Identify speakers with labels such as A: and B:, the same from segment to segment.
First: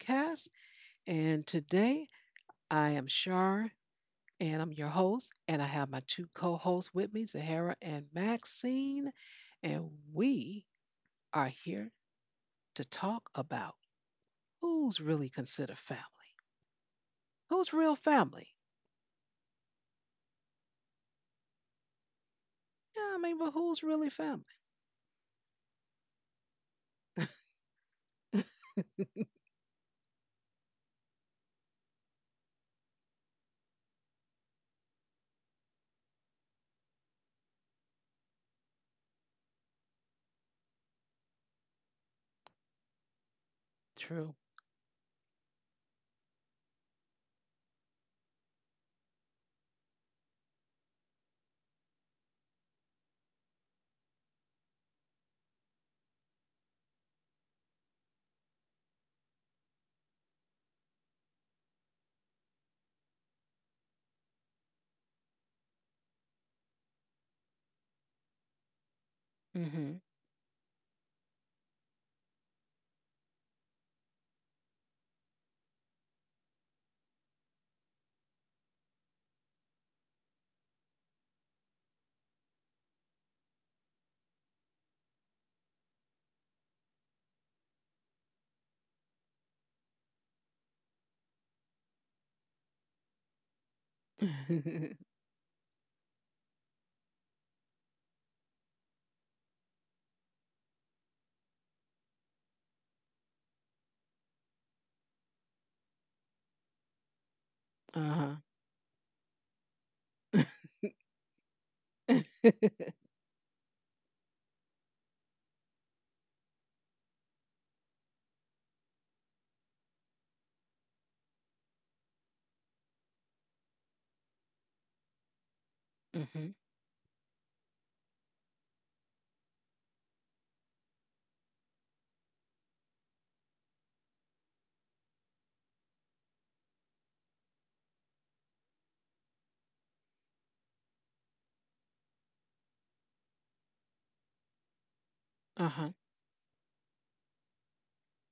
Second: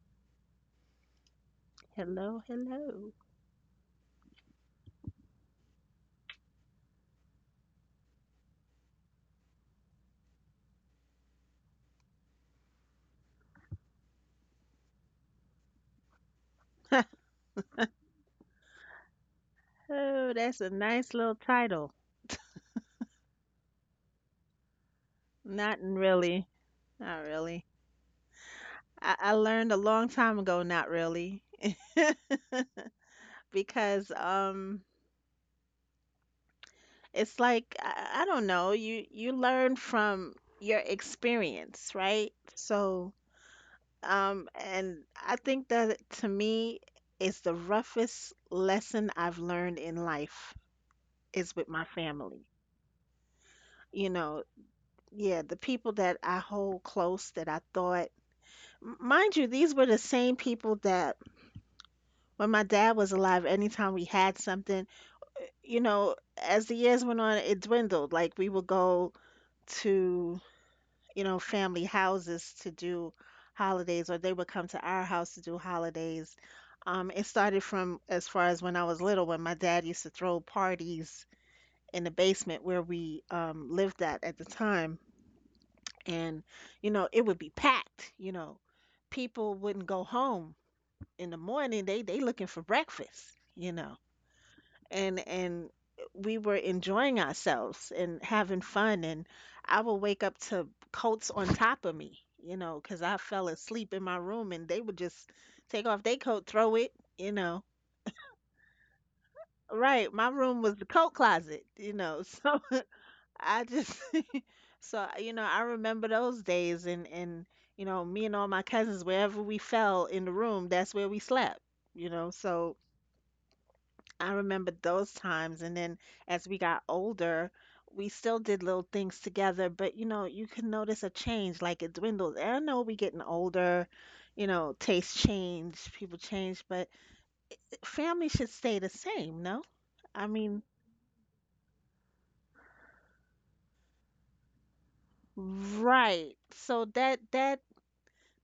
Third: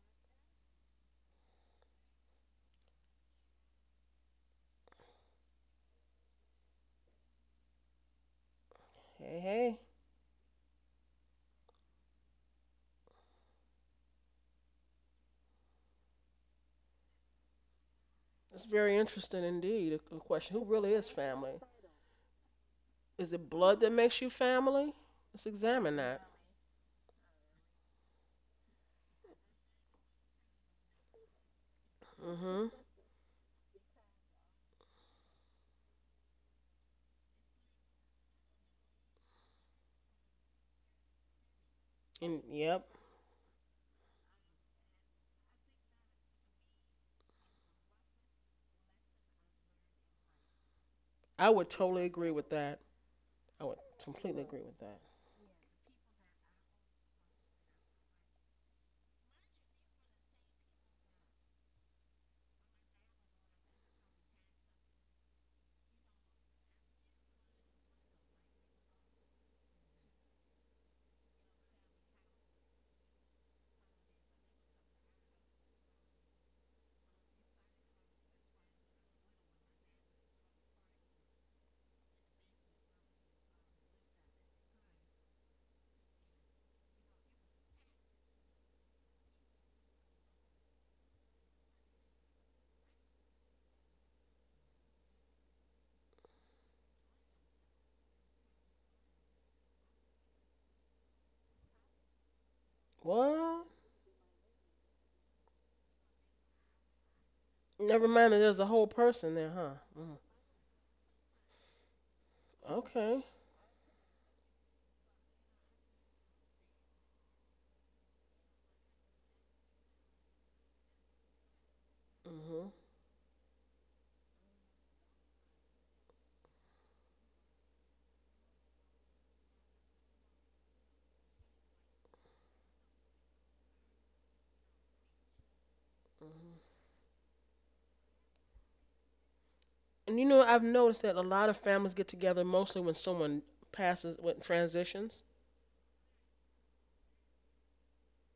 A: podcast. And today
B: Hello,
A: I am
B: hello.
A: Shar and I'm your host. And I have my two co hosts with me, Zahara and Maxine.
C: Hey, hey.
A: And we are here to talk about who's really considered family. Who's real family?
C: It's very interesting indeed. A
B: Oh,
C: question.
B: that's
C: Who
B: a
C: really is
B: nice little
C: family?
B: title.
A: Yeah, I
C: Is
A: mean,
C: it
A: but
C: blood
A: who's
C: that
A: really
C: makes you
A: family?
C: family? Let's
B: Not
C: examine that.
B: really. Not really. I, I learned a long time ago, not really.
C: Mm-hmm.
B: Because it's like I don't know, you learn from your experience, right?
C: And yep,
B: So
A: True.
B: and I think that, to me, is the roughest lesson I've learned in life,
C: I
B: is with
C: would
B: my
C: totally agree
B: family.
C: with that. I would
B: You know,
C: completely agree with that.
B: yeah, the people that I hold close that I thought. Mind you, these were the same people that when my dad was alive, anytime we had something, you know, as the years went on, it dwindled. Like, we would go
A: Mm
B: to family houses to do holidays, or they would come to our house to do holidays. It started from as far as when I was little, when my dad used to throw parties in the basement where we lived at the time. And it would be packed. People wouldn't go home. In the morning, they looking for breakfast, you know,
A: hmm.
B: and we were enjoying ourselves and having fun, and I would wake up to coats on top of me, you know, because I fell
C: What?
B: asleep in my room, and they would just take off their coat, throw it, you know.
C: Never mind
A: uh
C: that there's a whole person there, huh?
B: Right,
C: Mm.
B: my
A: huh.
B: room was the coat closet, you know,
A: mm
B: so
C: Okay.
B: I just so, you know, I remember those days, and You know, me and all my cousins, wherever we fell in the room, that's where we slept, you know,
C: Mm-hmm.
B: so I remember those times. And then, as we
A: hmm.
B: got older, we still did little things together, but you know, you can notice a change, like it dwindles. And I know we getting older, you know, tastes change, people change,
C: Mm-hmm.
B: but family should stay the same, no?
C: And
B: I
C: you know,
B: mean,
C: I've noticed that a lot of families get together mostly when someone passes, when transitions.
A: Uh huh.
B: right. So that that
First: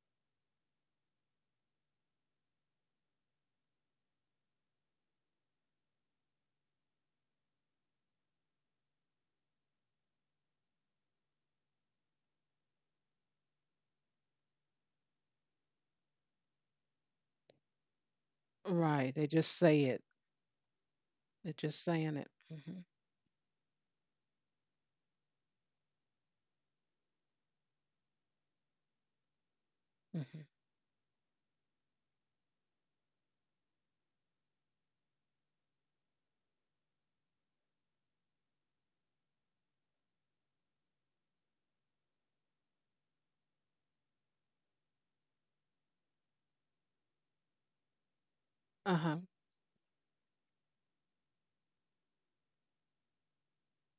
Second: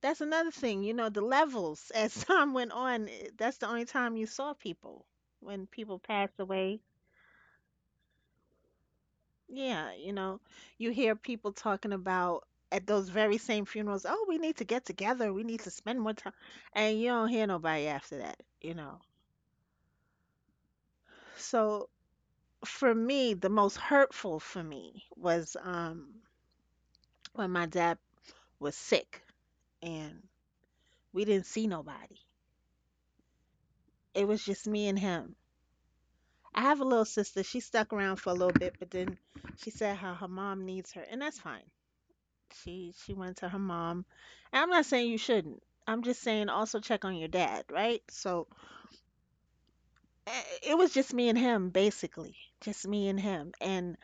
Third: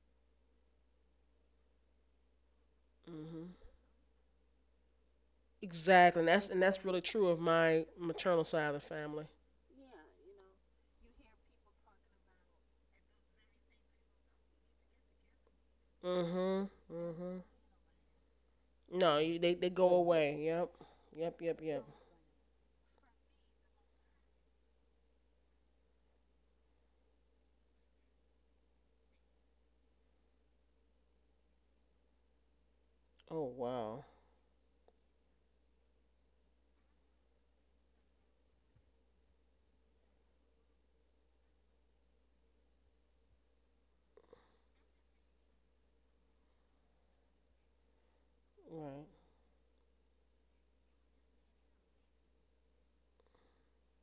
B: that's another thing, you know, the levels. As time went on,
C: Mm-hmm.
B: that's the only time you saw people, when people
C: Exactly. And
B: passed
C: that's and
B: away.
C: that's really true of my maternal side of the family.
B: Yeah, you know, you hear people talking about at those very same funerals, "Oh, we need to get together, we need to spend more time,"
C: Mhm.
B: and you don't
C: Mhm.
B: hear nobody after that.
C: No,
A: Right. They
C: they
A: just
C: they
A: say
C: go
A: it.
C: away. Yep. Yep.
A: They're
C: Yep. Yep.
A: just
B: So
A: saying it. Mm-hmm.
B: for me, the most hurtful for me was when my dad was sick, and
A: hmm
B: we didn't see nobody.
C: Oh wow.
B: It was just me and him. I have a little sister. She stuck around for a little bit, but then she said how her mom needs her, and that's fine. She went to her mom. And I'm not saying you shouldn't. I'm just saying also check on your dad, right? So
A: Uh
C: Right.
A: huh.
B: it was just me and him, basically. Just me and him. And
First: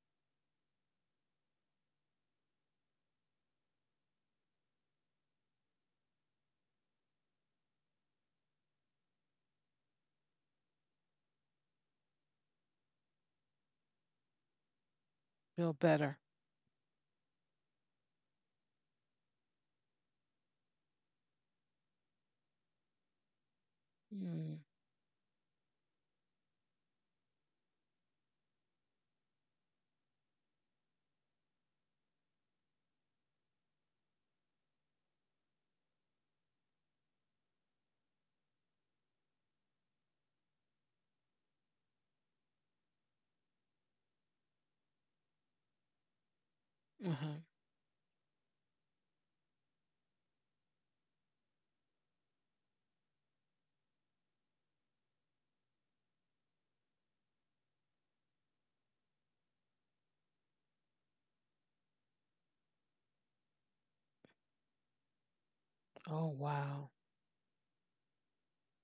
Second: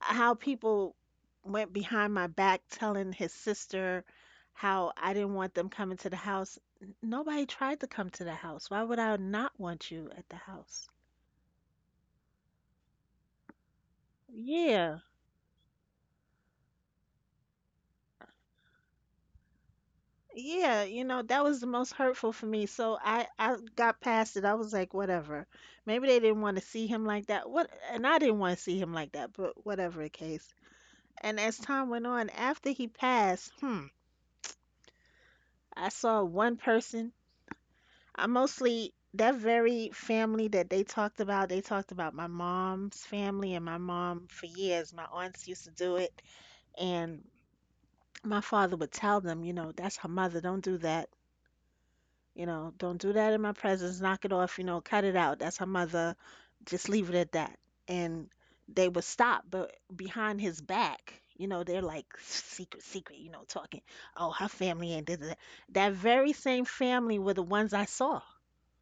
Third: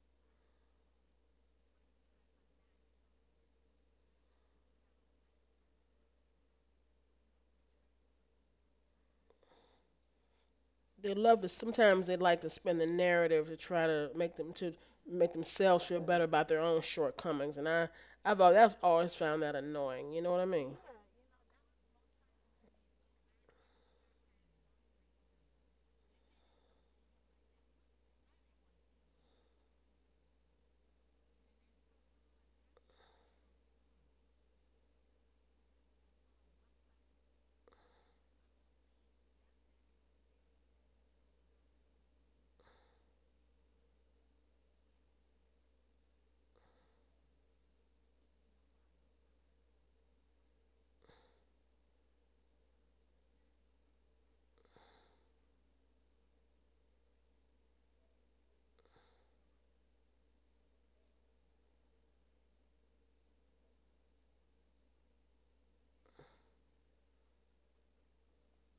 B: how people went behind my back telling his sister how I didn't want them coming to the house. Nobody tried to come to the house. Why would I not want you at the house?
C: They love to. Sometimes they like to spin the narrative to try to
B: Yeah.
C: make
A: Feel
C: themselves feel
A: better.
C: better about their own shortcomings, and I've always found that annoying. You know what I mean?
B: Yeah, you know, that was the most hurtful for me. So I got past it. I
A: Mm.
B: was like, whatever. Maybe they didn't want to see him like that. What, and I didn't want to see him like that, but whatever the case. And as time went on, after he passed, I saw one person. I mostly, that very family that they talked about my mom's family and my mom for years. My aunts used to do it,
A: Uh
B: and
A: huh.
B: my father would tell them, you know, "That's her mother, don't do that. You know, don't do that in my presence. Knock it off. You know, cut it out. That's her mother. Just leave it at that." And they would stop, but behind his back, you know, they're like secret, secret, you know, talking, "Oh, her family ain't da, da, da." That
A: Oh
B: very same
A: wow.
B: family were the ones I saw.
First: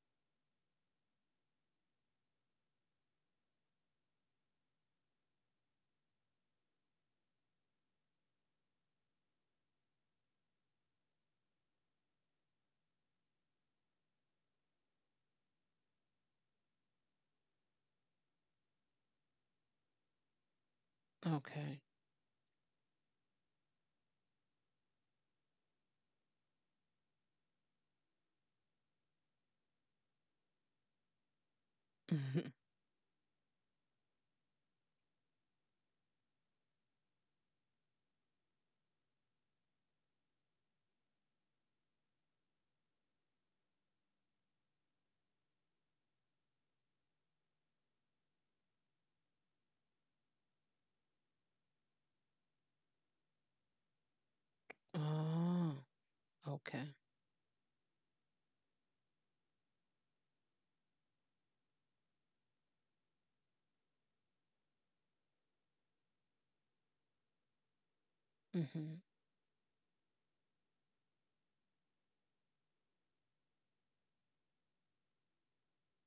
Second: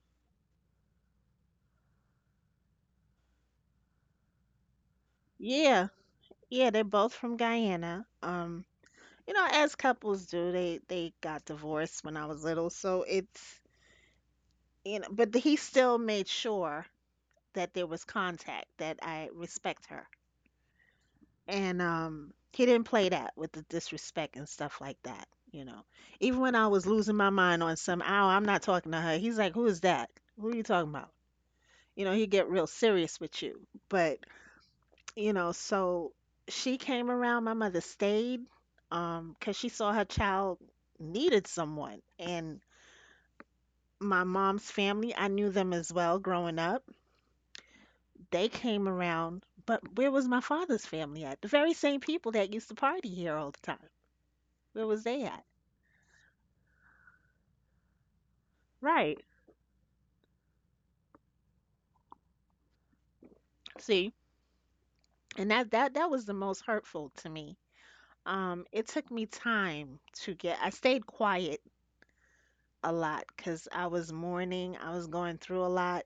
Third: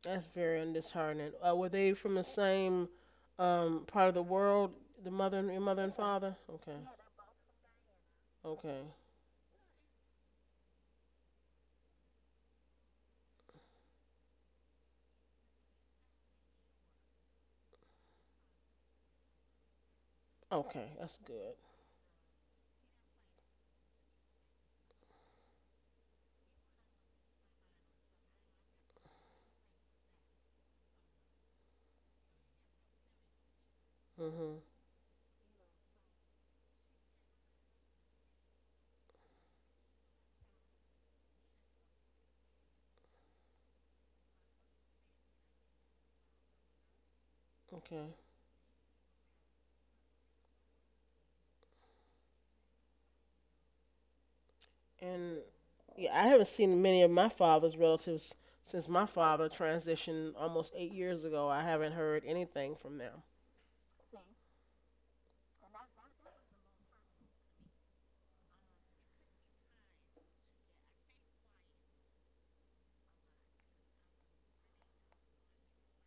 C: That's very disheartening. Were they from the same part of the world? The mother and your mother
B: Yeah,
C: and father?
B: yeah,
C: Okay.
B: they're both from Guyana.
C: Okay.
B: You know, as couples do, they got divorced when I was little, so it's but he still made sure that there was contact, that I respect her,
C: Okay. That's good.
A: Okay.
B: and he didn't play that with the disrespect and stuff like that, you know. Even when I was losing my mind on some hour, "I'm not talking to her," he's like, "Who is that? Who are you talking about?" You know, he get
A: Mhm.
B: real serious with you. But,
C: Mhm.
B: you know, so she came around. My mother stayed because she saw her child needed someone, and my mom's family, I knew them as well growing up.
C: Okay.
B: They came around. But where was my father's family at? The very same people that used to party here all the time, where was they
C: And
B: at?
A: Oh.
C: yeah, I haven't seen
A: Okay.
C: many of my father's relatives since my
B: Right.
C: father transitioned almost 8 years ago. I haven't heard anything from them.
B: See, and that was the most hurtful to me. It
A: Mhm.
B: took me time to get. I stayed quiet a lot because I was mourning. I was going through a lot,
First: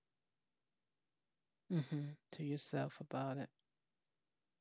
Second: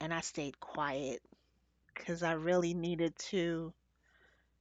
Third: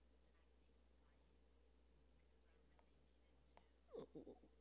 B: and I stayed quiet
A: Mhm.
B: because I
A: To
B: really
A: yourself
B: needed
A: about it.
B: to,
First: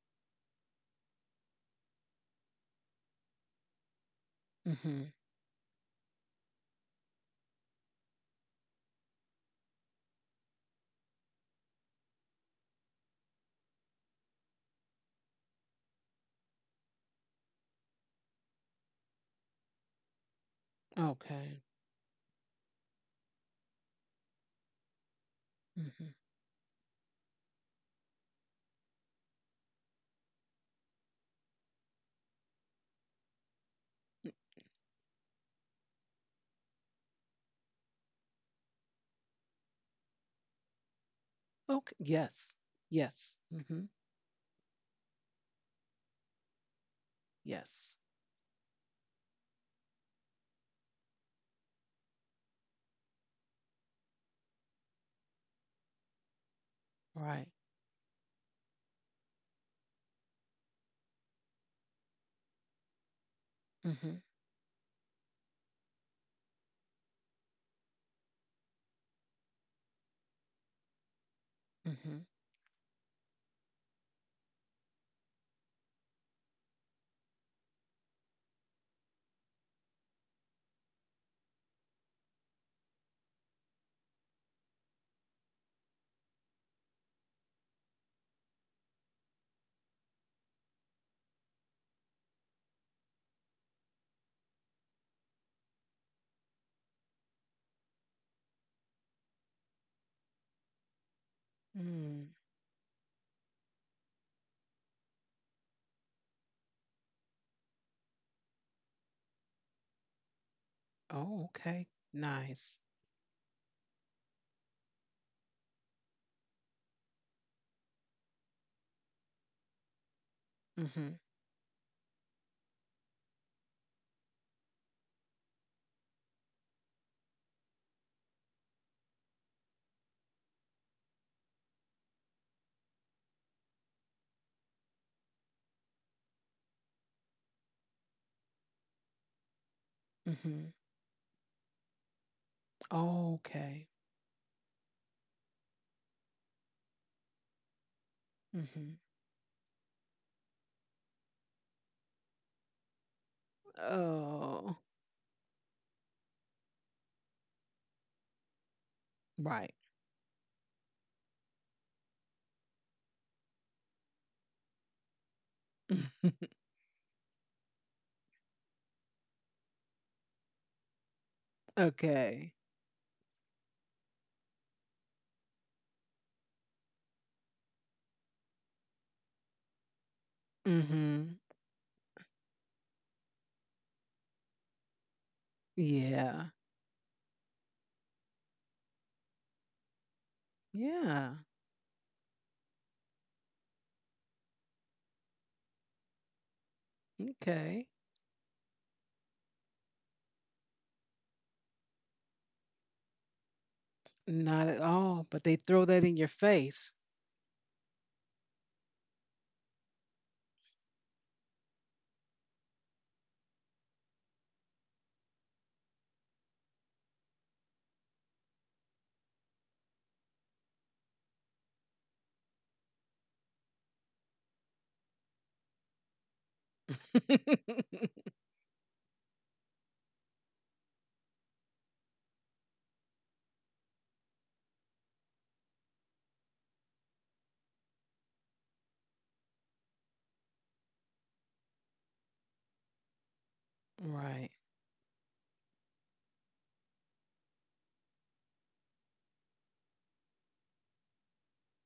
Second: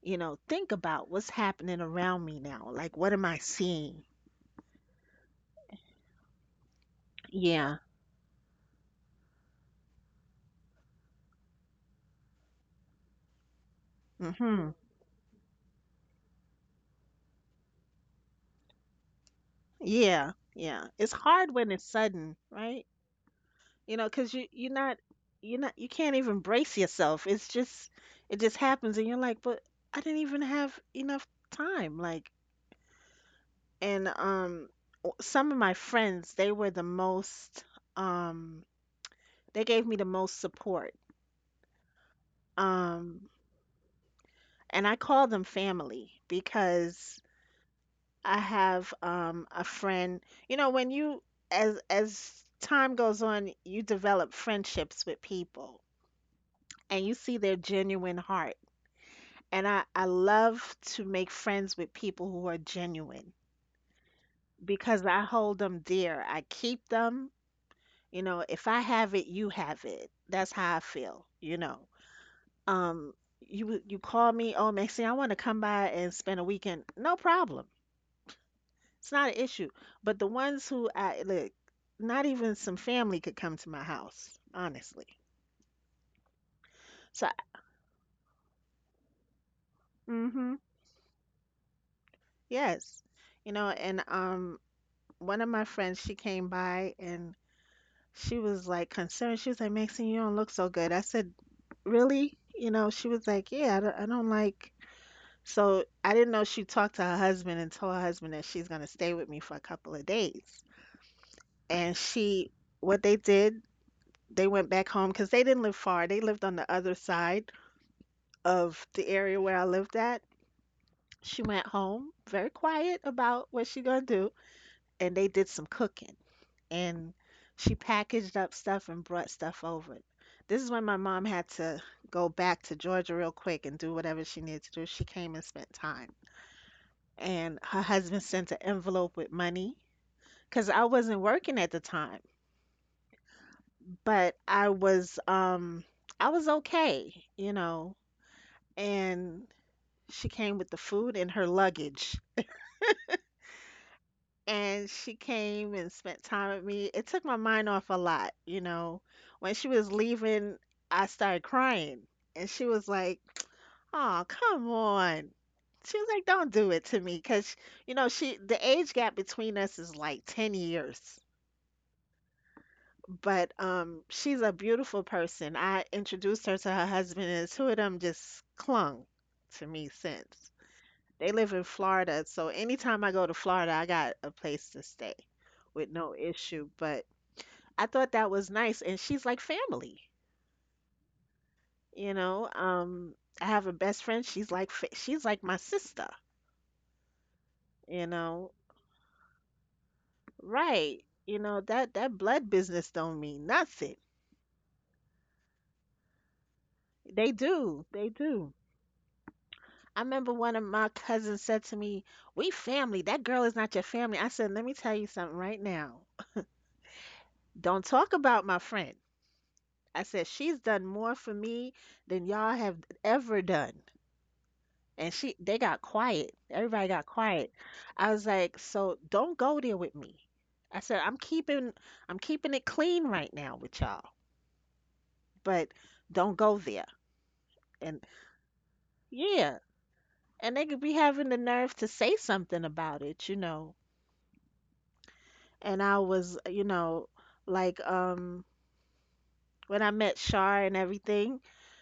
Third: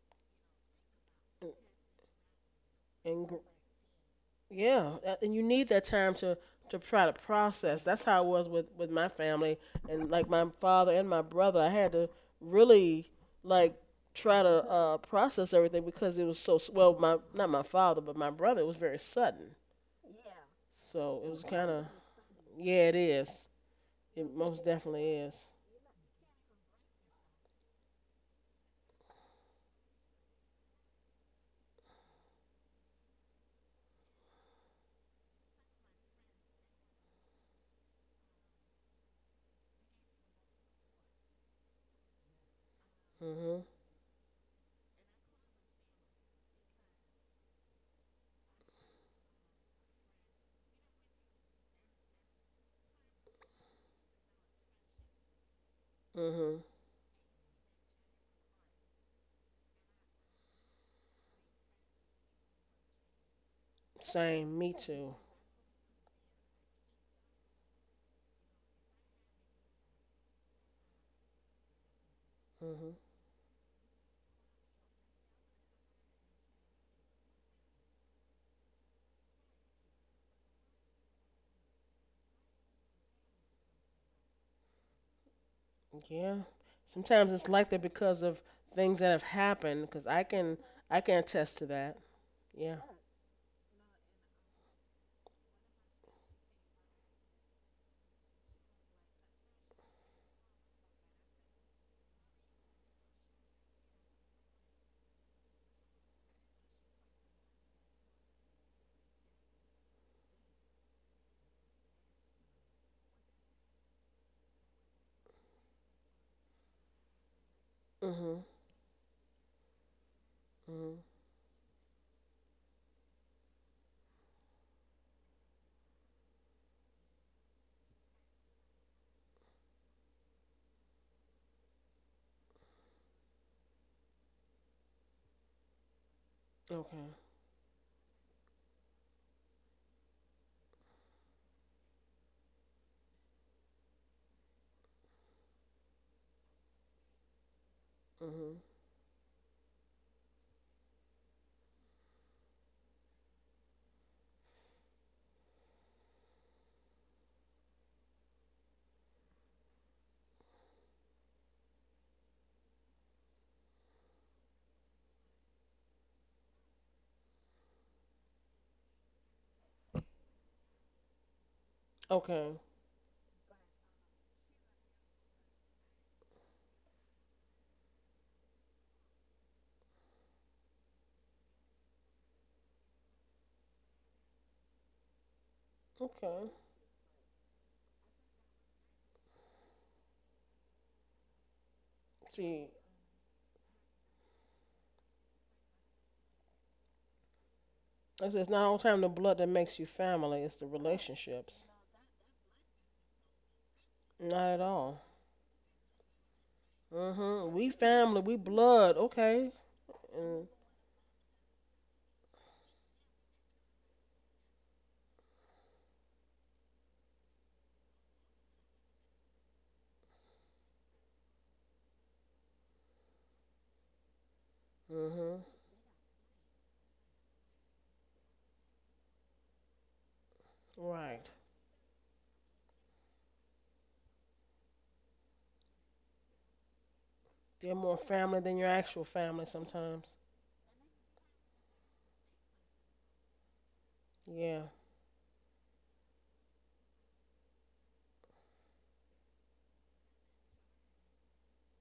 B: you know, think about what's
C: And,
B: happening around me now. Like, what am
C: and gr-
B: I seeing?
C: yeah,
A: Mhm.
C: and you need that time to try to
B: Yeah.
C: process. That's how it was with my family and like my father and my brother. I had to really like try to
B: Mhm.
C: process everything because it was well. My not my father, but my brother. It was very sudden,
B: Yeah. Yeah. It's
C: so it was
B: hard
A: Okay.
C: kind
B: when it's
C: of
B: sudden, right?
C: yeah. It is.
B: You know, because
C: It
B: you
C: most
B: you're not
C: definitely is.
B: you're not you
A: Mhm.
B: can't even brace yourself. It just happens, and you're like, but I didn't even have enough time. Like, and some of my friends, they were um, they gave me the most support.
A: Okay. Yes.
B: Um,
A: Yes.
C: hmm
A: Mhm.
B: and I call them family, because
A: Yes.
B: I have a friend. You know, when you as time goes on, you develop friendships with people,
C: Mhm.
B: and you see
A: Right.
B: their genuine heart. And I love to make friends with people who are genuine,
A: Mhm.
C: Same. Me
B: because
C: too.
B: I hold them dear. I keep them. You know, if I have it, you have it. That's how I feel, you know.
A: Mhm.
C: Mhm.
B: Um, you call me, "Oh, Maxine, I want to come by and spend a weekend." No problem. It's not an issue. But the ones who I look, not even some family could come to my house, honestly.
C: Yeah.
B: So,
C: Sometimes it's like that because of things that have happened. Cause I
B: mm-hmm,
C: can I can attest to that. Yeah.
B: yes. You know, and one of my friends, she came by, and she was like concerned. She was like, "Maxine, you don't look so good." I said,
A: Mm.
B: "Really?" You know, she was like, "Yeah, I don't like." So I didn't know she talked to her husband and told her husband that she's going to stay with me for a couple of days.
A: Oh. Okay.
B: And she,
A: Nice.
B: what they did, they went back home, because they didn't live far. They lived on the other side
C: Mhm.
B: of the area where I lived at.
C: Mhm.
A: Mhm.
B: She went home, very quiet about what she gonna do, and they did some cooking, and she packaged up stuff and brought stuff over. This is when my mom had to go back to Georgia real quick and do whatever she needed to do. She came and spent time.
C: Okay.
B: And her husband sent an envelope with money, because
A: Mhm.
B: I wasn't working at the time,
A: Okay.
B: but I was okay, you know.
C: Mhm.
A: Mhm.
B: And she came with the food and her luggage,
A: Oh.
B: and she came and spent time with me. It took my mind off a lot, you know. When she
A: Right.
B: was leaving, I started crying, and she was like, "Oh, come on." She was like, "Don't do it to me," because, you know, she, the age gap between us is like 10 years.
A: okay.
C: Okay.
B: But she's a beautiful person. I introduced her to her husband, and the two of them just clung to me since. They
A: Mhm.
B: live in Florida, so anytime I go to Florida, I got a place to stay with no
A: Yeah.
C: Okay.
B: issue. But I thought that was nice, and she's like family,
A: Yeah.
B: you know.
C: See,
B: I have a best friend. She's like she's like my sister,
A: Okay.
B: you
C: I said it's
B: know.
C: not all the time the blood that makes you family. It's the
B: Right, you know,
C: relationships.
B: that blood business don't mean nothing.
C: Not at
A: Not at
C: all.
A: all, but they throw that in your face.
B: They
C: Mhm. We
B: do, they
C: family. We
B: do.
C: blood. Okay.
B: I remember
C: Mm.
B: one of my cousins said to me, "We family. That girl is not your family." I said, "Let me tell you something right now. Don't talk about my friend." I said, "She's done more for me than y'all have ever done." And she,
C: Mhm.
B: they got quiet. Everybody got quiet. I was like, "So don't go there with me." I said, I'm
C: Right.
B: keeping, I'm keeping it clean right now with y'all, but don't go there.
C: They're more
B: And
C: family than your actual family
B: yeah,
C: sometimes.
B: and they could be having the nerve to say something about it, you know.
A: right.
C: Yeah.
B: And I was, you know, like, when I met Shar and everything,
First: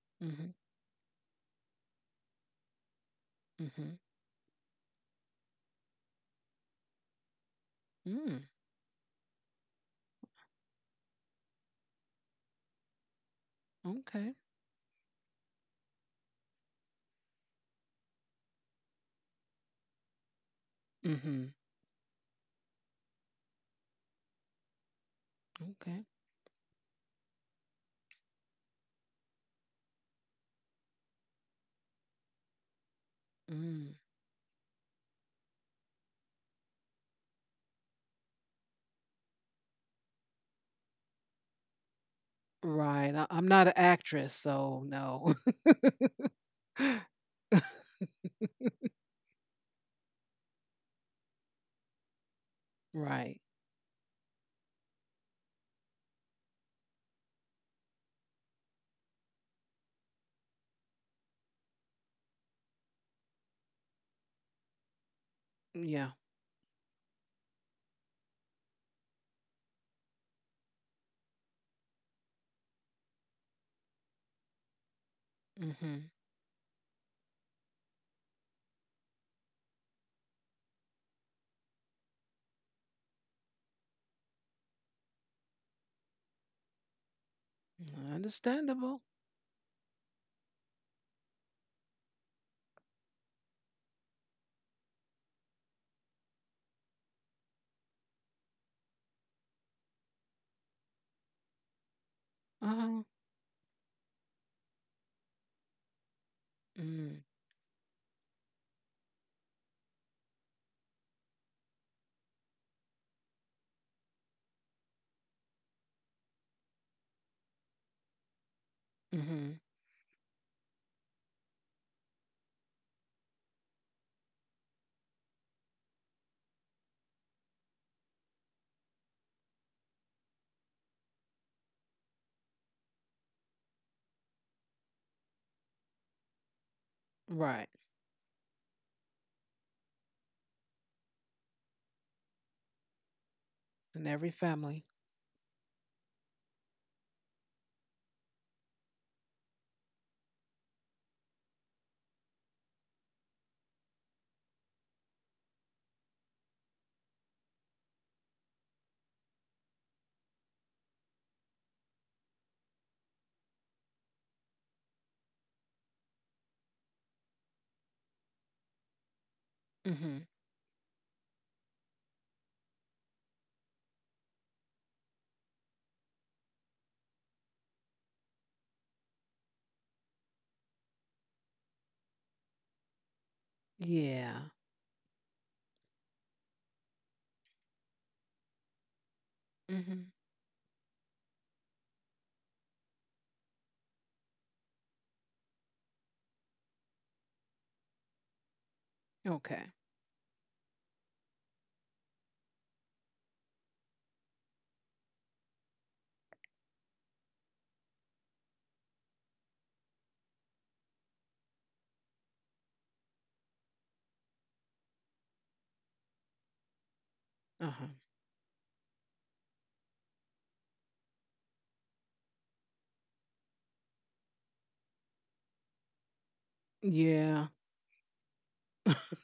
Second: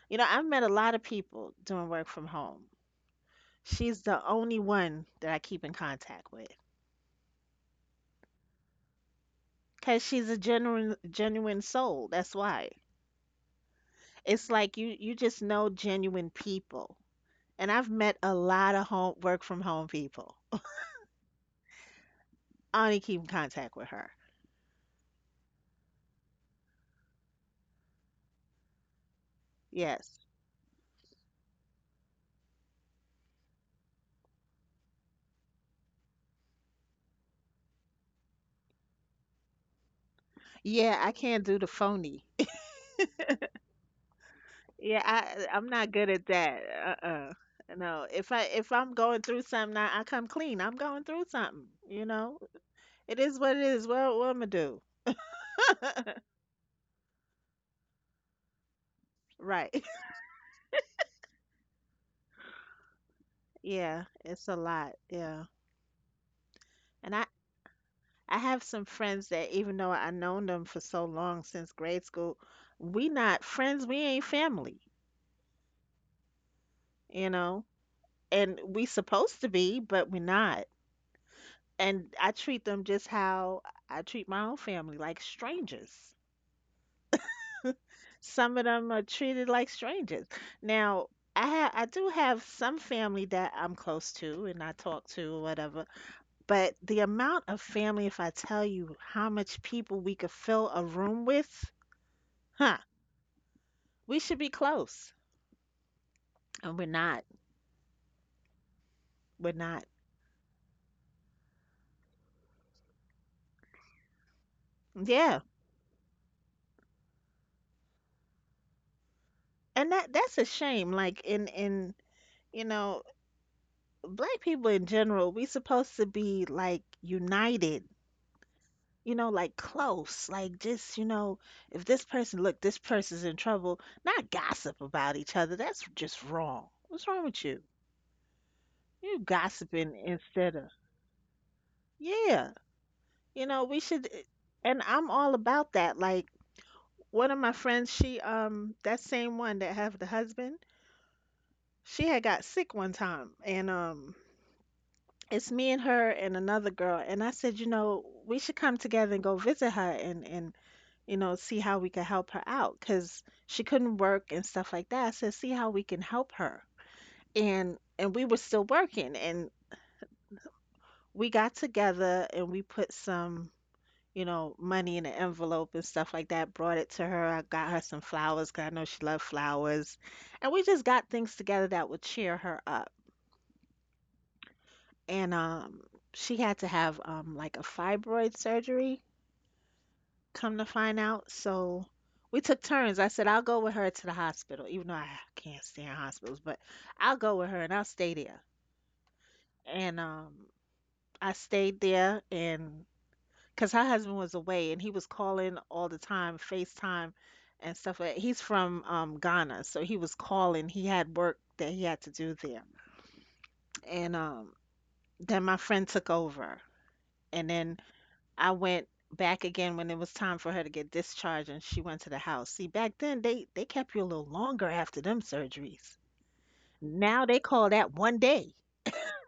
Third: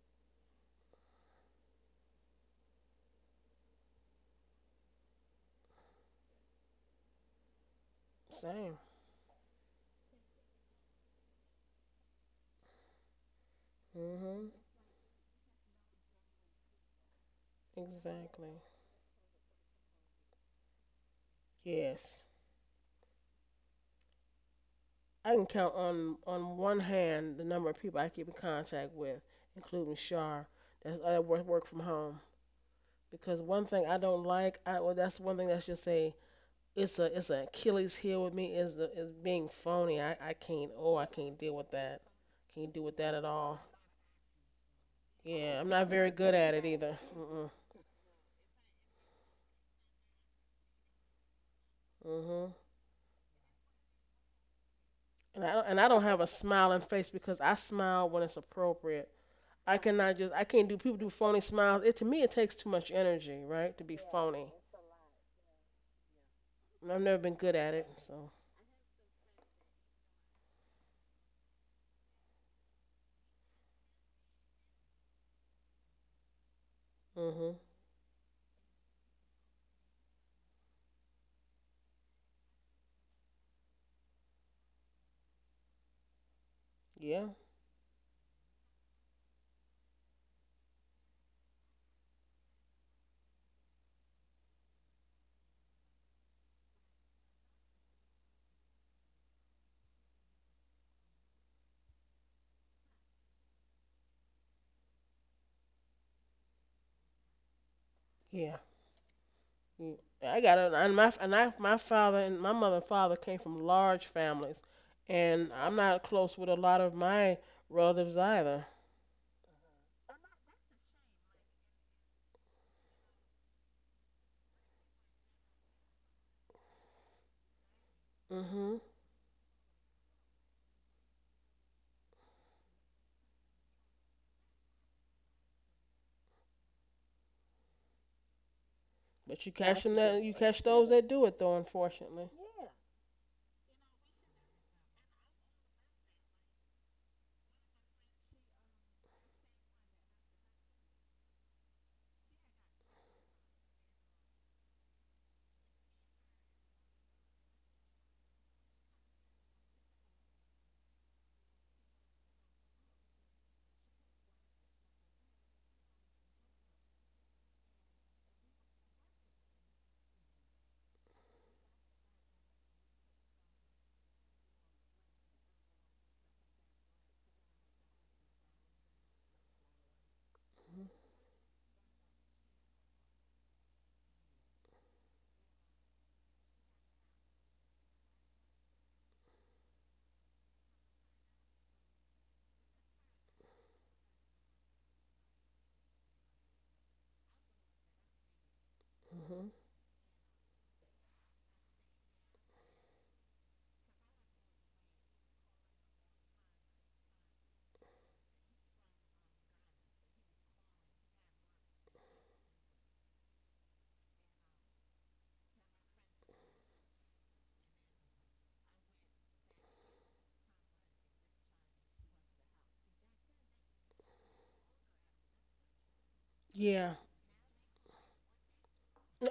B: you know, I've
A: Mhm.
B: met a lot of people doing work from home.
A: Mhm.
B: She's the only one that I keep in contact with,
A: Mm.
C: Same.
B: because she's a genuine, genuine soul. That's why.
A: Okay.
B: It's
C: Mhm.
B: like, you just know genuine people. And I've met a
C: Exactly.
B: lot of home, work from home people.
A: Mhm.
C: Yes.
B: I only keep in contact with her.
C: I can count
A: Okay.
C: on one hand the number of people I keep in contact with, including
B: Yes.
C: Shar. That's I work from home because one thing
A: Mm.
C: I don't like, I well that's one thing that's just a it's an Achilles heel with me is the is being phony. I I can't oh
B: Yeah,
C: I
B: I
C: can't
B: can't
C: deal
B: do the
C: with that.
B: phony.
C: Can't deal with
A: Right.
C: that at
A: I'm
C: all.
A: not an actress, so
B: Yeah,
A: no.
B: I,
C: Yeah,
B: I'm
C: I'm not
B: not good
C: very
B: at
C: good at
B: that.
C: it either. Mm
B: Uh-uh.
C: mm.
B: No, if I'm going through something, I come clean. I'm going through something.
C: Mhm.
B: It is
A: right.
B: what it is. What am I do?
C: And I don't have a smiling face because I smile when it's appropriate. I
B: Right.
C: cannot just I can't do people do phony smiles. It to me it takes too much energy, right? To be
B: Yeah, it's
C: phony.
B: a lot. Yeah.
A: Yeah.
C: And I've
B: And
C: never
B: I,
C: been good at it, so.
B: I have some friends that even though I known them for so long since grade school, we not friends, we ain't family,
A: Mhm.
B: you
C: Mhm.
B: know? And we supposed to be, but we not. And I treat them just how I treat my own family, like strangers.
C: Yeah.
B: Some of them
A: Understandable.
B: are treated like strangers. Now, I do have some family that I'm close to and I talk to or whatever, but the amount of family, if I tell you how much people we could fill a room with, huh?
A: Uh-huh.
B: We should be close. And we're
A: Mm.
B: not.
C: Yeah.
B: We're not.
C: Mm. I got a and my and I, my father and my mother and father came from large families,
B: Yeah.
C: and I'm not close with a lot of my relatives either.
A: Mhm.
B: And that's a shame. Like you know, black people in general, we supposed to be like united,
C: Mhm.
B: like close. Like just, if this person's in trouble, not gossip about each other. That's just wrong. What's wrong with you?
A: Right.
B: You
C: But
B: gossiping
C: you
B: instead
C: catch
B: of.
C: those that do it though, unfortunately.
B: Yeah. You know, we
A: In
B: should,
A: every family.
B: and I'm all about that. Like one of my friends, she, that same one that have the husband, she had got sick one time and it's me and her and another girl, and I said, we should come together and go visit her, and see how we can help her out, cuz she couldn't work and stuff like that. I said, see how we can help her. And we were still working, and
A: Mhm.
B: we got together and we put some, money in an envelope and stuff like that. Brought it to her. I got her some flowers because I know she loved flowers. And we just got things together that would cheer her up,
A: Yeah.
B: and she had to have like a fibroid surgery,
A: Mhm.
B: come to find out. So we took turns. I said, I'll go with her to the hospital even though I can't stand hospitals, but I'll go with her and I'll stay there.
C: Mhm.
A: Okay.
B: And I stayed there, and because her husband was away and he was calling all the time, FaceTime and stuff. Like, he's from Ghana, so he was calling. He had work that he had to do there. And then my friend took over, and then
A: Uh-huh.
B: I went back again when it was time for her to get discharged, and she went to the house. See, back then they kept you a little longer after them surgeries.
C: Yeah.
B: Now they
A: Yeah.
B: call that one day.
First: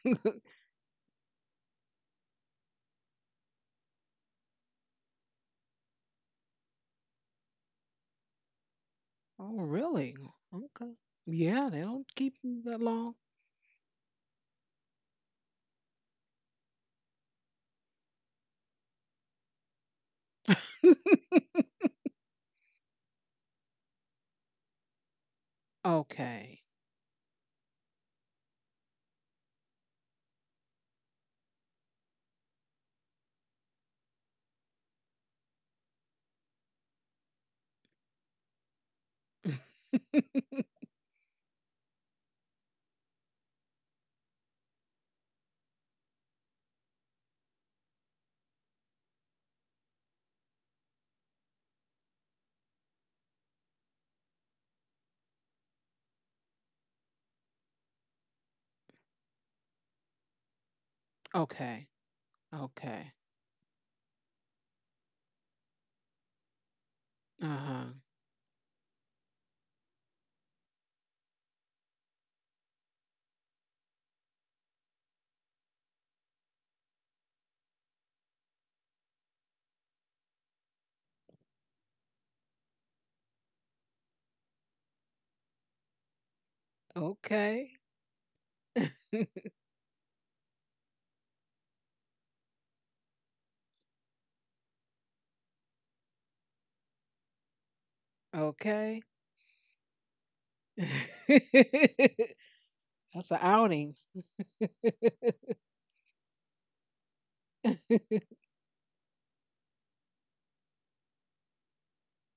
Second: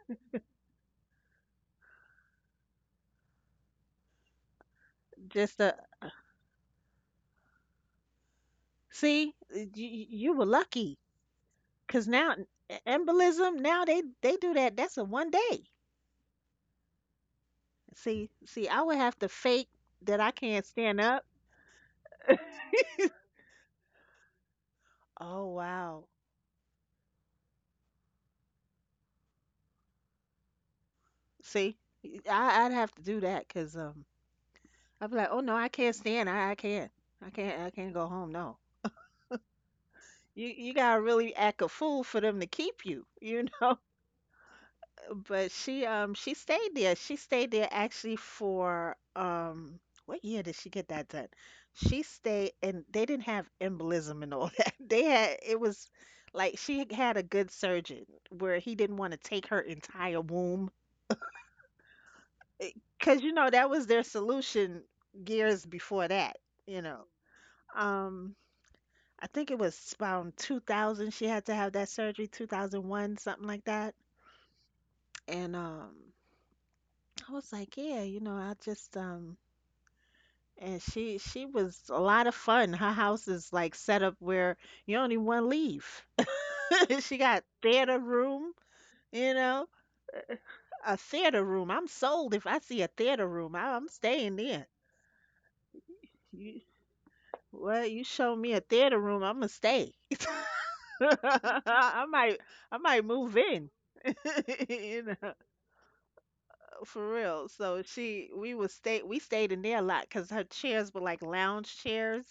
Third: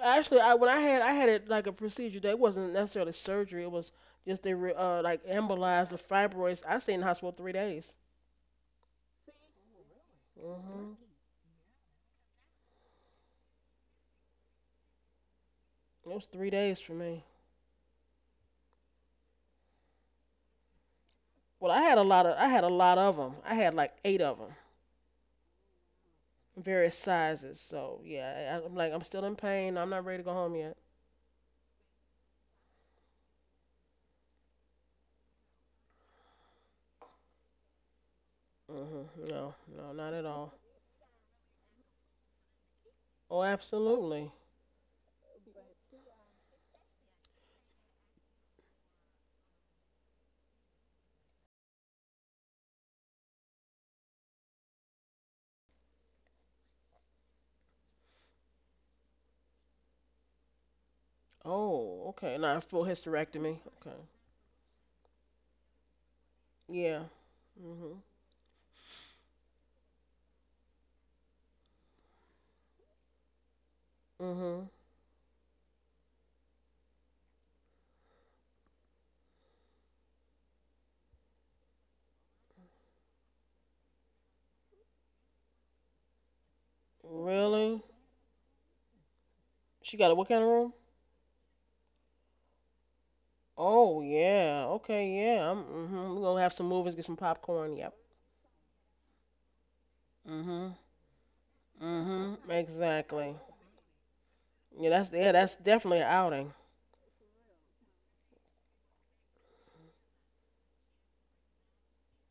C: Actually, I had it like a procedure that wasn't necessarily surgery. It was just they re, like
B: Just a
C: embolized the fibroids. I stayed in the hospital 3 days.
B: see,
A: Oh,
B: you,
A: really?
B: you were
A: Okay.
C: Mhm.
B: lucky,
A: Yeah, they
B: cuz
A: don't
B: now,
A: keep 'em that long.
B: embolism, now they do that. That's a one day.
C: It was 3 days for me.
B: See, I would have to fake that I can't stand up.
C: Well, I had a lot of I had a lot of them. I had like eight of them,
B: Oh wow.
A: okay.
C: various sizes. So yeah, I'm like, I'm still in pain. I'm not ready to go home yet.
B: See, I'd have to do that because, I'd be like, oh no, I can't stand. I can't. I can't. I can't go home. No,
C: Mhm. No, no, not at
B: You
C: all.
B: you gotta really act a fool for them to keep you,
C: Oh,
B: you know.
C: absolutely.
B: But she stayed there. She stayed there actually for, what year did she get that done? She stayed, and they didn't have embolism and all that. They had It was like she had a good surgeon where he didn't want to take her entire womb,
A: okay.
C: Oh, okay. Not full
A: Okay.
B: because
C: hysterectomy.
B: that was
C: Okay.
B: their solution years before that, you
C: Yeah.
B: know.
A: Uh-huh.
C: Mhm.
B: Um I think it was around 2000 she had to have that surgery, 2001, something like that.
C: Mhm.
B: And I was like, yeah, I just and she was a lot of fun. Her house is like set up where you only one leave. She got
A: Okay.
C: Really?
B: theater room, you know,
C: She got a what kind of room?
B: a theater room. I'm sold if I see a theater room. I'm
C: Oh
B: staying there.
C: yeah. Okay, yeah. I'm mhm. We're gonna have
B: You,
C: some movies, get some popcorn.
B: well,
C: Yep.
B: you show me a
A: Okay.
B: theater room, I'm gonna stay.
C: Mhm.
B: I
C: Mhm.
B: might I might
A: That's an
B: move
C: Exactly.
B: in.
A: outing.
C: Yeah, that's
B: You know,
C: yeah, that's definitely an outing.
B: for real. So she we was stay we stayed in there a lot because her chairs were like lounge chairs.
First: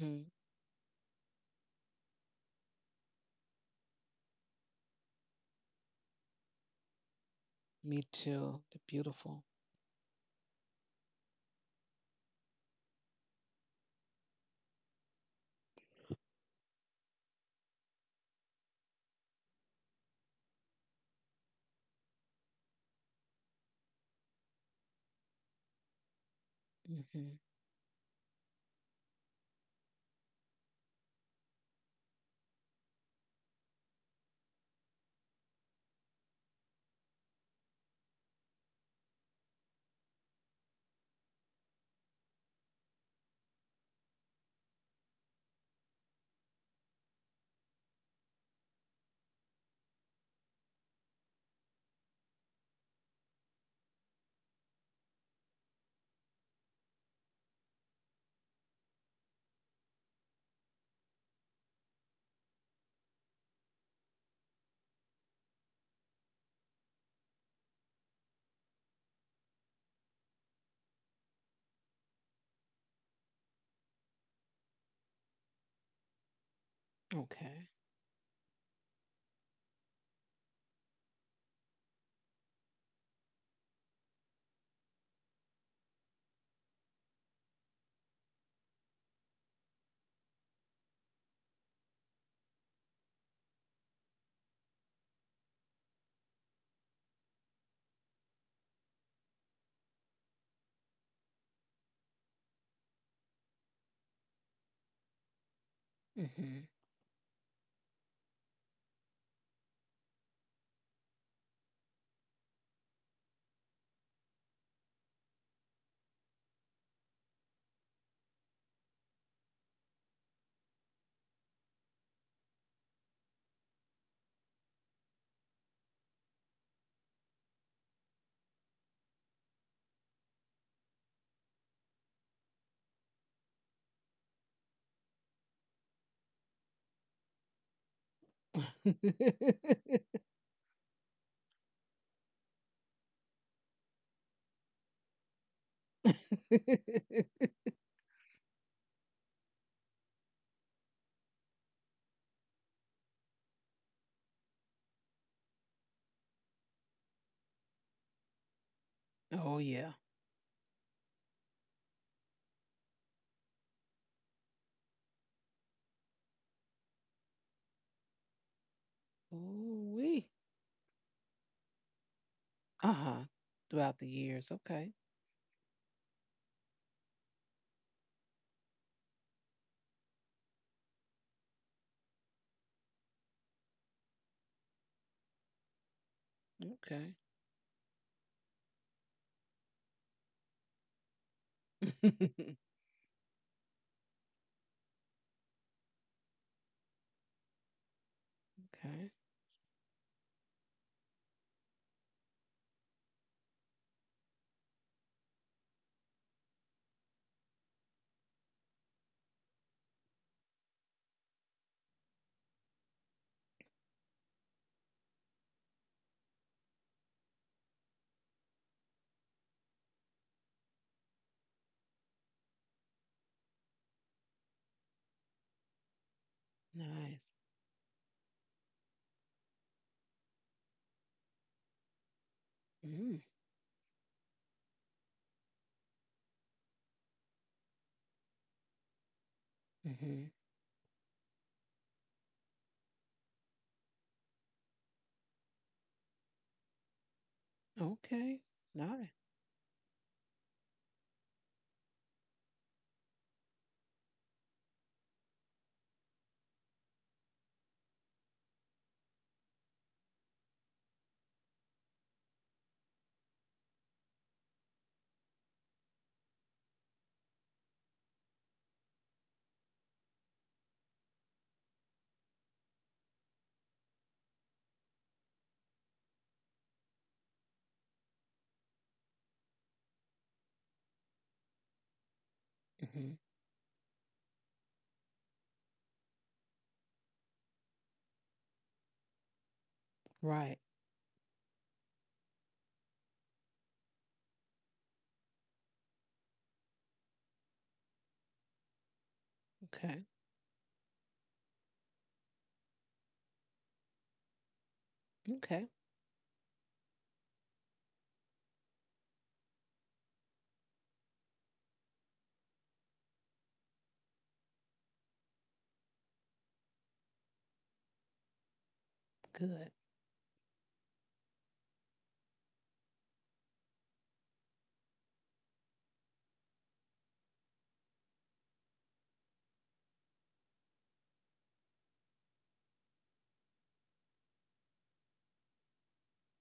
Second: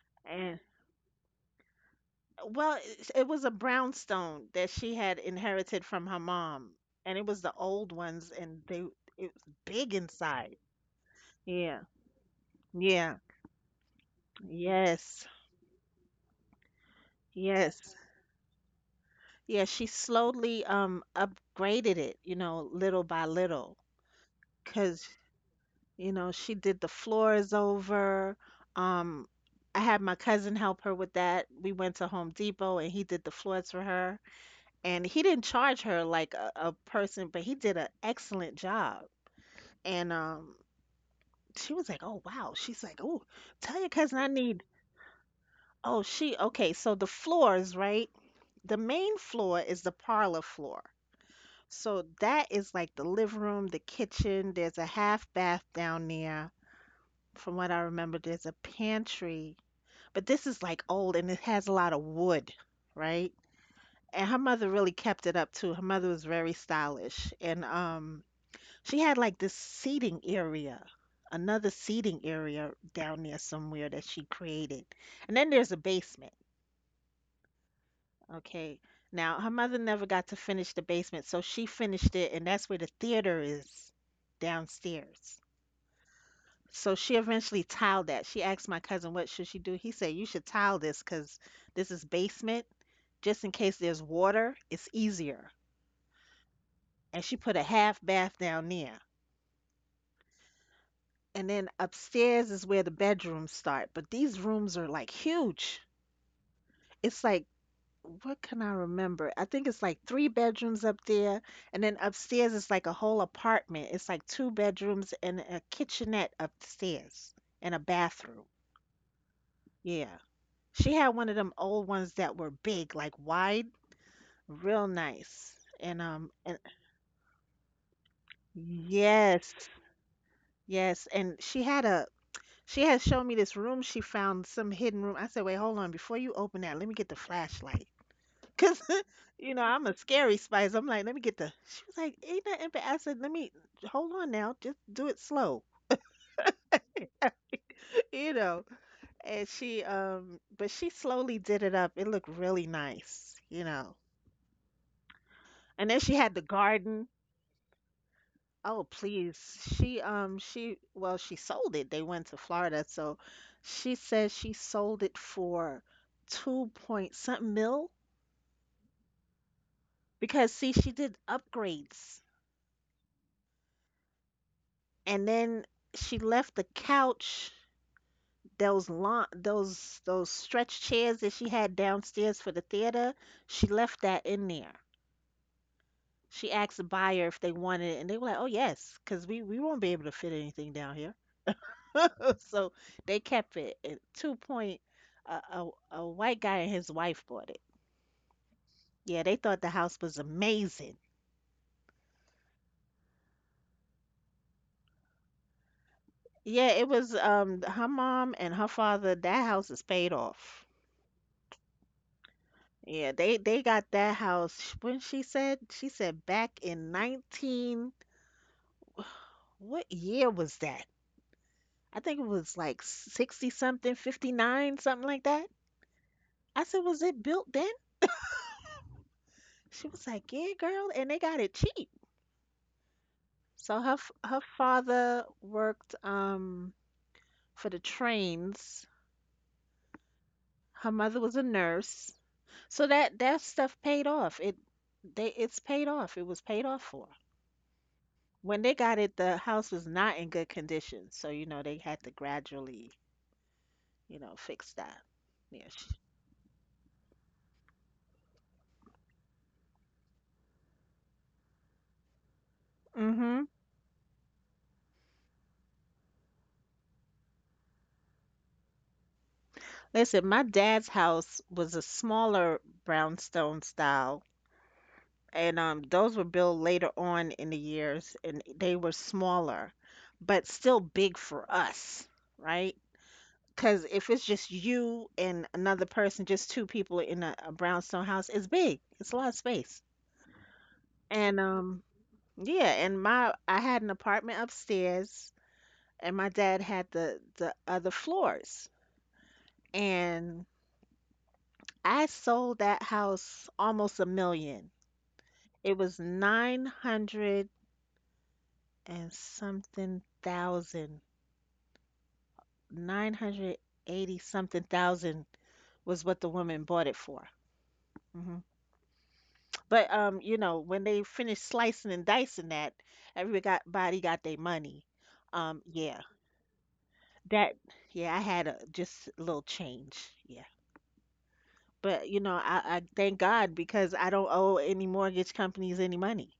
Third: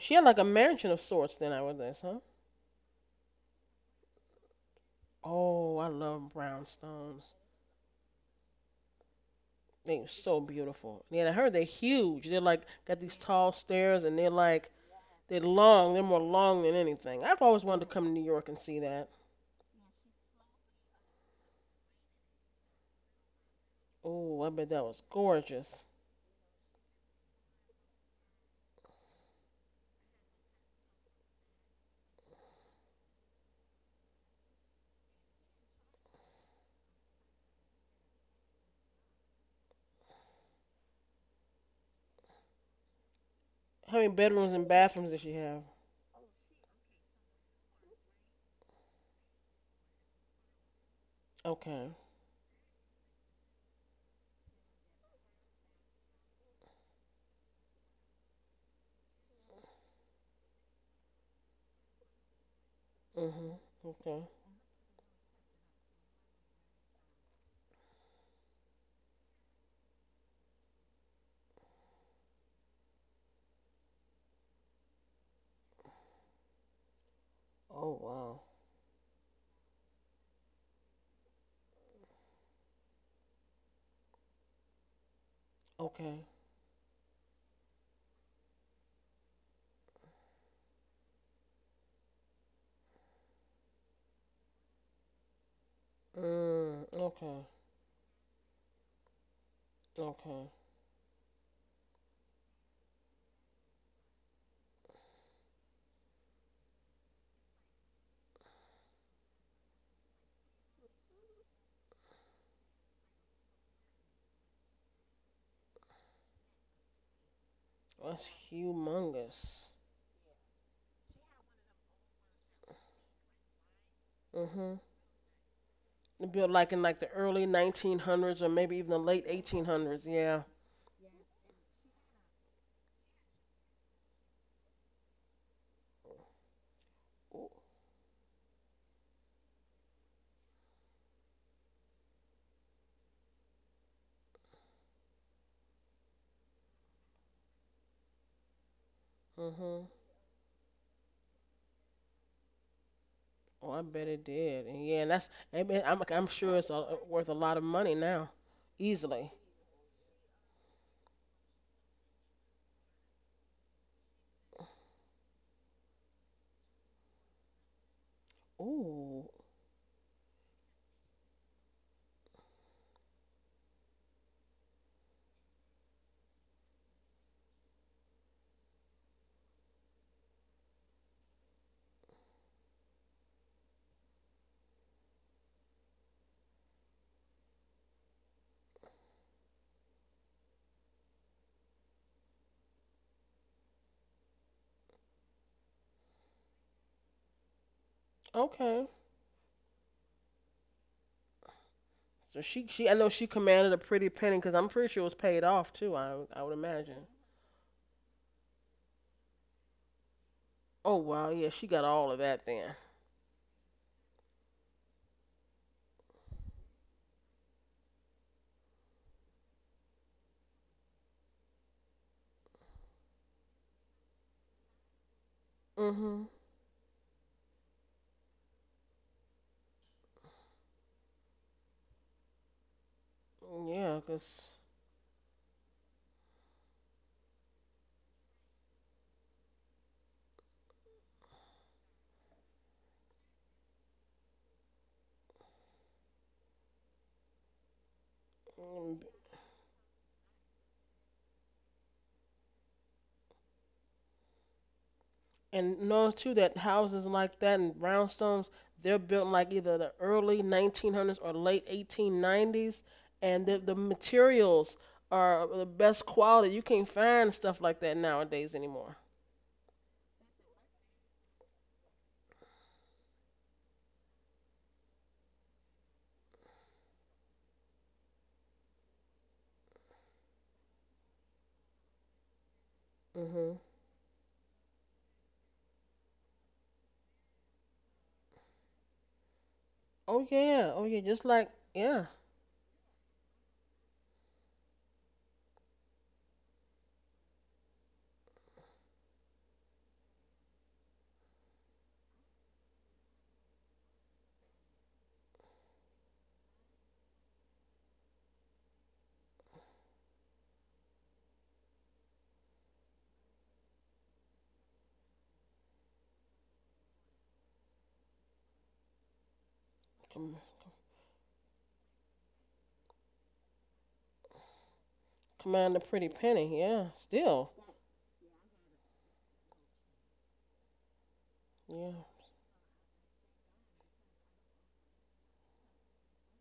C: She had like a
B: And,
C: mansion of sorts then I would this, huh?
B: well, it was a brownstone that she had
C: Oh,
B: inherited
C: I
B: from her
C: love
B: mom, and it
C: brownstones.
B: was the old
A: Me
B: ones, and
A: too. They're
B: they it was
A: beautiful.
B: big
C: They were so
B: inside.
C: beautiful. Yeah, I heard they're
B: Yeah,
C: huge. They're like got
B: yeah,
C: these tall stairs and they're like
B: yes,
C: they're long. They're more long than anything. I've always wanted to
B: yes,
C: come to New York and see that.
B: yeah. She slowly upgraded it, little by little,
C: Oh, I bet that was
B: cause
C: gorgeous.
B: she did the
A: Hmm
B: floors over. Um, I had my cousin help her with that. We went to Home Depot, and he did the floors for her. And he didn't charge her like a person, but he did an excellent job. And, she was like, "Oh wow!" She's like, "Oh, tell your
C: How many
B: cousin I
C: bedrooms and
B: need."
C: bathrooms did she have?
B: Oh, she okay. So the floors, right? The main floor is the parlor floor.
C: Okay.
B: So that is like the living room, the kitchen. There's a half bath down there. From what I remember, there's a pantry, but this is like old and it has a lot of wood, right?
C: Mhm. Okay.
B: And her mother really kept it up too. Her mother was very stylish, and she had like this seating area, another seating area down there somewhere that she created. And then there's a basement.
A: Okay.
C: Oh wow.
B: Okay. Now, her mother never got to finish the basement, so she finished it, and that's where the theater is downstairs.
C: Okay.
B: So she eventually tiled that. She asked my cousin, what should she do? He said, you should tile this because this is basement. Just in case there's water, it's easier.
C: Mm,
B: And she
C: okay.
B: put a half bath down there.
C: Okay.
B: And then upstairs is where the bedrooms start, but these rooms are like huge.
A: hmm
B: It's like, what can I remember? I think it's like three bedrooms up there, and then upstairs is like a whole apartment. It's like two bedrooms and a kitchenette upstairs and a
C: That's
B: bathroom.
C: humongous.
B: Yeah. She had one of them old ones that were big, like wide,
C: Mhm.
B: real nice. And
C: It
B: um
C: built
B: and
C: like in like the early 1900s or maybe even the late
B: yes,
C: 1800s. Yeah.
B: yes, and she had a She has shown me this room she found, some hidden room. I said, wait, hold on. Before you open that, let me get the
C: Ooh.
B: flashlight. Because, I'm a scary spice. I'm like, let me get the. She was like, ain't nothing. But I said, let me, hold on now. Just do it slow, you know. And
C: Mhm.
B: she, but she slowly did it up. It looked really nice,
C: Oh,
B: you
C: I
B: know.
C: bet it did. And yeah, and that's. I mean,
B: And
C: I'm
B: then she
C: I'm
B: had the
C: sure it's
B: garden.
C: worth a lot of money now,
B: Oh,
C: easily.
B: please.
A: oh, yeah.
B: She, well, she sold it. They went to Florida. So she said she sold it for two point something mil.
C: Ooh.
A: Ooh wee.
B: Because see, she did upgrades,
A: Uh huh. Throughout the years. Okay.
B: and then she left the couch, those lawn, those stretch chairs that she had downstairs for the theater. She left that in there. She asked the
A: Okay.
B: buyer if they wanted it, and they were like, "Oh yes, because we won't be able to fit anything down here."
A: okay.
B: So they kept it. At two point, a white guy and his wife bought it.
C: Okay.
B: Yeah, they thought the house was amazing.
C: So she I know she commanded a pretty penny because I'm pretty sure it was paid off too. I would
B: Yeah, it
C: imagine.
B: was her mom and her father. That house is paid off.
C: Oh wow. Yeah, she got all of that then.
B: Yeah, they got that house when she said back in 19, what year was that? I think it was like 60 something, 59 something like that.
C: Mhm.
B: I said, "Was it
A: Nice.
B: built then?" She was like, "Yeah, girl, and they got it cheap."
A: Mm.
B: So
C: Yeah,
B: her
C: 'cause.
B: father worked for the trains.
A: Hmm.
B: Her mother was a nurse. So that stuff paid off. It's paid off. It was paid off for.
A: Okay.
B: When they
C: Mm.
B: got
A: Nice.
B: it, the house was not in good condition. So, they had to gradually, fix that. Yeah.
C: And know too that houses like that and brownstones, they're built in like either the early 1900s or late 1890s, and
B: Mhm.
C: the materials are the best quality. You can't find stuff like that nowadays anymore.
B: Listen, my dad's house was a smaller brownstone style, and, those were built later on in the years, and they were smaller, but still big for us, right?
A: Hmm.
C: Mhm.
B: Because if it's just you and another person, just two people in a brownstone house, it's big. It's a lot of space.
C: Oh
A: Right.
C: yeah, oh yeah, just
B: And,
C: like yeah,
B: yeah, and my I had an apartment upstairs, and my dad had the other floors.
A: Okay.
B: And I sold that house almost a million.
A: Okay.
B: It was 900 and something thousand, 980 something thousand was what the woman bought it for. hmm
A: Good.
B: But,
C: Com-
B: when they finished slicing and dicing that, everybody got their money.
C: command a
B: Yeah.
C: pretty penny. Yeah, still.
B: That yeah, I had a just a little change. Yeah. But
C: Yeah.
B: you know, I, I thank God because I don't owe any mortgage companies any money,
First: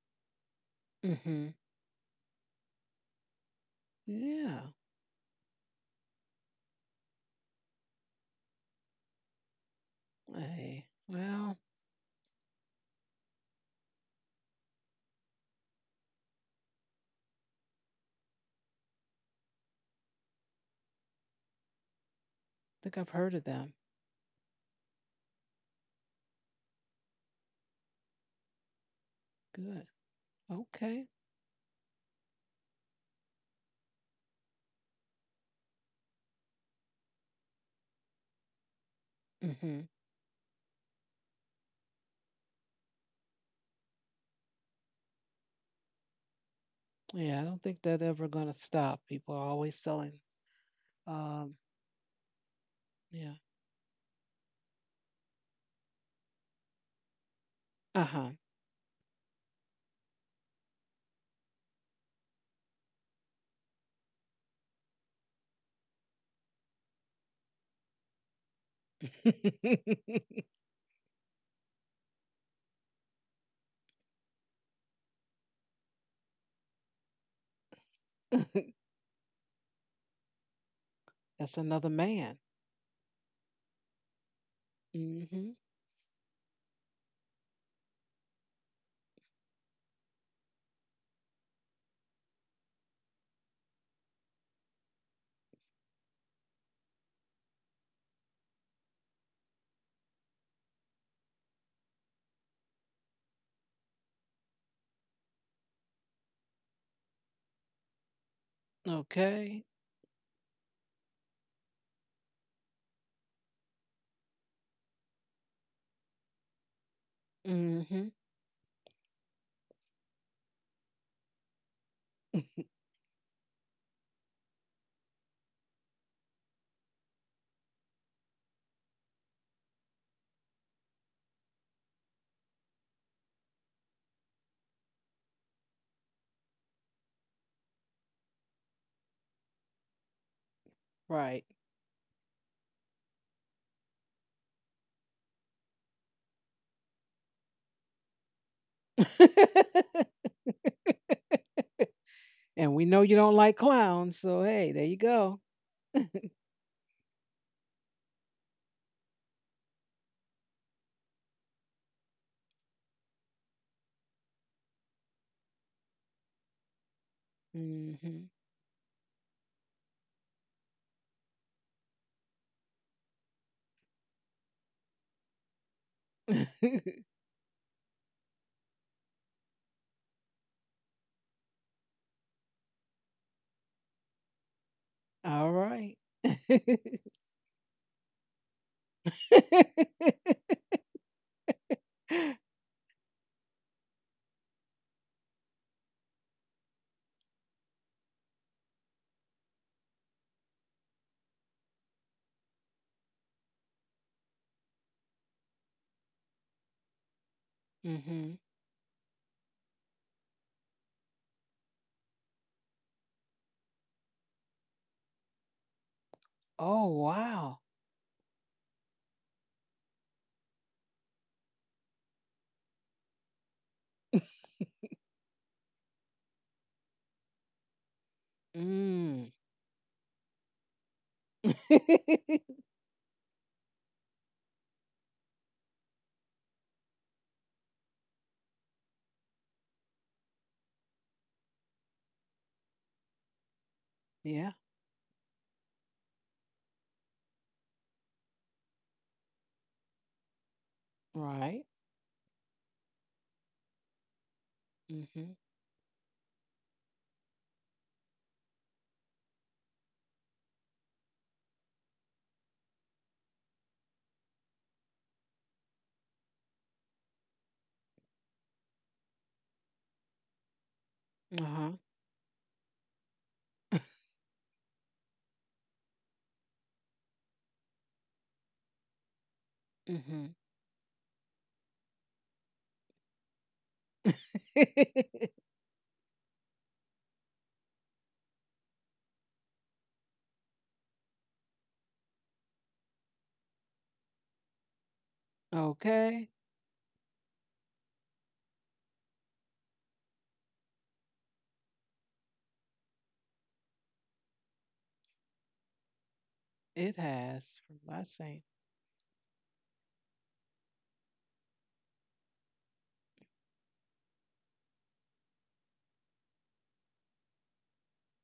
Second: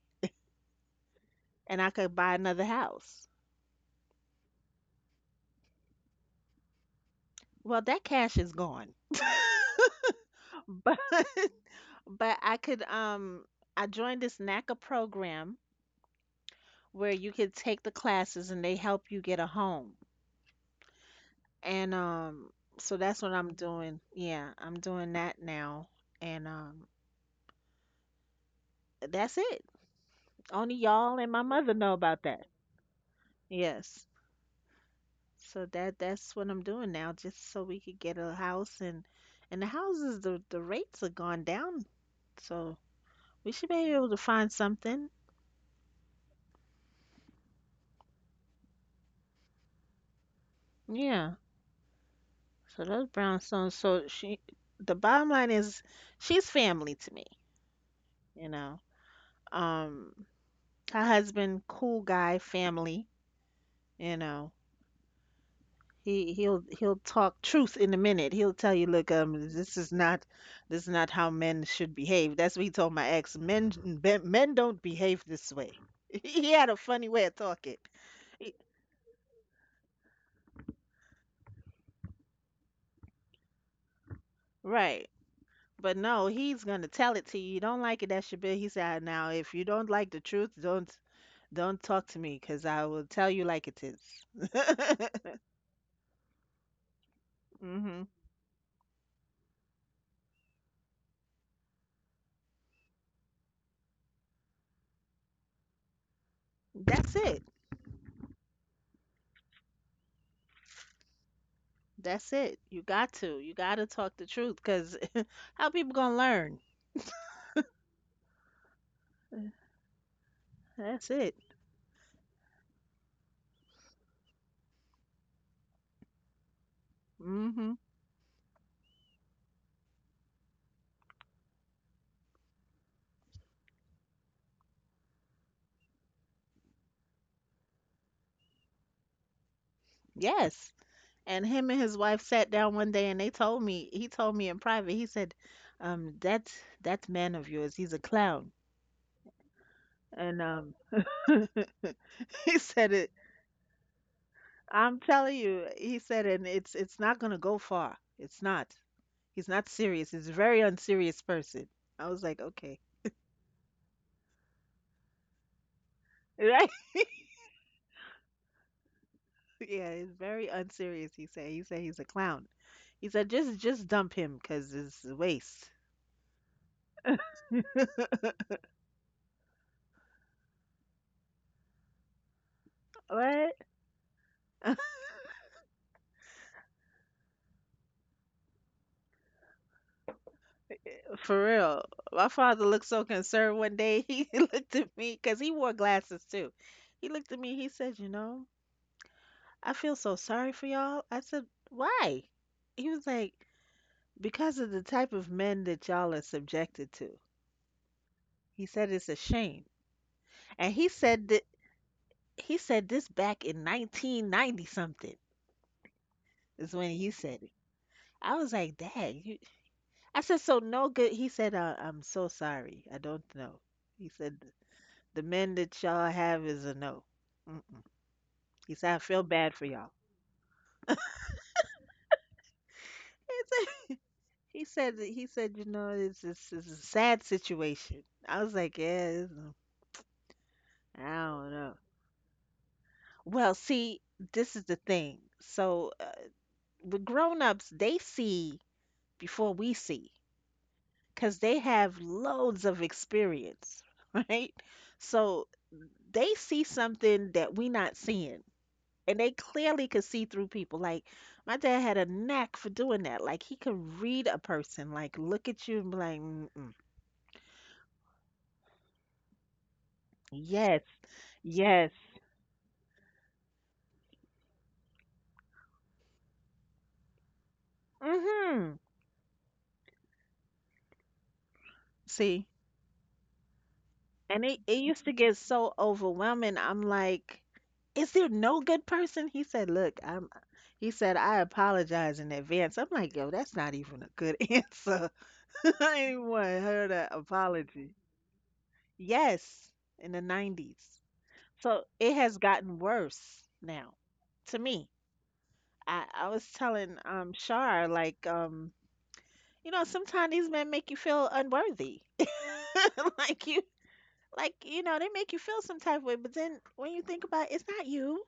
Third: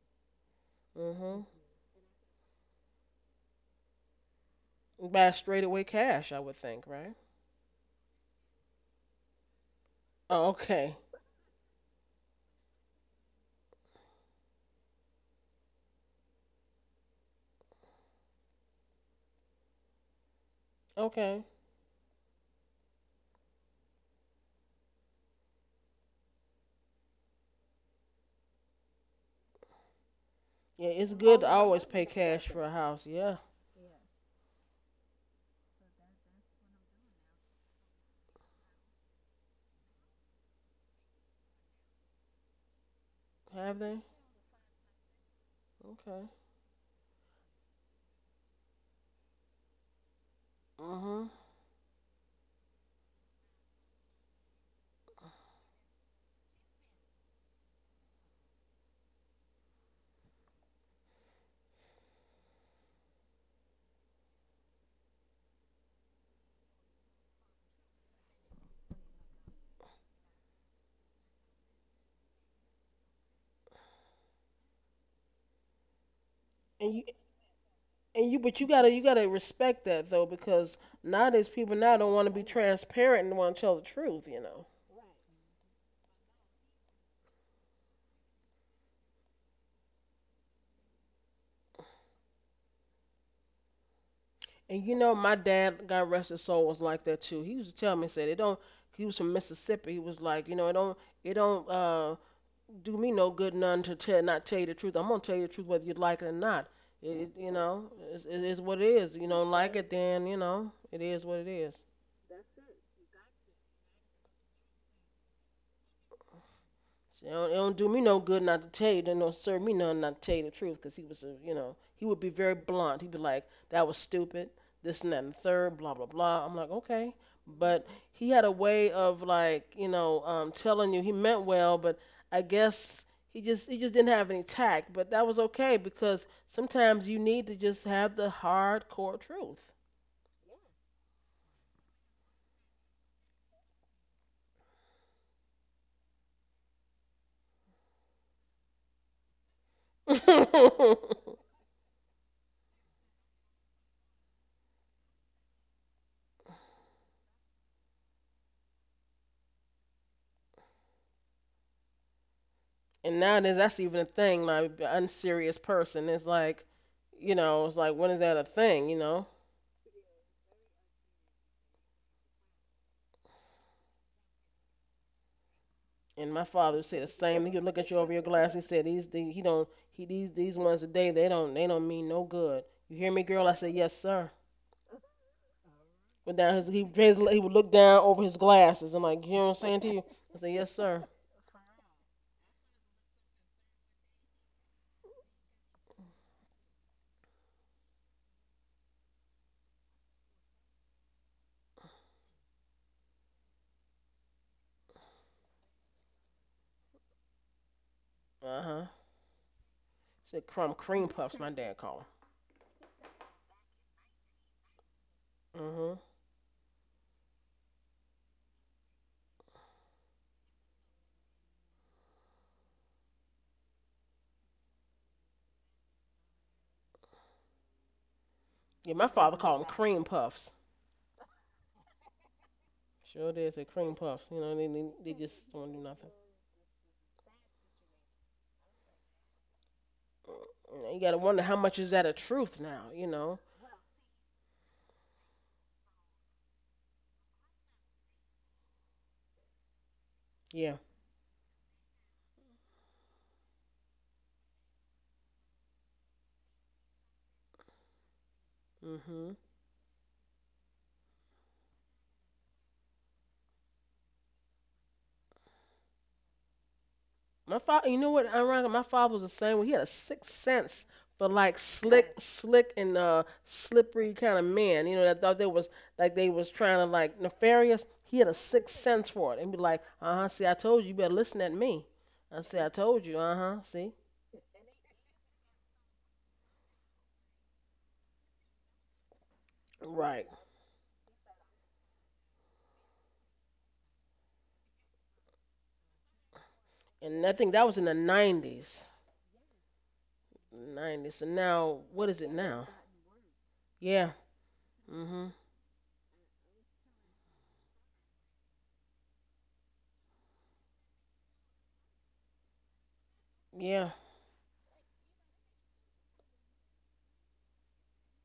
C: Mhm.
A: Hmm.
B: and I could buy another house.
A: Yeah.
C: Buy straight away cash, I would think, right?
B: Well, that cash is gone.
C: Oh,
A: Hey.
C: okay,
B: But
A: Well, I
B: but I joined this NACA program where you could take the classes and they help you get a home.
C: okay.
B: And so
A: think I've
B: that's what
A: heard of
B: I'm
A: them.
B: doing. Yeah, I'm doing that now. And that's it.
A: Good.
B: Only
C: Yeah,
A: Okay.
C: it's
B: y'all and my
C: good to
B: mother
C: always
B: know
C: pay
B: about that.
C: cash for a house. Yeah,
B: Yes. So that's what I'm doing now, just so we could get a house and the
A: Hmm.
B: houses the rates have gone down, so we should
C: have
B: be
C: they?
B: able to find something.
C: Okay.
A: Yeah. I don't think that ever gonna stop. People are always selling.
C: Uh huh.
B: Yeah.
A: Um.
B: So those
A: Yeah.
B: brownstones. So the bottom line is, she's family to me.
A: Uh huh.
B: You know, um, her husband, cool guy, family. You know, He'll talk truth in a minute. He'll tell you, look, this is not how men should behave. That's what he told my ex. Men don't behave this way. He had a
C: And you
B: funny way of talking.
C: and you,
B: He-
C: but you gotta respect that though because nowadays
A: That's
C: people
A: another
C: now don't want to
A: man.
C: be transparent and want to tell the truth.
B: Right.
A: Hmm
B: But no, he's gonna tell it to you. You don't like it, that should be. He said, now if you don't like the truth, don't talk to me, 'cause I will tell you like it is.
C: My dad, God rest his soul, was like that too. He used to tell
B: Mm-hmm.
C: me, said it don't. He was from Mississippi. He was like, it don't do me no good none to tell not tell you the truth. I'm gonna tell you the truth whether you like it or not. It,
B: That's
C: it
B: it.
C: you know, it is what it is. You don't
A: Okay.
C: like it, then it is what it is.
B: That's it. You got to. You got to talk the truth, 'cause how people gonna learn?
C: So it don't do me
A: Mhm.
C: no good not to tell you. It don't serve me none not to tell you the truth, 'cause he
B: That's
C: was,
B: it.
C: a, you know, he would be very blunt. He'd be like, that was stupid, this and that and the third, blah, blah, blah. I'm like, okay.
B: Hmm.
C: But he had a way of like, telling you he meant well, but I guess he just didn't have any tact. But that was okay because sometimes you need to just have the hardcore truth.
B: Yes. And
A: Right.
B: him and his wife sat down one day and they told me, he told me in private, he said, um, that that man of yours, he's a clown. And he
A: and we
B: said
A: know
B: it,
A: you don't like clowns, so hey, there you
B: I'm telling
A: go.
B: you, he said, and it's not gonna go far. It's not. He's not serious. He's a very unserious person. I was like, okay.
C: And nowadays that's even a thing. Like the unserious person is like,
B: Right?
C: it's like when is
A: Mhm.
C: that a thing? You know.
B: Yeah, he's very unserious, he said. He said he's a clown. He said, just dump him because it's a waste.
C: And my father would say the same. He would look at you over your glass. He said these he don't he these ones today they don't mean no good. You hear me, girl?
B: What?
C: I said yes, sir.
A: All right.
C: But down his, he raised, he would look down over his glasses. I'm like, you know what I'm saying to you? I said yes, sir.
B: For real. My father looked so concerned one day. He looked at me because he wore glasses too. He looked at me. He said, you know, I feel so sorry for y'all. I said, why? He was like, because of the type of men that y'all are subjected to.
A: mhm.
C: Uh
B: He
C: huh.
B: said, it's a shame.
C: Said
B: And
C: crumb cream puffs. My dad called them.
B: he said this back in 1990 something
C: Uh huh.
B: is
A: Oh,
B: when he said it.
A: wow.
B: I was like, Dad, you. I said, so no good. He said, I'm so sorry. I don't know. He said, the men that y'all have is a no. Mm-mm. He said,
C: Yeah,
B: I
C: my
B: feel
A: Mm.
C: father
B: bad
C: called
B: for
C: them
B: y'all.
C: cream puffs. Sure did. Said cream
B: It's-
C: puffs. You know,
B: He
C: they they,
B: said,
C: they
B: he
C: just
B: said, you
C: don't do
B: know,
C: nothing.
B: it's a sad situation. I was like, yeah, this is- I
C: You gotta wonder
B: don't
C: how
B: know.
C: much is that a truth now, you know?
B: Well, see,
A: yeah.
B: this is the thing. So with grown-ups, they see before we see,
C: Yeah.
B: because they
A: Right.
B: have loads of experience, right?
A: Mhm.
B: So they see something that we not seeing. And they
C: Mhm.
B: clearly could see through people. Like my dad had a knack for doing that. Like he could read a person, like look at you and be like, mm-mm.
C: My father, you know what? Ironically, my father was the same way. He had a sixth
B: "Yes,
C: sense for like
A: Uh-huh.
B: yes,
C: slick and slippery kind of men. That thought they was like they was trying to like nefarious. He had a
B: mm-hmm."
C: sixth sense for it and be like, uh huh.
A: Mhm.
C: See, I told you, you better listen at me. I
B: See,
C: see, I told you, uh huh. See,
B: and it used to get so overwhelming. I'm like, "Is there no good person?" He said, "Look,
C: right.
B: I'm." He said, "I apologize in advance." I'm like, "Yo, that's not even a good answer." I ain't
A: okay.
B: want to hear that
C: And I think that was in
B: apology.
C: the nineties,
B: Yes, in the 90s.
C: nineties. And now,
B: So
C: what
B: it
C: is it
B: has
C: now?
B: gotten worse now
C: Yeah.
B: to me.
C: Mhm.
B: I was
A: It
B: telling
A: has from
B: Shar
A: last
B: like
A: saying.
B: you know sometimes these men make you feel unworthy. like you
C: Yeah.
B: like you know they make you feel some type of way but then when you think about it, it's not you.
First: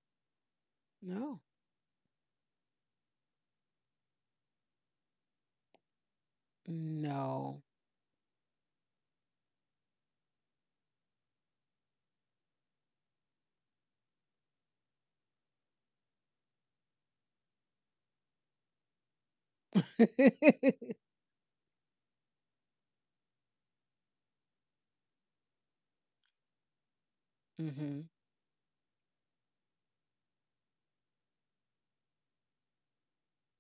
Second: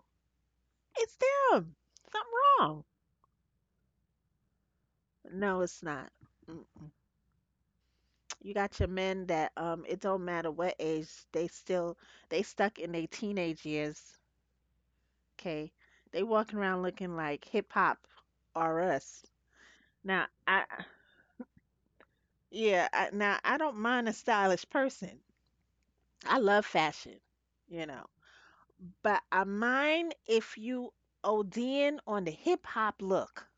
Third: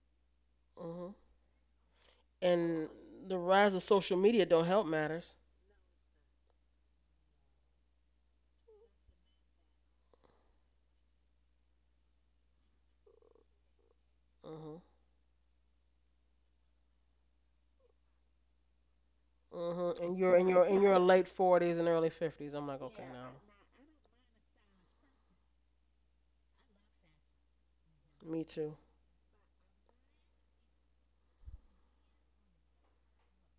C: Mhm.
B: It's
A: No.
B: them. Something wrong.
C: And the rise of social media don't help matters.
B: No, it's not. Mm-mm.
A: No.
B: You got your men that it don't matter what age they still they stuck in their teenage years.
C: Mhm.
B: Okay. They walking around looking like hip hop or us.
C: Mhm. And
B: Now,
C: you're in your
B: I
C: late 40s and early 50s. I'm like,
B: Yeah,
C: okay, no.
B: now I don't mind a stylish person. I love fashion, you
A: mhm.
B: know,
C: Me too.
B: but I mind if you OD in on the hip hop look.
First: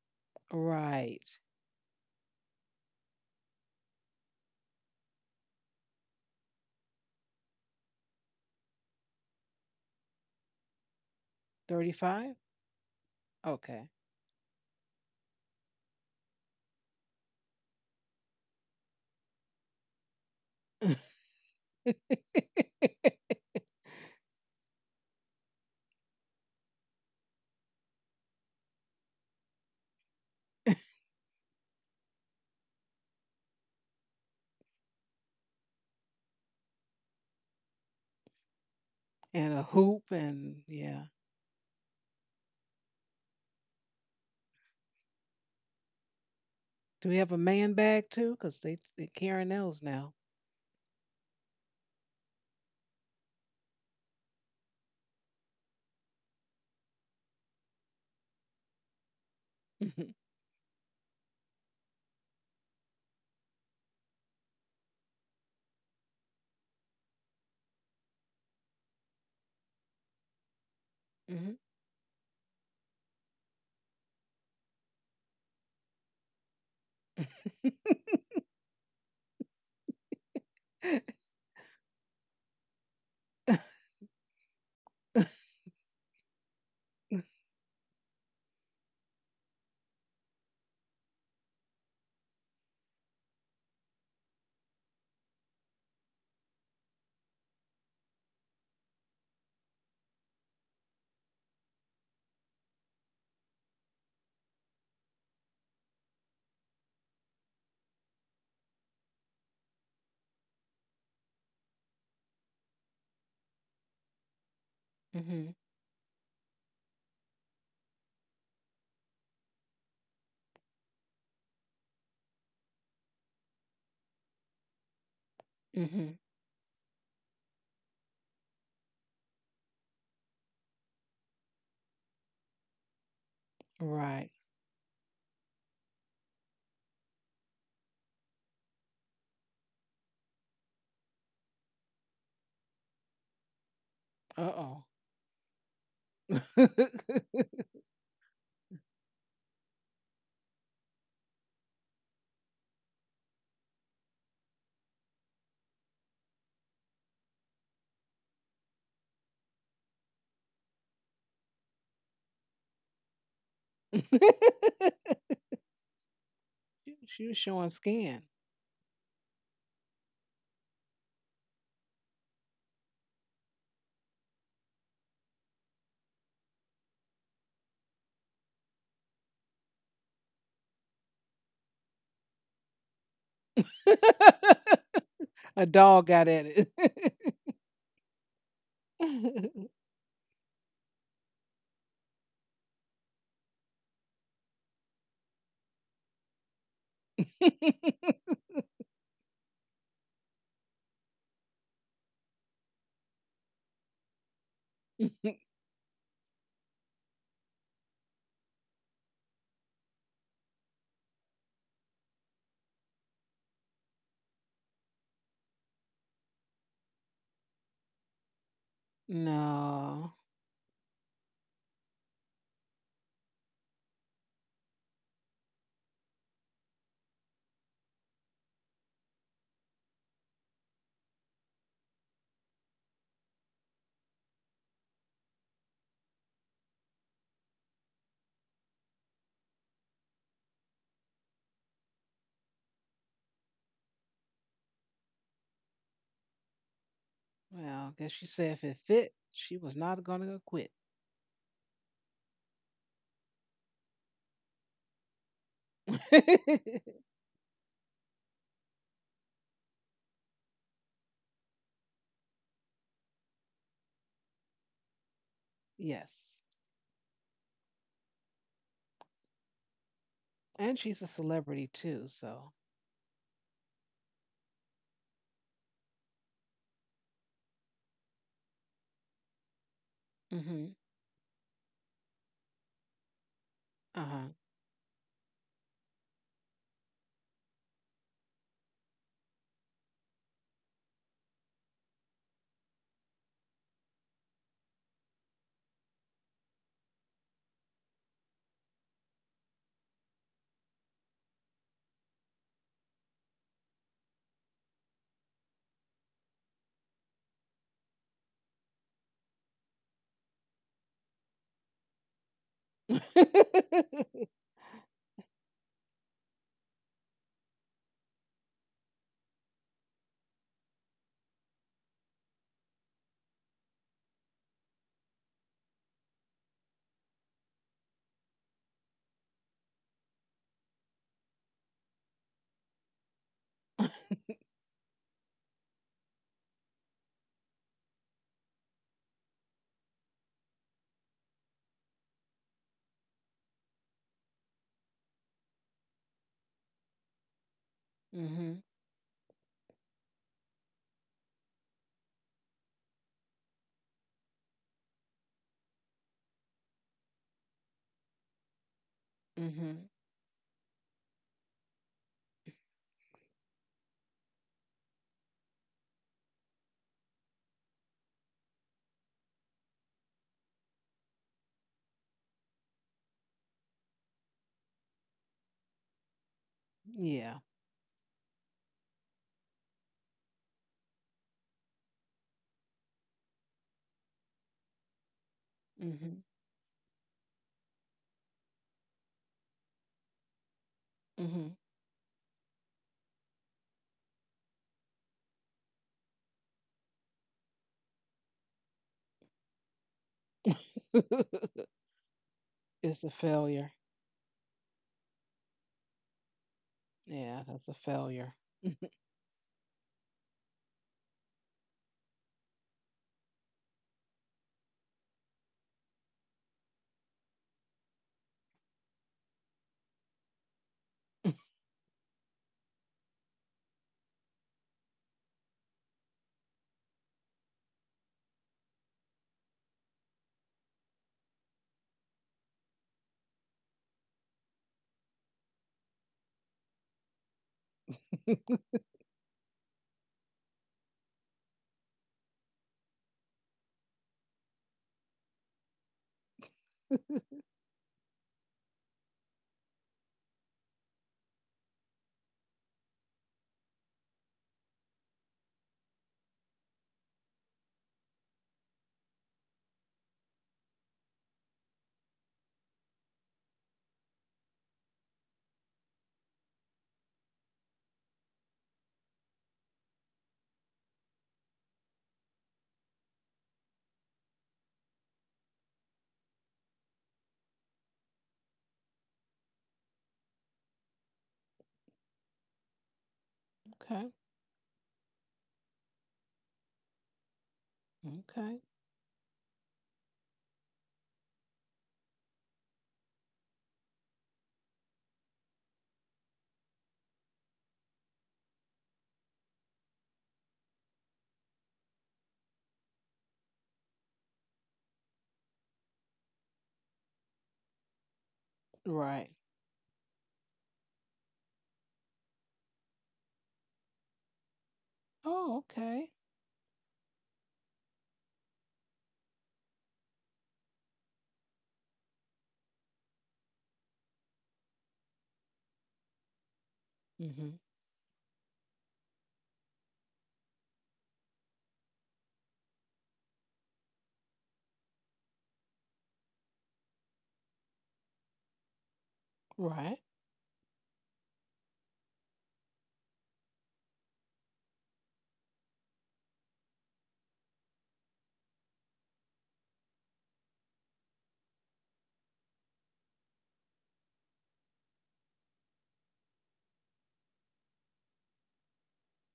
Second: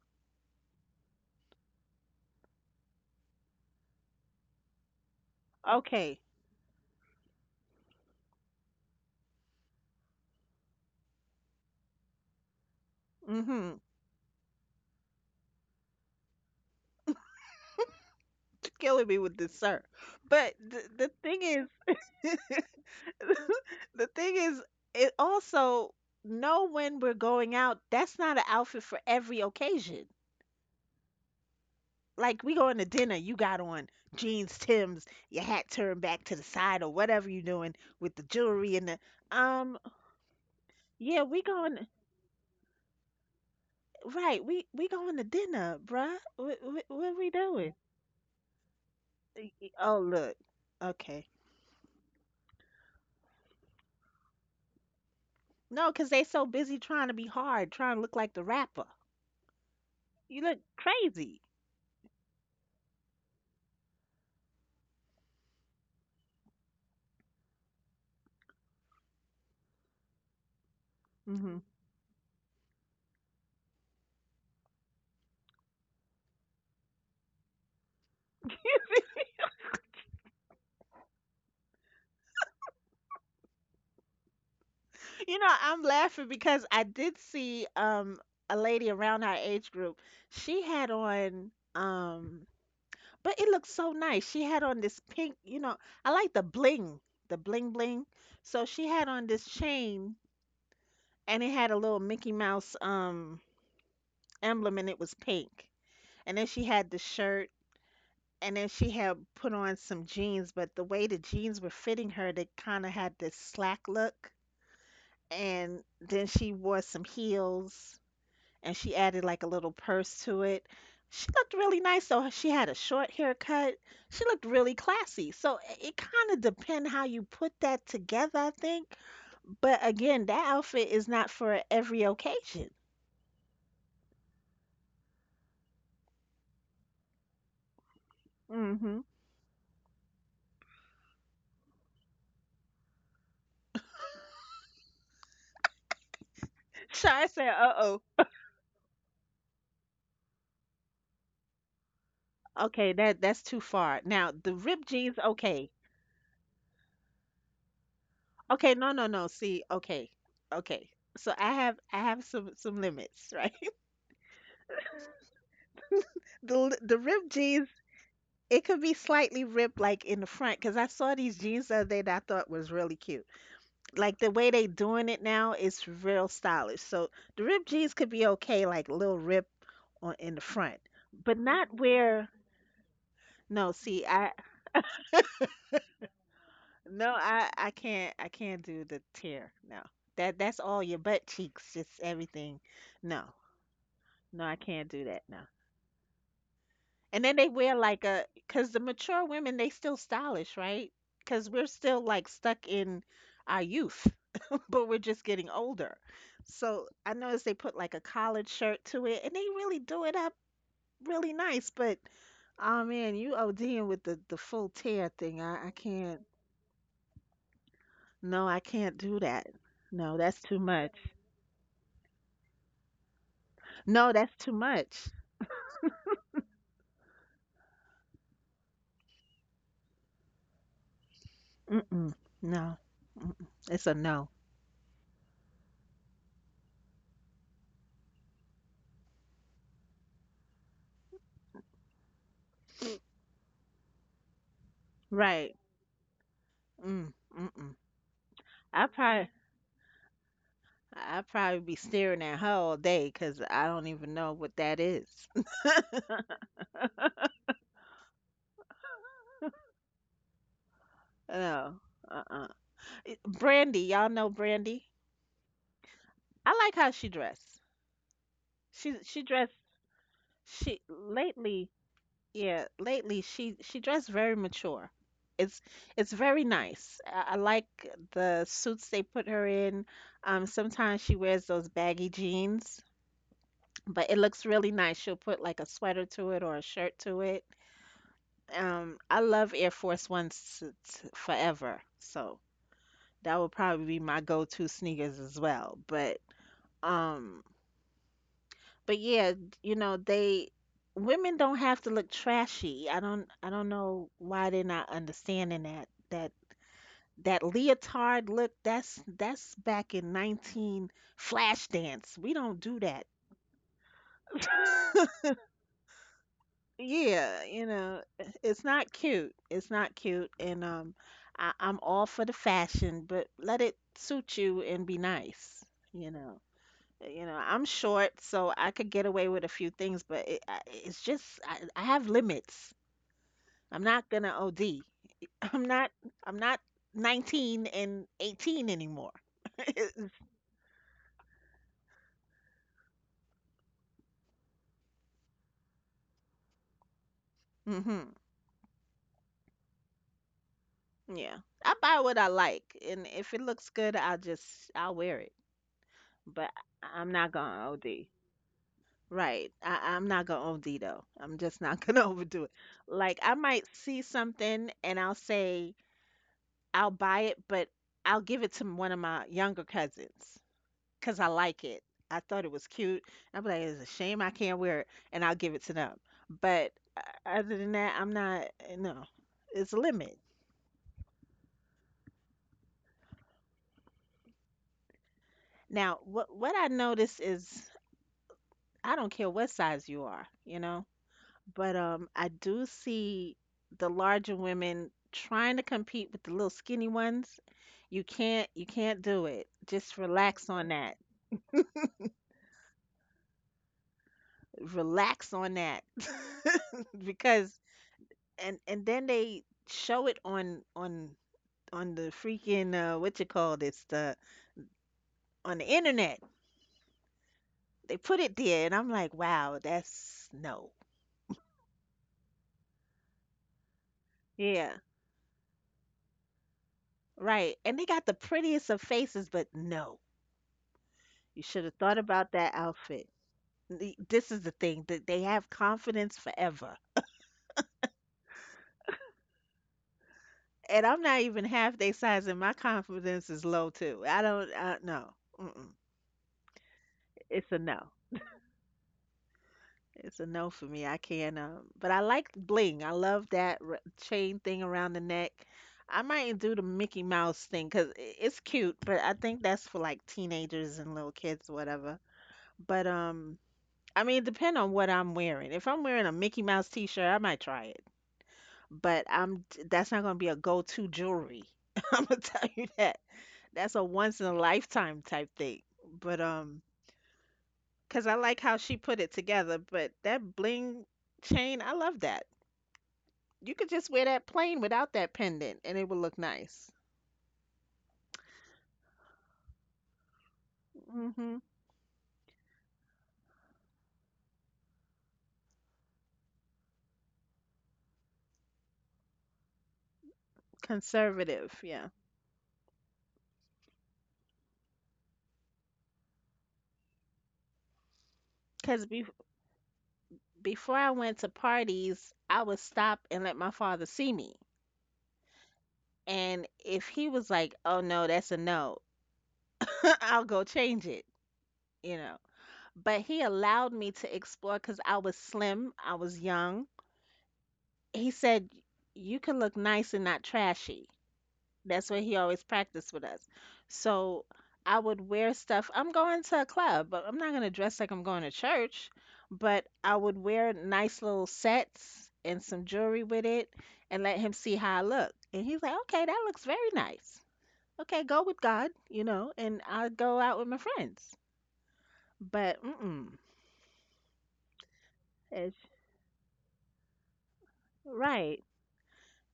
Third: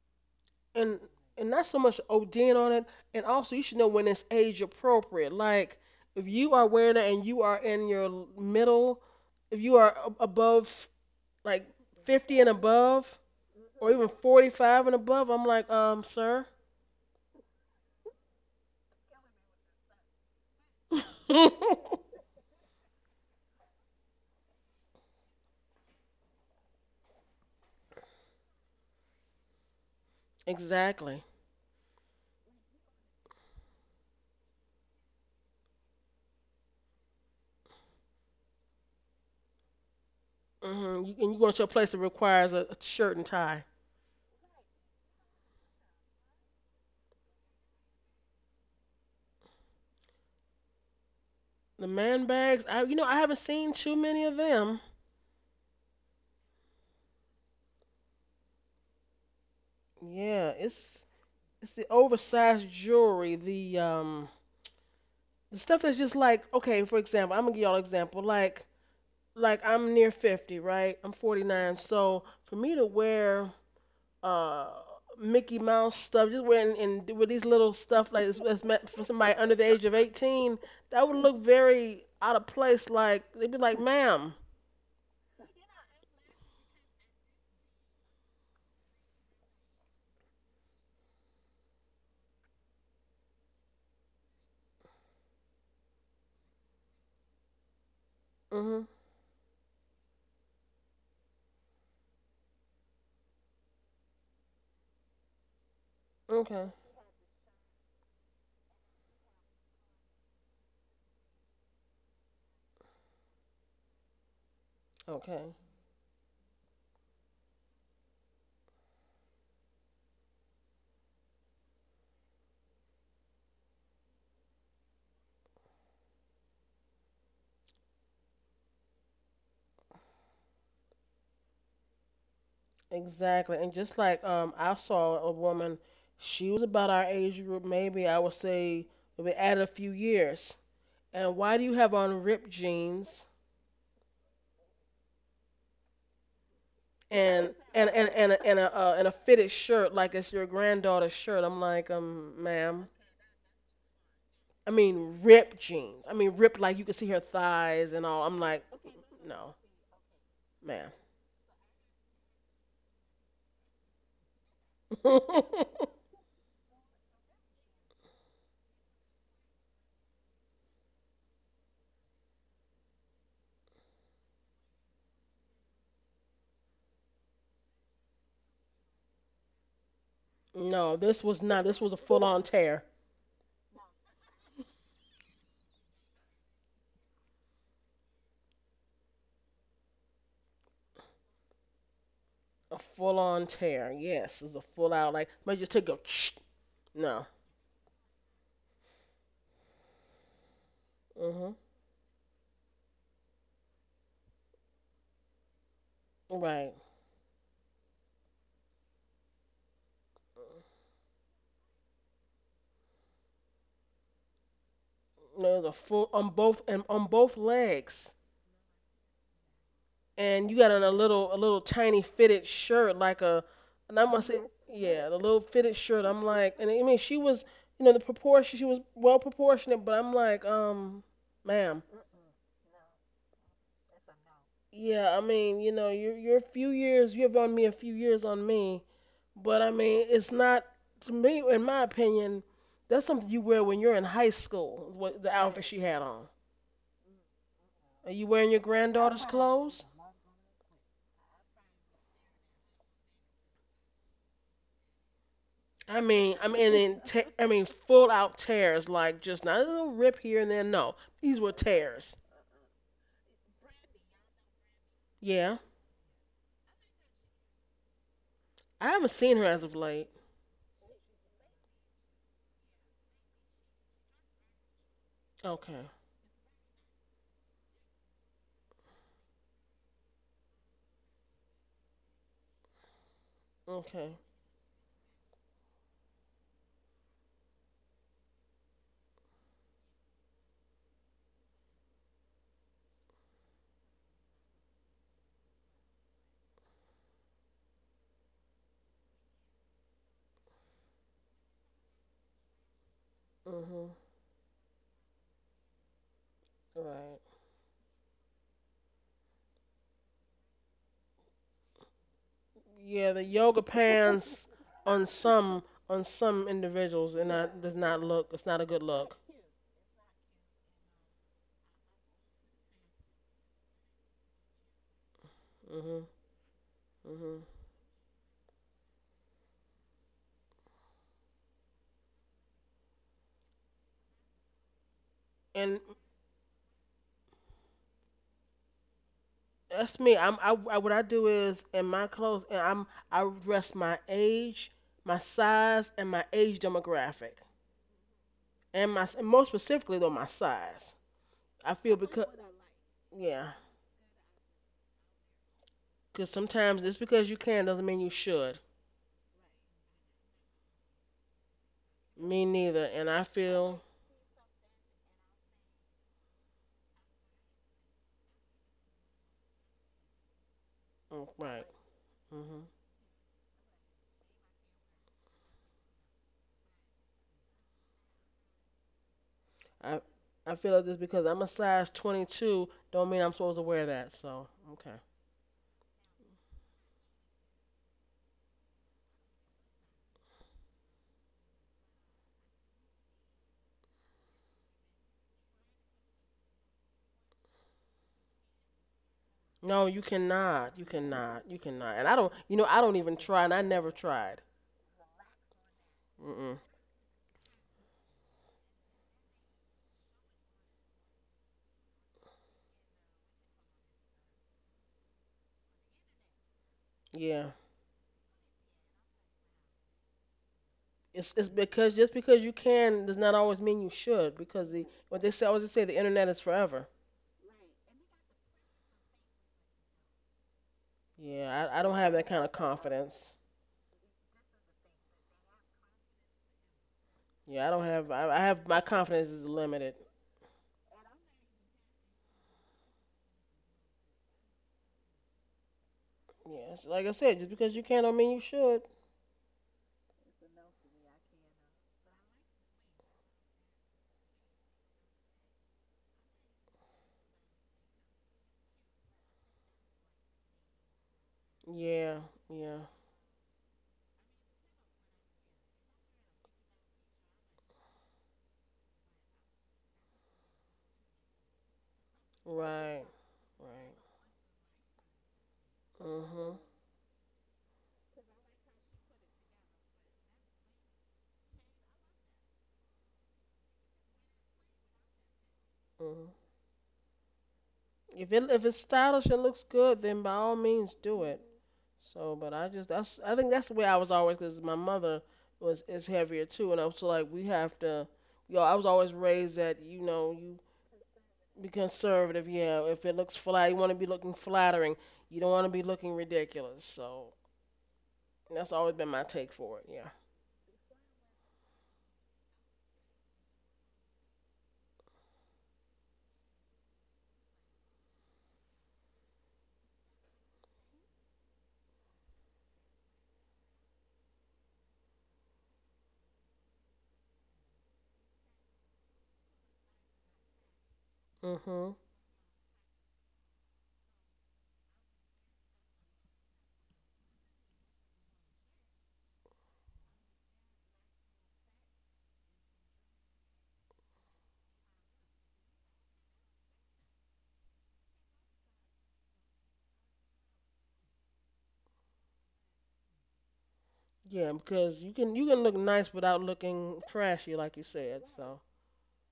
C: And
A: Right.
C: and not so much ODing on it, and also you should know when it's age appropriate. Like
B: Okay.
C: if you are wearing it and you are in your middle, if you are above like
A: 35?
C: 50 and above,
B: Mm-hmm.
A: Okay.
C: or even 45 and above, I'm like, sir.
B: Killing me with this, sir. But the thing is, the thing is, it also know when we're going out. That's not an outfit for every occasion.
C: Exactly.
B: Like we going to dinner, you got on jeans, Timbs, your hat turned back to the side or whatever you doing with the jewelry and the
A: And a
B: um
A: hoop and yeah.
C: You,
B: yeah,
C: and you
B: we
C: go to a
B: going
C: place that requires a shirt and tie.
B: right, we going to dinner, bruh. What what,
A: Do
B: what
A: we
B: we
A: have a
B: doing?
A: man bag too? Because they carrying those
B: Oh
A: now.
B: look. Okay.
C: The man bags, I you know I haven't seen too many of them.
B: No, 'cause they so busy trying to be hard, trying to look like the rapper. You
C: Yeah,
B: look
C: it's
B: crazy.
C: the oversized jewelry, the stuff that's just like okay, for example, I'm gonna give y'all an example. Like I'm near 50, right? I'm
B: Hmm.
A: Mhm.
C: 49, so for me to wear uh Mickey Mouse stuff, just wearing and with these little stuff like this that's meant for somebody under the age of 18, that would look very out of place. Like they'd be like, madam.
B: You know, I'm laughing because I did see a lady around our age group. She had on But it looked so nice. She had on this pink, you know, I like the bling bling. So
C: hmm
B: she had on this chain and it had a little Mickey Mouse emblem and it was pink. And then she
C: Okay.
B: had the shirt and then she had put on some jeans, but the way the jeans were fitting her, they kind of had this slack look.
A: Mhm.
C: Okay.
B: And then she wore some heels and she added like a little purse to it. She looked really nice. So she had a short haircut. She looked really classy. So it
A: Mhm.
B: kind of depend how you put that together, I think. But again, that outfit is not for every occasion.
C: Exactly. And just like
A: Right.
C: I saw a woman, she was about our age group, maybe I would say
B: Mm-hmm.
C: maybe add a few years. And why do you have on ripped jeans
A: Uh oh.
B: Shar said, "Uh oh,
C: and and a fitted shirt like it's your granddaughter's shirt? I'm like, ma'am.
B: okay, that's too far." Now the
C: I
B: ripped jeans,
C: mean ripped
B: okay,
C: jeans. I mean ripped like you can see her thighs and all. I'm like,
B: okay, no.
C: no,
B: Okay.
C: ma'am.
B: So I have some limits, right? The
A: She
B: ripped
A: was
B: jeans
A: showing skin.
B: it could be slightly ripped like in the front because I saw these jeans the other day that I thought was really cute. Like the way they doing it now is real stylish. So the ripped jeans could be okay, like little rip on in the front,
C: No, this
B: but
C: was not.
B: not
C: This was a
B: where.
C: full on tear.
B: No, see, I
A: a dog got at
B: no, I can't do the tear.
A: it.
B: No, that that's all your butt cheeks, just everything.
C: A
B: No,
C: full on tear.
B: no,
C: Yes,
B: I
C: it's a
B: can't
C: full
B: do
C: out,
B: that.
C: like
B: No.
C: somebody just took a shh.
B: And
C: No.
B: then they wear like a, because the mature women, they still stylish, right? Because
C: Mhm.
B: we're still like stuck in our youth, but we're just getting older.
C: Right.
B: So I noticed they put like a collared shirt to it and they really do it up really nice. But oh man, you ODing with the full tear thing.
C: No,
B: I
C: it's a full
B: can't,
C: on both, and on both legs.
B: no, I can't do that. No,
A: no.
B: that's
C: And
B: too
C: you got on
B: much.
C: a little tiny fitted shirt like a, and I
B: No,
C: must
B: that's
C: say,
B: too much.
C: yeah, the little fitted shirt. I'm like, and I mean she was, the proportion, she was well proportionate, but I'm like, ma'am.
B: Mm-mm. No, mm-mm. It's a no.
C: Yeah, I mean, you're a few years. You have on me a few years on me, but I mean, it's not, to me, in my opinion, that's something you wear when you're in high school is what the
B: Right.
C: outfit she had on.
B: Mm, mm-mm.
A: Well, I
C: Are
A: guess she
C: you wearing
A: said
C: your
A: if it
B: I
A: fit,
B: probably,
C: granddaughter's
A: she was
C: clothes?
A: not going to quit.
B: would probably be staring at her all day because I don't even know what that is.
C: I mean, and then I mean, full out tears, like just not a little rip here and there. No, these were
B: No,
C: tears.
B: uh-uh. Brandy, y'all know Brandy.
C: Yeah,
A: yes.
B: I like how she dressed.
C: I
B: She
C: haven't
B: she
C: seen her
B: dressed
C: as of late.
B: she
A: And she's a
B: lately.
A: celebrity too, so.
B: Yeah, lately she dressed very mature. It's
C: Okay,
B: it's very nice. I like the suits they put her in.
A: Hmm
B: Sometimes she wears those baggy jeans, but
C: okay,
B: it
A: Uh
B: looks really nice. She'll put like a sweater to it or a shirt to it. I love Air Force Ones forever, so that would probably be my go-to sneakers as well. Um, but yeah, you know, they women don't have to look trashy. I don't
C: mhm,
B: know why they're not understanding that
C: right.
B: that leotard look. That's back in 19 Flashdance. We don't do that.
C: Yeah, the yoga
A: huh.
C: pants on some on some individuals, and
B: Yeah,
C: that
B: you
C: does not
B: know, eh,
C: look. It's not
B: it's
C: a good
B: not
C: look.
B: cute. It's not cute, and I'm all for the fashion, but let it suit you and be nice.
C: Mhm,
B: You know, eh, you know,
C: mhm.
B: I'm short, so I could get away with a few things, but it's just I have limits. I'm not gonna OD. I'm
C: And
B: not. I'm not 19 and 18 anymore.
C: that's me. I, what I do is in my clothes, and I dress my age, my size, and my age demographic,
B: Mm-hmm.
A: hmm
C: and my and more specifically though my size.
B: Yeah. I
C: I feel
B: buy what I
C: because,
B: like, and if it
C: yeah,
B: looks good, I'll wear it.
C: because
B: But
C: sometimes just
B: I'm
C: because
B: not
C: you can
B: gonna
C: doesn't mean
B: OD.
C: you should.
B: Right.
A: hmm
B: I'm not gonna OD though. I'm just not gonna overdo
C: Me
B: it.
C: neither. And
B: Like
C: I
B: I might
C: feel
B: see something and I'll buy it, but I'll give it to one of my younger cousins because I
C: oh,
B: like
C: right.
B: it. I thought it
C: Mhm.
B: was cute. I'll be like, it's a shame I can't wear it, and I'll give it to them. But
A: Yeah.
B: other than that, I'm not. Eh, No, it's a
C: I
B: limit.
C: I feel like this because I'm a size 22 don't mean I'm supposed to wear that. So okay.
B: Now,
A: hmm
B: what I notice is I don't care what size you are. You know,
A: hmm
B: but I do see the larger women trying to compete with the little skinny ones. You can't do it.
C: No,
B: Just
C: you
B: relax on
C: cannot. You
B: that.
C: cannot. You cannot. And I don't. You know I don't
A: it's a
C: even try, and I
A: failure.
C: never tried.
B: Relax on that.
C: Mm.
A: Yeah,
B: Because
A: that's a failure.
B: and then they show it on the freaking what you call this the on the internet.
C: Yeah.
B: They put it there and I'm like, "Wow, that's no."
C: It's because just because you can does not always mean you should because,
B: Yeah,
C: the what they say, I always, they say, the internet is forever.
B: right. And they got the prettiest of faces, but no. You should
C: Yeah,
B: have
C: I
B: thought
C: don't have that
B: about
C: kind of
B: that outfit.
C: confidence.
B: This is the thing that they have confidence forever.
C: Yeah, I don't have, I
A: okay.
C: have my confidence is limited.
B: And I'm not even half their size, and my confidence is low too. I don't, no, mm-mm.
C: Yeah, so like I said,
B: It's
C: just
B: a
C: because
B: no.
C: you can don't mean you should.
B: It's a no for me. I can't. But I like bling. I love that chain thing around the neck. I might do the Mickey Mouse thing because it's cute, but I think that's for like teenagers and little kids, whatever.
C: Yeah, yeah,
B: But I mean, depend on what I'm wearing. If I'm wearing a Mickey Mouse t-shirt, I might try it. But I'm that's not gonna be a go-to jewelry. I'm gonna tell you that.
C: right,
B: That's a
C: right.
B: once in a lifetime type thing. But
C: Mhm,
B: 'cause I like how she put it together, but that bling chain, I love that. You could just wear that plain without that pendant and it would look
C: mhm.
B: nice.
C: If it
A: Okay.
C: if it's stylish and looks good, then by all means do
B: Hmm.
C: it. So, but I think that's the way I was always because my mother was is heavier too, and I was like, we have to, I was always raised that you
B: Conservative,
C: be
B: yeah.
C: conservative. Yeah, if it looks flat, you want to be looking flattering. You don't want to be looking ridiculous. So that's
B: 'Cause
C: always
B: be-
C: been my
A: Right.
C: take for it. Yeah.
B: Before I went to parties, I would stop and let my father see me.
A: Oh, okay.
B: And if he was like, "Oh no, that's a no," I'll go change it, you know. But he allowed me to explore because I was slim, I was young.
A: hmm
B: He said, you can look nice and not trashy. That's
C: Mhm.
B: what he always practiced with us. So I would wear stuff. I'm going to a club, but I'm not going to dress like I'm going to church. But I
A: Right.
B: would wear nice little sets and some jewelry with it and let him see how I look. And he's like, okay, that looks very nice. Okay, go with God, you know, and I'll go out with my friends. But, mm
C: Yeah, because you can you
B: mm.
C: can look nice without looking trashy, like you said.
B: Right.
C: So.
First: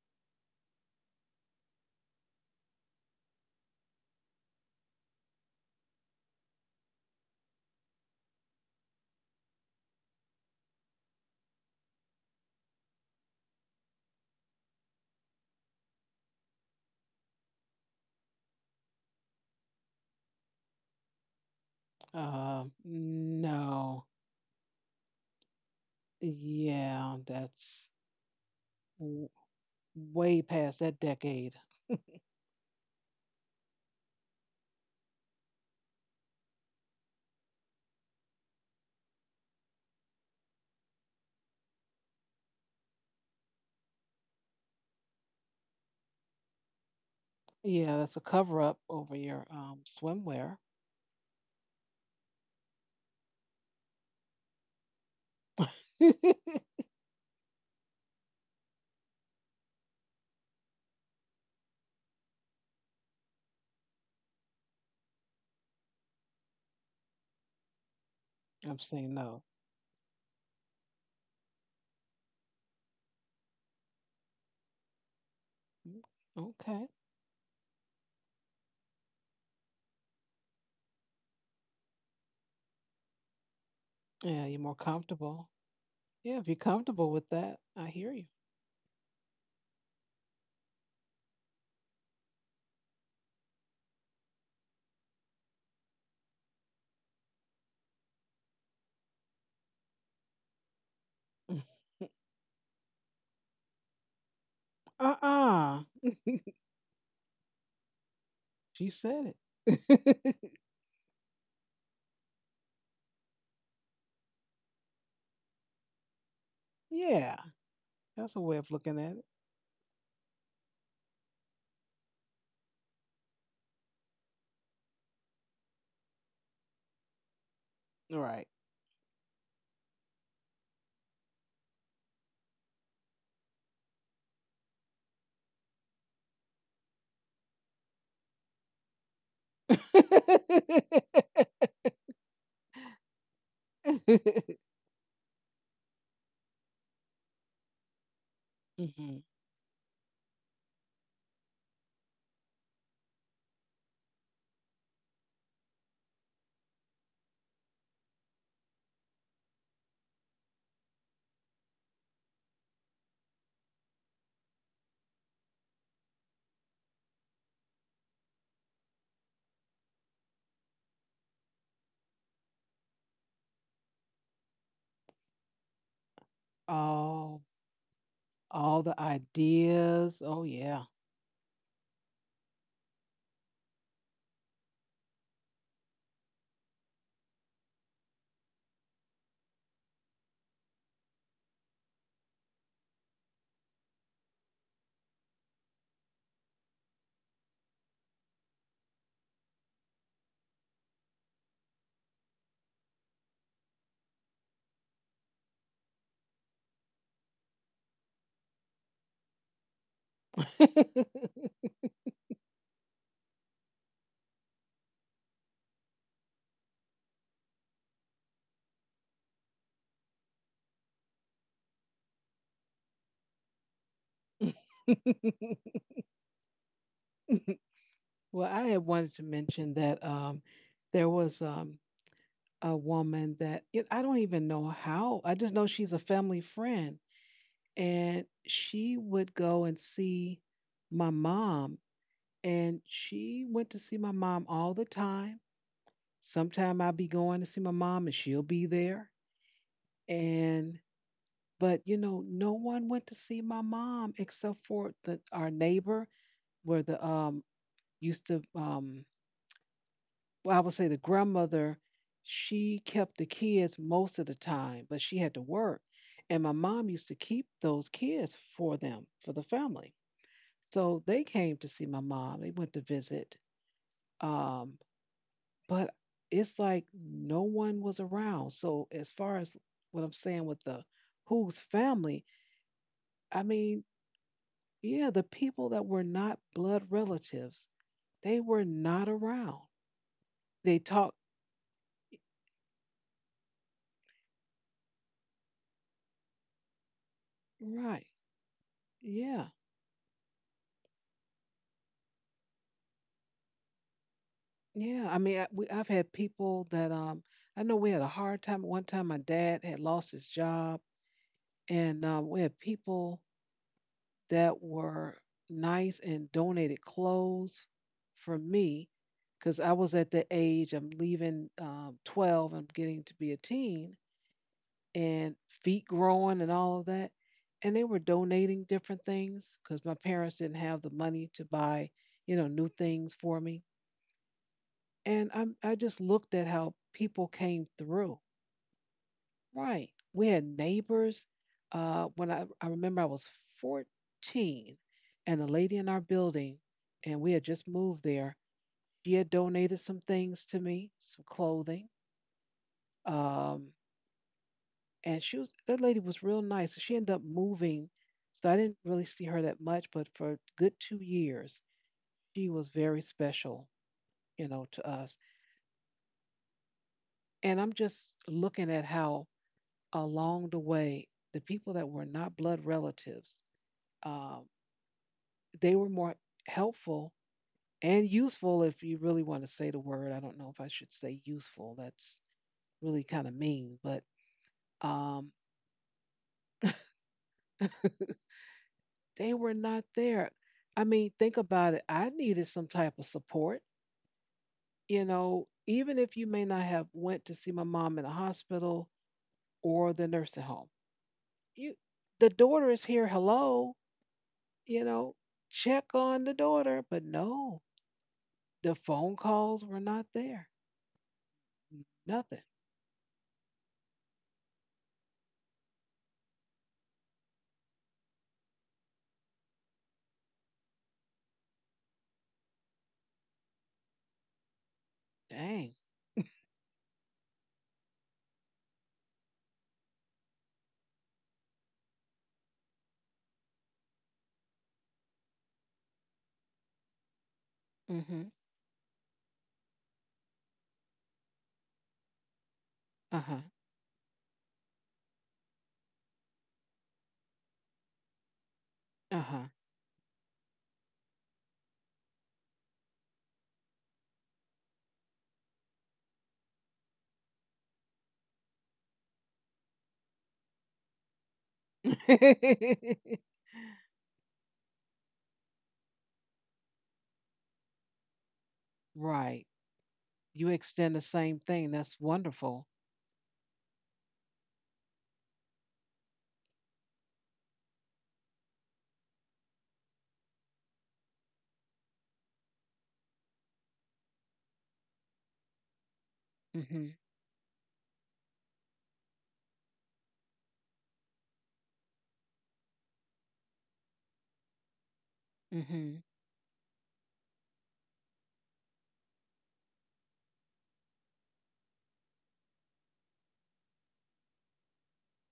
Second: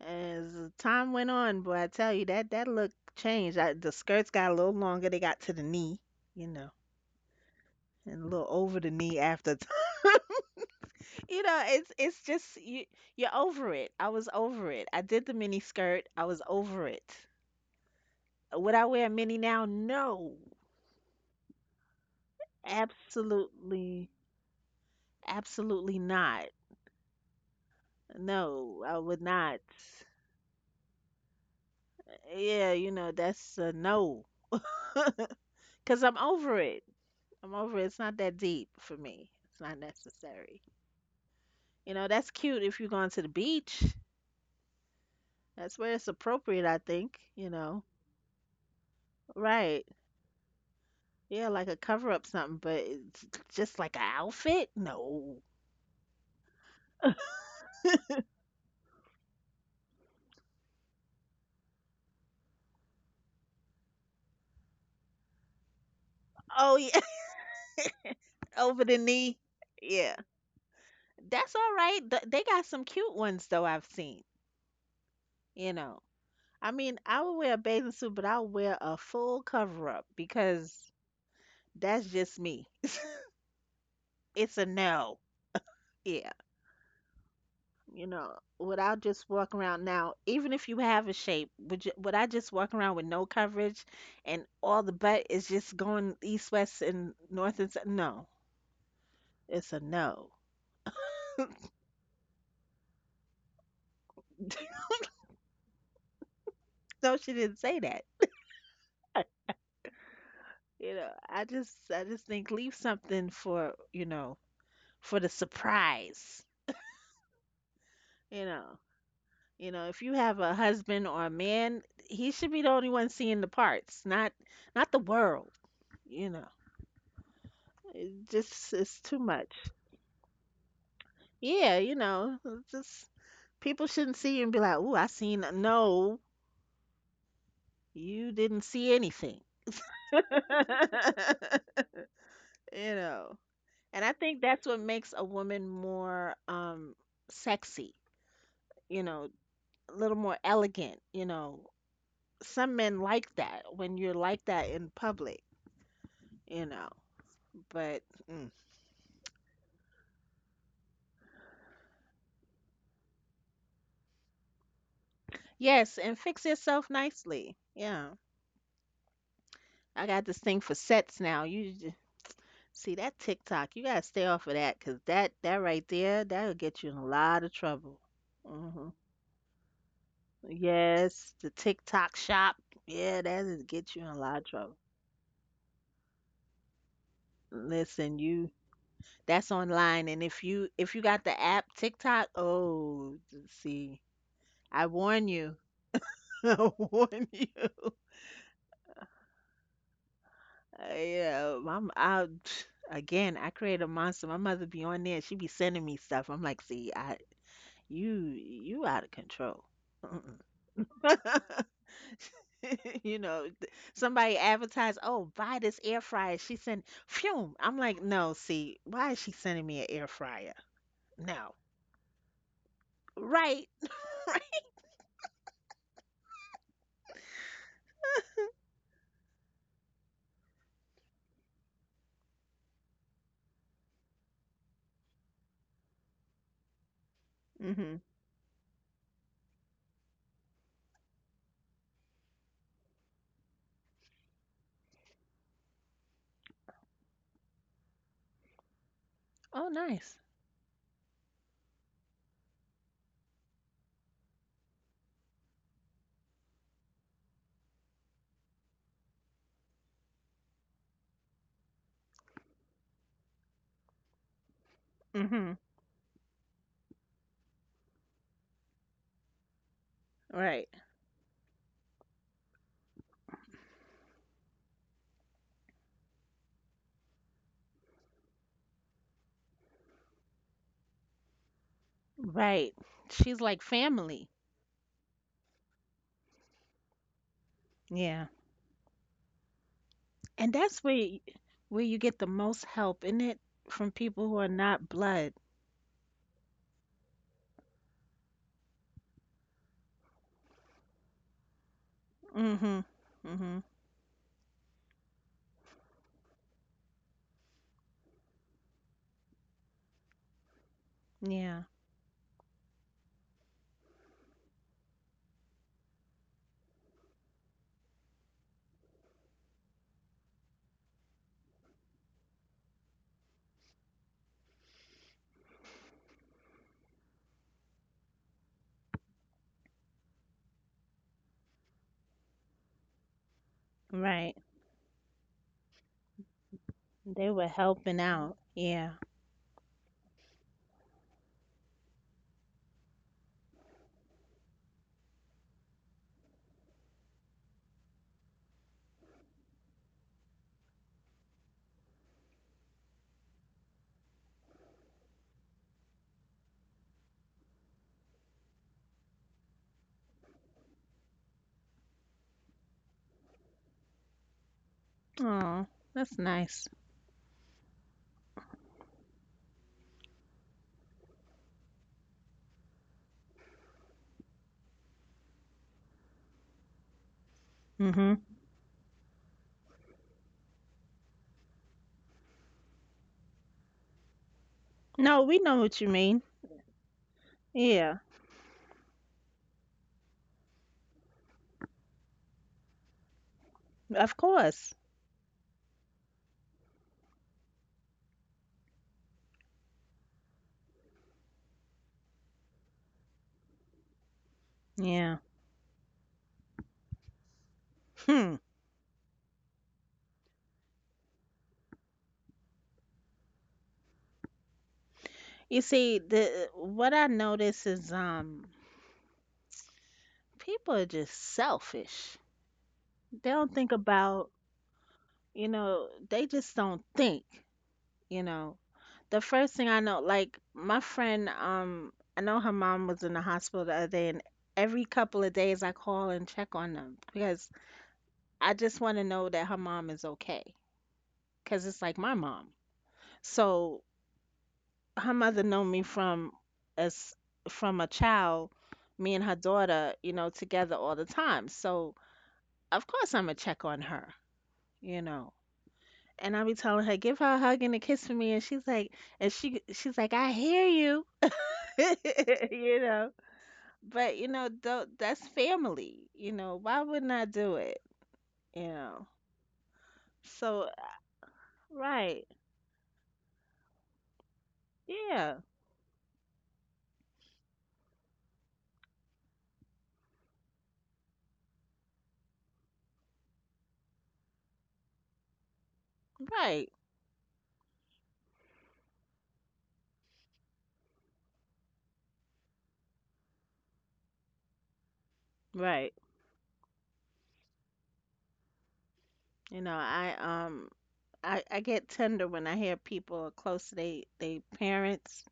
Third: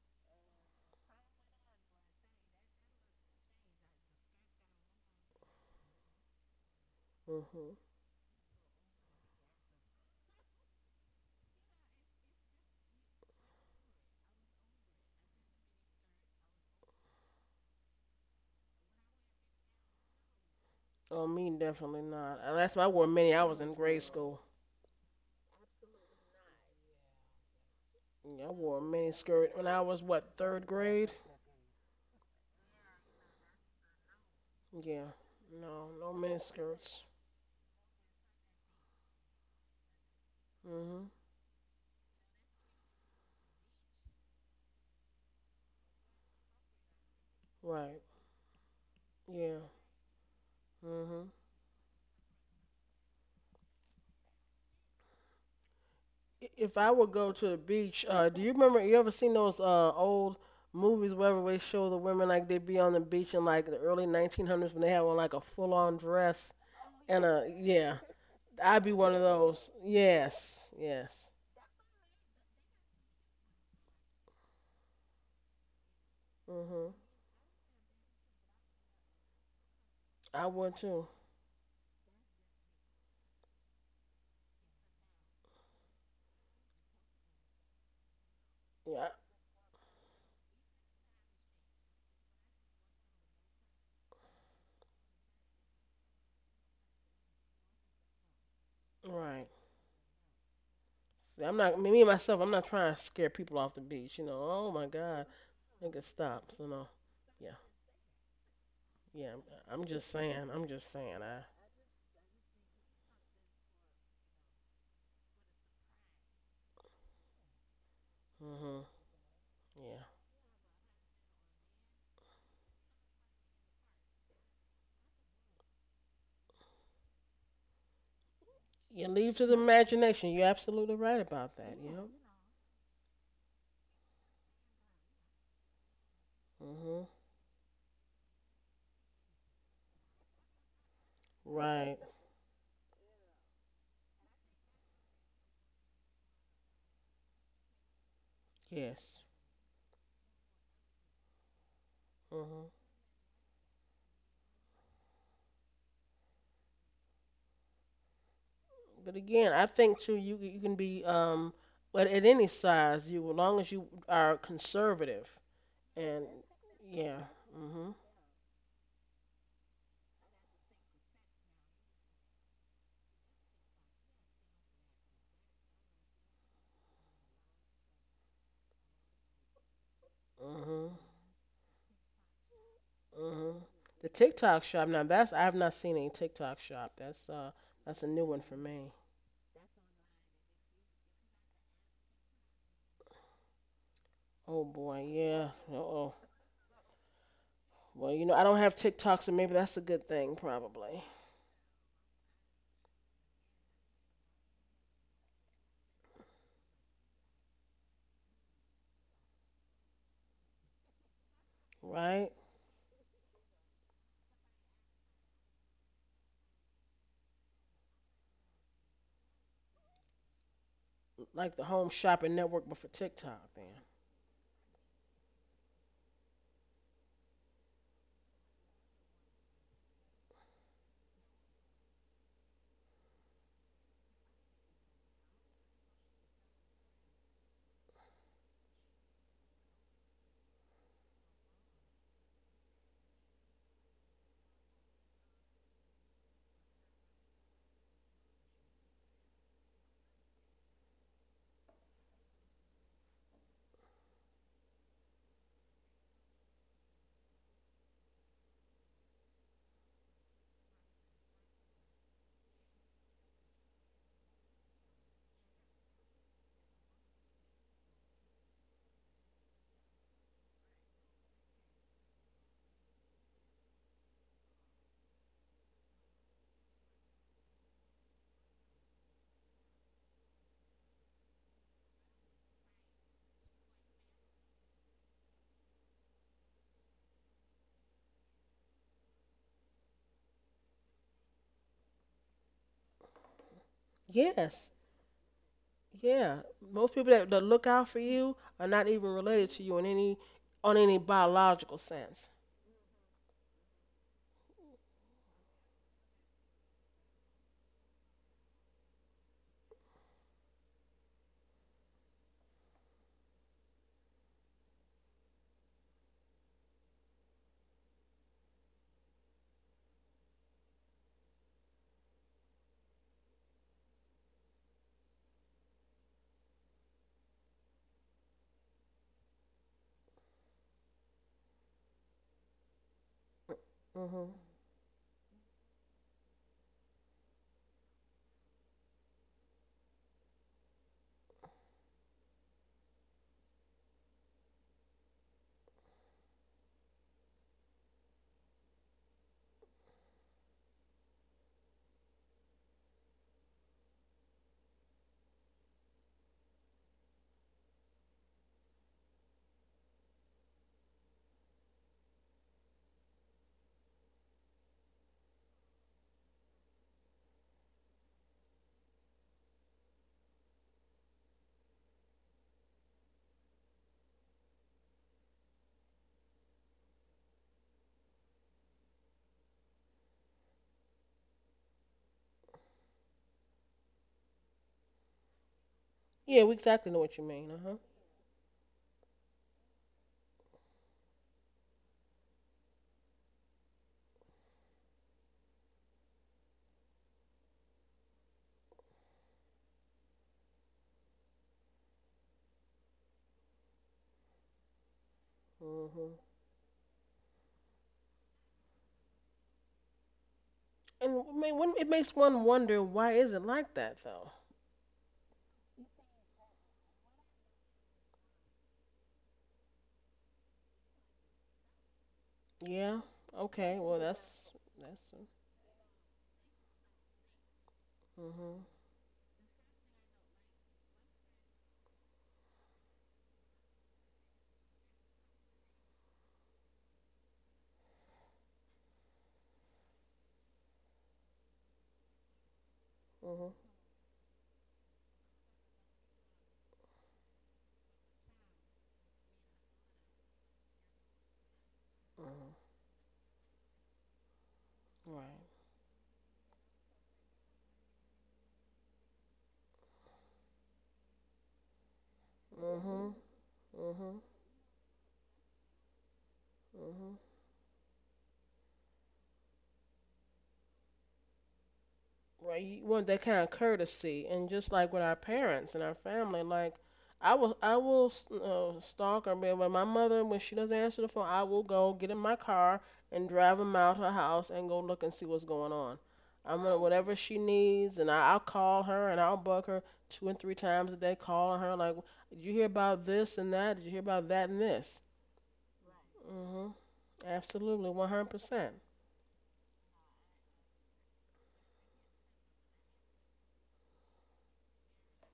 B: As time went on, boy, I tell you that that look changed. The skirts got a little longer. They got to the knee, you know,
C: Mhm.
B: and a little over the knee after time. You know, it's just you're over it. I was over it. I did the mini skirt. I was over it. Would I wear a mini now? No,
C: Oh, me definitely not. That's why I wore mini. I was in grade
A: No.
B: absolutely,
C: school.
B: absolutely not.
A: Yeah, that's
C: Yeah, I wore
B: No,
C: a
B: I
C: mini
B: would
A: w-
C: skirt
B: not.
C: when I was, what,
A: way
C: third
A: past that
C: grade.
A: decade.
B: Yeah, you know, that's a no.
C: Yeah, no,
B: Cause
C: no
B: I'm
C: mini
B: over it.
C: skirts.
B: I'm over it. It's not that deep for me. It's not necessary.
C: Mhm.
B: You know, that's cute if you're going to the beach. That's where it's appropriate, I think, you know.
A: Yeah,
C: Right.
A: that's a cover up over your
C: Yeah.
B: Right.
A: swimwear.
C: Mhm.
B: Yeah, like a cover up something, but it's just like an outfit? No.
A: I'm
C: If I would go to the beach, do you remember? You ever seen those old movies where they show the women, like they be on the beach, in like the early 1900s when they have on like a full-on dress
B: Oh, yeah,
C: and a yeah. I'd
B: over
C: be
B: the
C: one
A: saying
C: of
B: knee.
A: no.
C: those.
B: Yeah.
C: Yes. Yes.
B: That's all right. Th- They got some cute ones though I've seen, you know.
A: Mm,
B: I
A: Okay.
C: Mhm.
B: mean, I would wear a bathing suit, but I'll wear a full cover up
C: I would
B: because
C: too.
B: that's just me.
A: Yeah,
B: It's
A: you're
B: a
A: more
B: no.
A: comfortable.
B: Yeah.
A: Yeah, if you're comfortable with that, I
B: You
A: hear you.
B: know, would I
C: Yeah.
B: just walk around now, even if you have a shape, would I just walk around with no coverage and all the butt is just going east, west, and north and south? No,
C: Right.
B: it's a no.
C: See, I'm not, me and myself, I'm not trying to scare people off the beach. You know, oh my God,
A: Uh-uh.
C: nigga, stop. So no,
B: No, she
C: yeah,
B: didn't say that.
A: She
C: yeah.
A: said
C: I'm just
A: it.
C: saying. I'm just saying. I.
B: I just think leave something for, you know, for the surprise.
A: Yeah, that's a
B: You
A: way of
B: know,
C: Mhm.
A: looking at
B: if
C: Yeah.
B: you have a husband or a man, he should be the only one seeing the parts, not the world, you know.
A: it. Right.
B: Just it's
C: You
B: too
C: leave to the
B: much.
C: imagination. You're absolutely right about that.
B: Yeah, you
C: Yep.
B: know, it's just people shouldn't see you and be like, "Ooh, I seen a-" no,
C: Mhm.
B: you didn't see anything."
C: Right.
B: You know. And I think that's what makes a woman more sexy, you
A: hmm
C: Yes.
B: know, a little more elegant, you know.
C: Mhm.
B: Some men like that when you're like that in public, you know. But mm.
C: But again, I think too. You can be, but at any size, you as long as you are conservative
B: Yes, and
C: and,
B: fix yourself
C: yeah.
B: nicely.
C: Mhm.
B: Yeah. I got this thing for sets now. You See that TikTok, you gotta stay off of that, 'cause that right there, that'll get you in a
A: Oh,
B: lot of trouble.
A: all
B: Hmm.
A: the ideas. Oh, yeah.
C: Mhm.
B: Yes, the TikTok shop, yeah,
C: Mhm.
B: that'll get you
C: The
B: in a lot of
C: TikTok
B: trouble.
C: shop. Now that's I've not seen any TikTok shop. That's a
B: Listen,
C: new one
B: you
C: for me.
B: That's online, and if you got the app TikTok, oh, see,
C: Oh
B: I
C: boy,
B: warn
C: yeah.
B: you,
C: Uh oh.
B: I warn you.
C: Well, you know I don't have TikTok, so maybe that's a good thing, probably.
B: Yeah, I'm out again. I create a monster. My mother be on there. She be sending me stuff. I'm like, see, I you out of control.
C: Right?
B: You know, somebody advertised, "Oh, buy this air fryer." She sent, "Phew." I'm like, "No, see, why is she sending me an air fryer?"
C: Like
B: No,
C: the Home Shopping Network, but for TikTok,
B: right?
C: then.
A: well, I had wanted to mention that there was a woman that it, I don't even know how. I just know she's a family friend,
B: Hmm.
A: and she would go and see my mom, and she went to see my mom all the time. Sometime I'd be going to see my mom, and she'll be there.
B: Oh, nice.
A: And but you know, no one went to see my mom except for the, our neighbor where the used to well I would say the grandmother she kept the kids most of the time, but she had to
B: Hmm.
A: work. And my mom used to keep those kids for them, for the family.
B: Right,
A: So they came to see my mom. They went to visit. Um, but it's like no one was around. So as far as what I'm saying with the who's family,
B: right.
A: I
B: She's like
A: mean,
B: family.
A: yeah, the people that were not blood relatives,
B: Yeah.
A: they were not around
B: And
A: they
B: that's
A: talk.
B: where you get the most help, isn't it, from people who are
C: Yes.
B: not blood?
C: Yeah. Most people that look out for
A: Right.
C: you are not even related
A: Yeah.
C: to you in any on any biological sense.
B: Hmm. Hmm.
A: Yeah. I mean, I've had people that I know we had a hard time. One time, my dad had lost his job,
B: Yeah,
A: and we had people that were nice and donated clothes for me because I was at the age I'm leaving 12, I'm getting to be a teen, and feet growing and all of that. And they were donating different things because my parents didn't have the money to buy, you know, new things for me.
C: Mhm.
B: right.
A: I just looked at how people
B: They were
A: came
B: helping
A: through.
B: out. Yeah.
A: Right. We had neighbors. When I remember I was 14, and a lady in our building, and we had just moved there, she had donated some things to me, some clothing. Um, and she was, that lady was real nice. So she ended up moving. So I didn't really see her that much, but for a good 2 years, she was very special, you know, to us.
B: Oh, that's nice.
A: And I'm just looking at how along the way, the people that were not blood relatives, um, they were more helpful and
B: Hmm.
A: useful, if you really want to say the word. I don't know if I should say useful. That's really kind of mean, but
B: No,
A: um,
B: we know what you mean.
C: Yeah, we exactly know what you mean. Uh huh.
B: Yeah,
A: they were not there. I mean, think about it. I needed some type of support.
B: of course.
A: You know, even if you may not have went to see my mom in the hospital or the nursing home, you, the daughter is here. Hello, you know,
B: Yeah.
A: check
C: Mhm.
A: on the daughter. But no,
B: Hmm.
A: the phone calls were not there.
C: And I mean, it makes
A: Nothing.
C: one wonder, why is it like that though?
B: You see, the what I notice is people are just selfish.
C: Yeah.
B: They don't think
C: Okay. Well,
B: about,
C: that's.
B: you
A: Dang.
B: know, they just don't think, you know.
C: Mhm.
B: The first thing I know, like my friend, I know her mom was in the hospital the other day and every couple of days I call and check on them because
A: Mm-hmm.
B: I just want to know that her mom is okay, cause it's like my mom.
A: Uh huh.
C: Mhm.
B: So her mother known me from as from a child, me
A: Uh
B: and her
A: huh.
B: daughter, you know, together all the time. So
C: Mhm.
B: of course I'm gonna check on her, you know.
C: Right.
B: And I be telling her, give her a hug and a kiss for me, and she's like, and she's like, I hear you, you know.
C: Mhm.
B: But
C: Mhm.
B: you know, tho- that's family, you know. Why wouldn't
C: Mhm.
B: I do it, you know?
A: Right. You
B: So
A: extend the same thing. That's
B: right,
C: Right?
A: wonderful.
C: You want that kind of courtesy, and just like with our
B: yeah,
C: parents and our family, like I will stalk her. But when my mother, when she doesn't answer the phone, I will go get in my car and drive them out her house and go look and see what's going on. I'm
B: right,
C: gonna
A: Mm-hmm.
C: whatever she needs, and I'll call her and I'll bug her two and three times a day, calling her like, "Did you hear about this and that? Did you hear about that and this?"
B: right.
A: Mm-hmm.
C: Mhm. Absolutely, 100%.
B: You know, I get tender when I hear people are close to they parents.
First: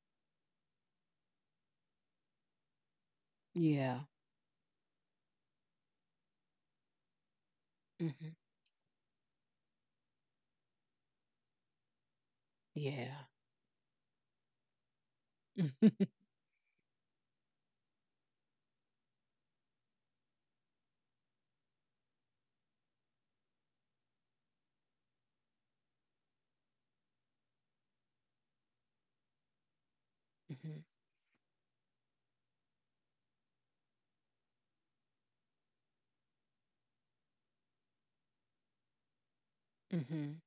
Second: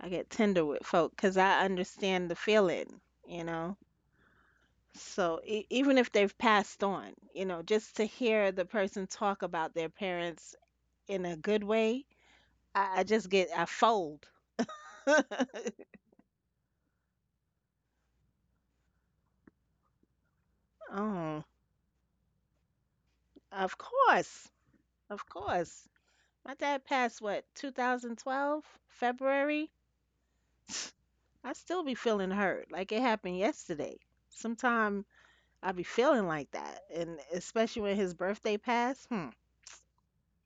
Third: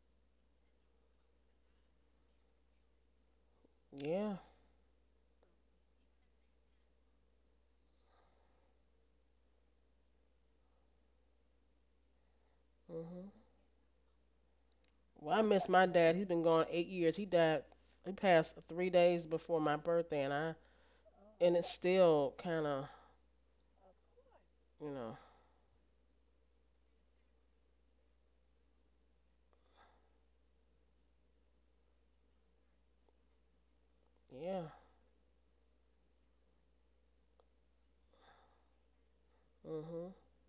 B: I get tender with folk because I understand the feeling, you know.
A: Yeah.
C: Yeah.
B: So even if they've passed on, you know, just to
A: Mm-hmm.
B: hear the person talk about their parents in a good way, I
A: Yeah.
B: just
C: Mhm.
B: get I fold.
C: Well, I miss my dad. He's been gone 8 years. He died. He passed 3 days before my birthday, and I
B: Oh,
C: and it's still kind of,
B: of course,
C: you know
B: of course. My dad passed what 2012 February.
A: Mm-hmm.
B: I still be feeling hurt like it happened yesterday.
C: yeah.
B: Sometime I be feeling like that, and especially when his birthday passed. Hmm,
C: Mhm.
A: Mm-hmm.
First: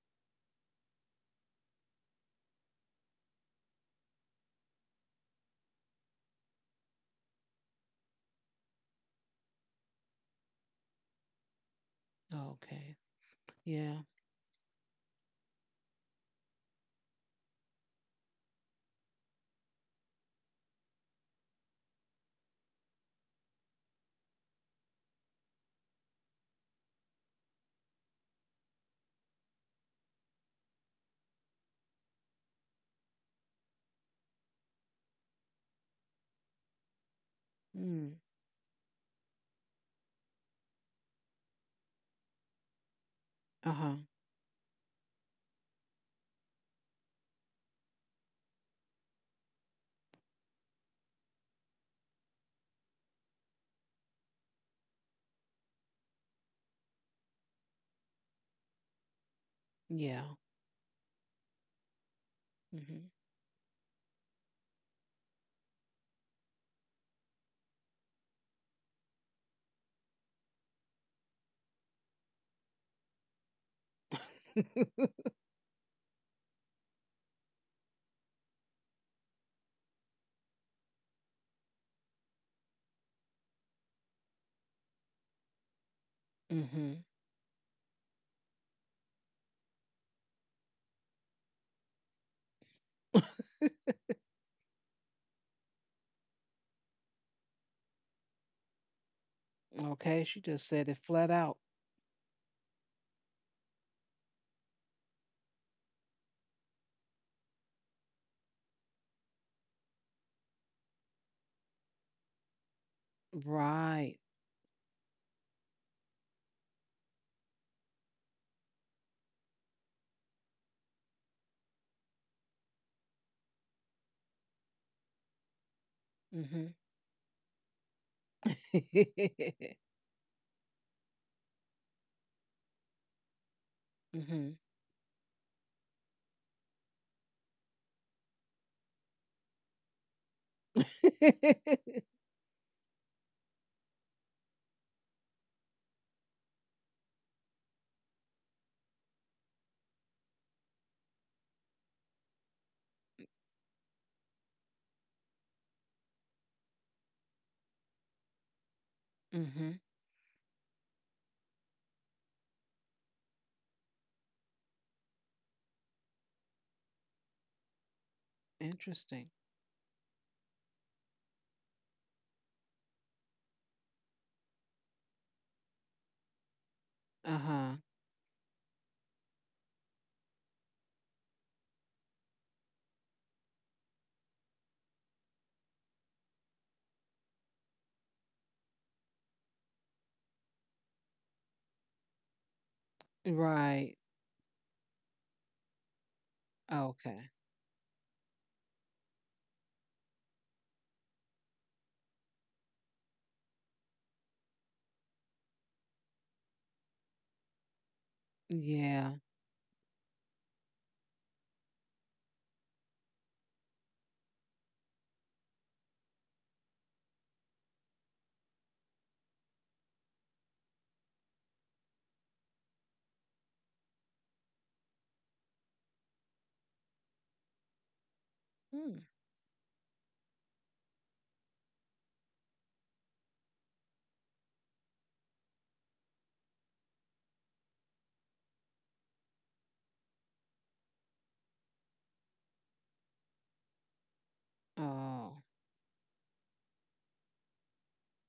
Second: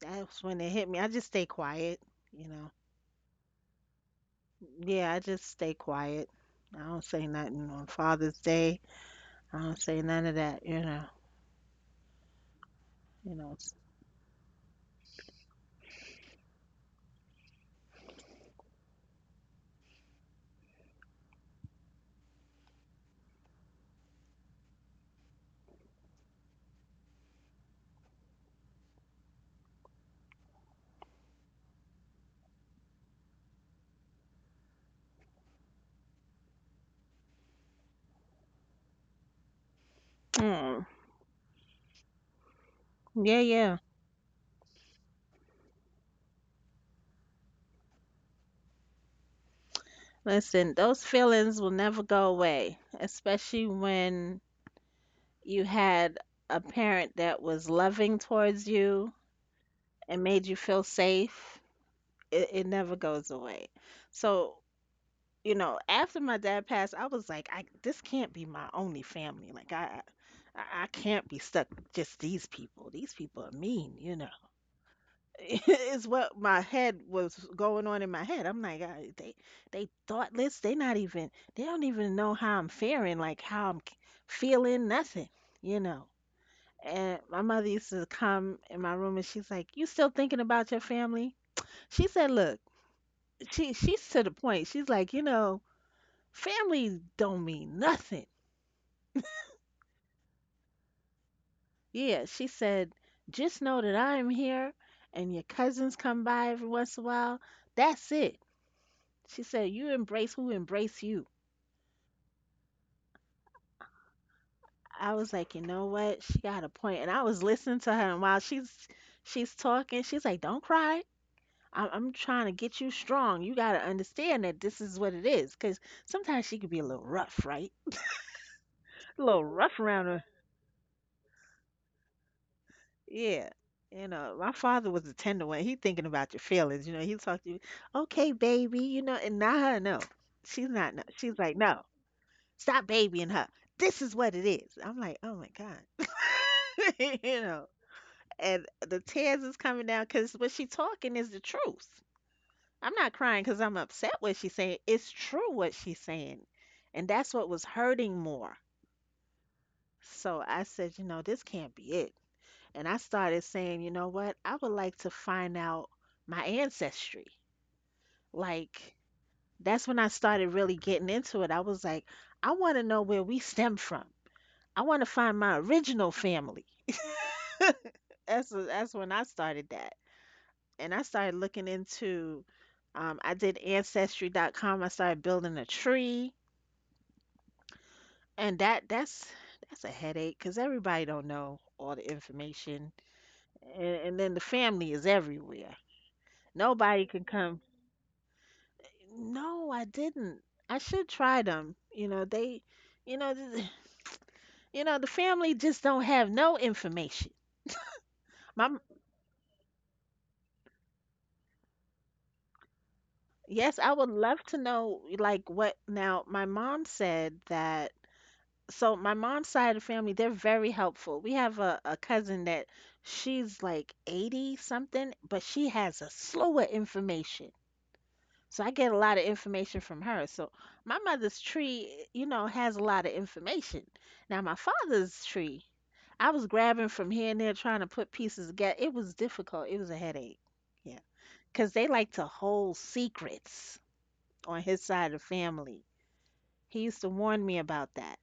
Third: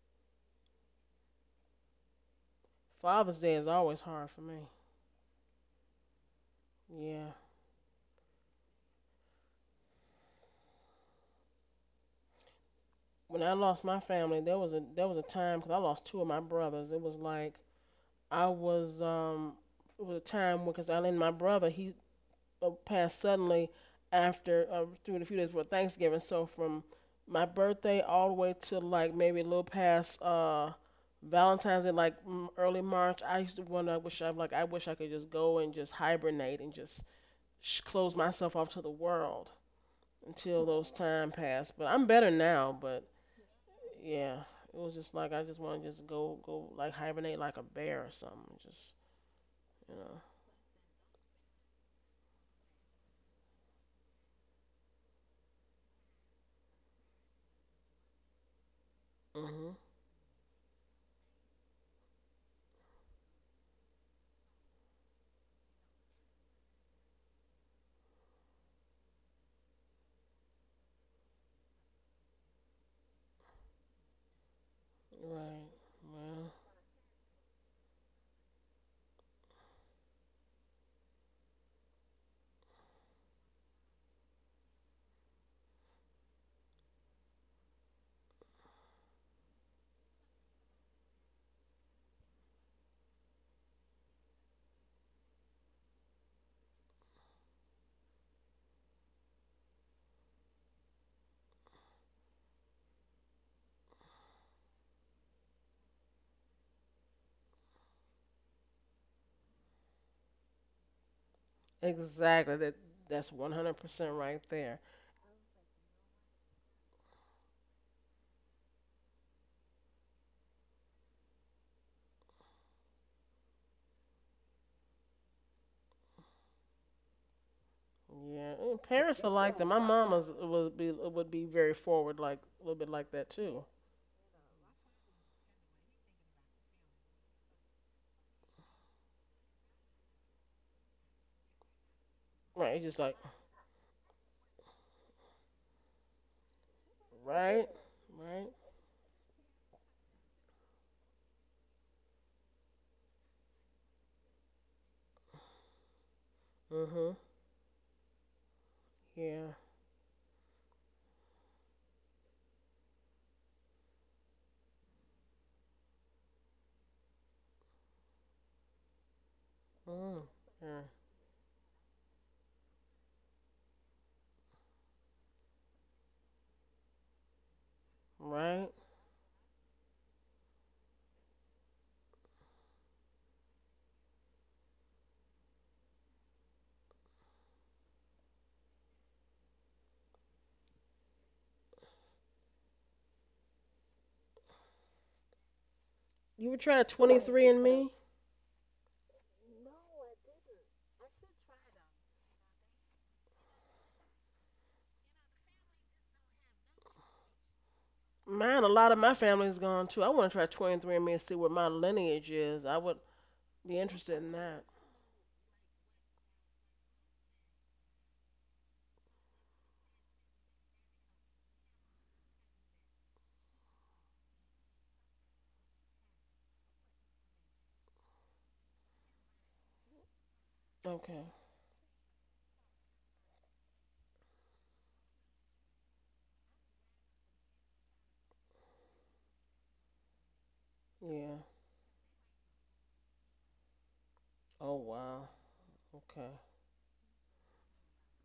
B: that's when it hit me. I just stay quiet, you know.
C: Father's Day is always hard for me.
B: Yeah, I just stay quiet. I don't say
C: Yeah.
B: nothing on Father's Day. I don't say none of that, you know.
A: okay.
B: You
C: When
B: know.
C: I
B: It's-
C: lost my
A: Yeah.
C: family, there was a time because I lost two of my brothers. It was like, I was it was a time because I and my brother, he passed suddenly after through the few days before Thanksgiving. So from my birthday all the way to like maybe a little past Valentine's Day, like early March, I used to wonder, I wish I could just go and just hibernate and just
A: Mm.
C: close myself off to the world until
B: Mm,
C: those time passed. But I'm better now. But
B: yeah,
A: Uh
B: yeah.
A: huh.
C: yeah, it was just like I just want to just go like hibernate like a bear or something. Just you know.
B: Listen, those feelings will never go away, especially when you had a parent that was loving towards you
C: Mhm.
B: and
A: Yeah.
B: made you feel safe. It never
A: Mm-hmm.
B: goes away. So you know, after my dad passed, I was like, I this can't be my only family. I can't be stuck with just these people. These people are mean, you know.
C: Right.
B: Is what
C: Well.
B: my head was going on in my head. I'm like, they thoughtless. They not even. They don't even know how I'm faring. Like how I'm feeling. Nothing, you know.
A: Mm-hmm.
B: And my mother used to come in my room and she's like, "You still thinking about your family?" She said, "Look, she's to the point. She's like, you know." Family don't mean nothing.
A: okay. She just said it flat out.
B: Yeah, she said, just know that I'm here and your cousins come by every once in a while. That's it. She said, you embrace who embrace you.
C: Exactly. That's one hundred
A: Right.
C: percent right there.
B: I was like, you know what? She got a point. And I was listening to her and while she's talking, she's like, don't cry. I'm trying to get you strong. You got to understand that this is what it is. Because sometimes she
A: Mm-hmm.
B: could be a little rough, right?
C: Yeah, and
B: A
C: parents are
B: little
C: like that.
B: rough
C: My
B: around the.
C: mama's would be very forward, like a little bit like that
B: Yeah.
C: too.
B: You know,
A: mm-hmm.
B: my father was a tender one. He thinking about your feelings. You know, he talked to you, okay, baby, you know, and not her, no. She's not, no. She's like, no,
C: Right?
B: stop
C: Just like,
B: babying her. This is what it is. I'm like, oh my God. You know,
C: right, right.
B: and the tears is coming down because what she talking is the truth. I'm not crying because I'm upset what she's saying. It's true what she's saying. And
C: Mhm.
B: that's what was hurting more.
C: Yeah.
A: Mm-hmm.
B: So I said, you know, this can't be it. And I started saying, you know what? I would like to find out my ancestry. Like,
A: Interesting.
B: that's when I
C: Mm.
B: started really
C: Yeah.
B: getting into it. I was like, I want to know where we stem from. I want to find my original family.
A: Uh huh.
B: That's
C: Right.
B: that's when I started that. And I started looking into I did ancestry.com. I started building a tree. And that's a headache because everybody don't know all the information. And,
A: Right.
B: and then the family is everywhere.
C: You would try
B: Nobody
C: twenty
B: can
A: Okay.
C: three
B: come.
C: and me.
B: No, I didn't. I should try them. You know, they, you know, th- you know, the family just don't have no information. My,
C: Mine, a
B: m-
C: lot of
A: Yeah.
C: my family's gone too. I want to try 23andMe and see what my lineage is. I would
B: yes,
C: be
B: I would
C: interested in
B: love to
C: that.
B: know, like what now. My mom said that. So my mom's side of the family, they're very helpful. We have a cousin that she's like 80 something, but she has a slew of information. So I get a
A: Mm.
B: lot of information from her. So my
C: Okay.
B: mother's tree, you know, has a lot of information. Now my father's tree, I was grabbing from here and there trying to put pieces together. It was difficult. It was a headache. Yeah.
C: Yeah.
B: Because they like to hold secrets on
C: Oh
B: his side of the
C: wow.
A: Oh.
B: family.
C: Okay.
B: He used to warn me about that.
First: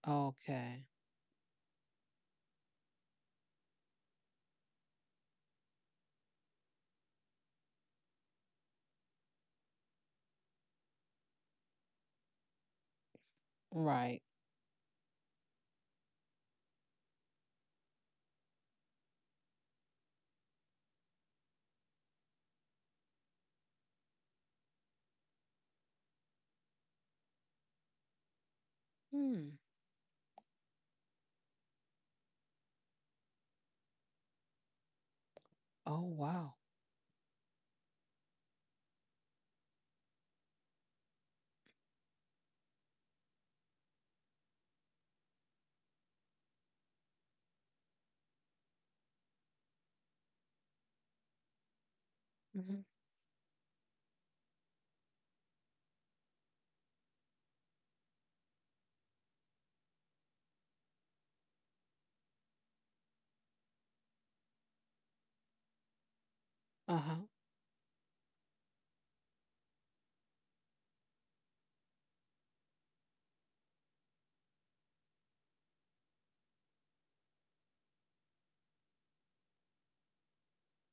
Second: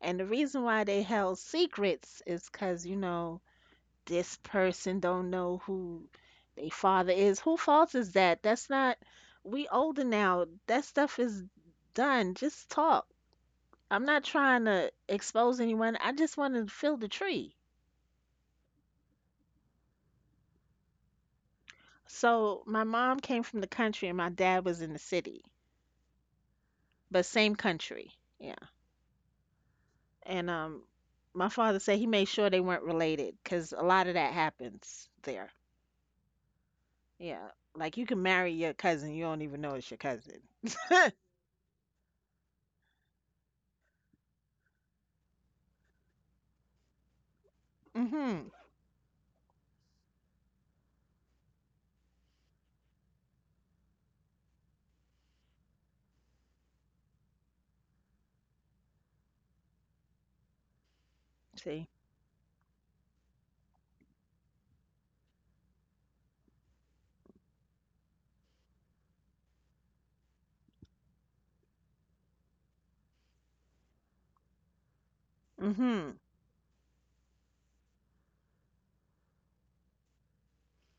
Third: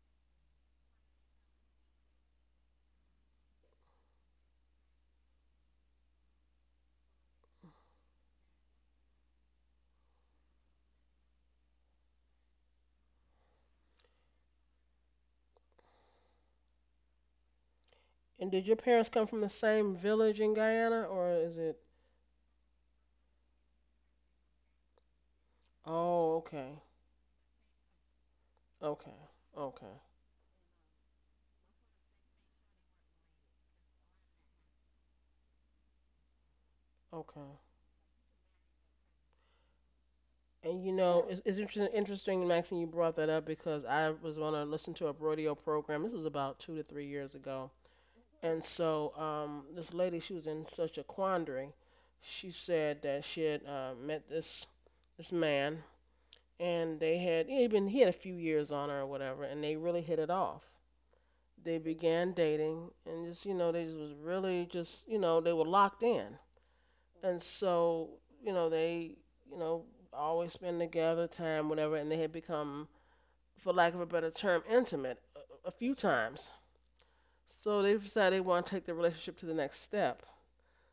B: And the reason why
A: Okay.
B: they held secrets is because, you know, this person don't know who they father is. Who fault is that? That's not we older now. That stuff is done. Just talk. I'm
A: Right.
B: not trying to expose anyone. I just want to feel the tree.
C: And did your parents come from the same village in Guyana, or is it?
B: So my mom came from the country and my dad was in the city,
C: Oh, okay.
B: but same country. Yeah.
C: Okay.
A: Mm.
C: Okay.
B: And my father said he made sure they weren't related cuz a lot of that happens there.
A: Oh wow.
B: Yeah.
C: Okay.
B: Like you can marry your cousin, you don't even know it's your cousin.
C: And you know, it's interesting, interesting, Maxine, you brought that up because I was on a listen to a radio program. This was about 2 to 3 years ago.
B: Mhm.
C: And so this lady, she was in such a quandary. She
A: Mm-hmm.
C: said that she had met this man, and they had he had been he had a few years on her or whatever, and they really hit it off. They
B: See?
C: began dating, and just, they just was really just, they were locked in.
A: Uh huh.
C: And so, they, you know always spend together time, whatever, and they had become, for lack of a better term, intimate a few
B: Mhm.
C: times, so they decided they want to take the relationship to the next step,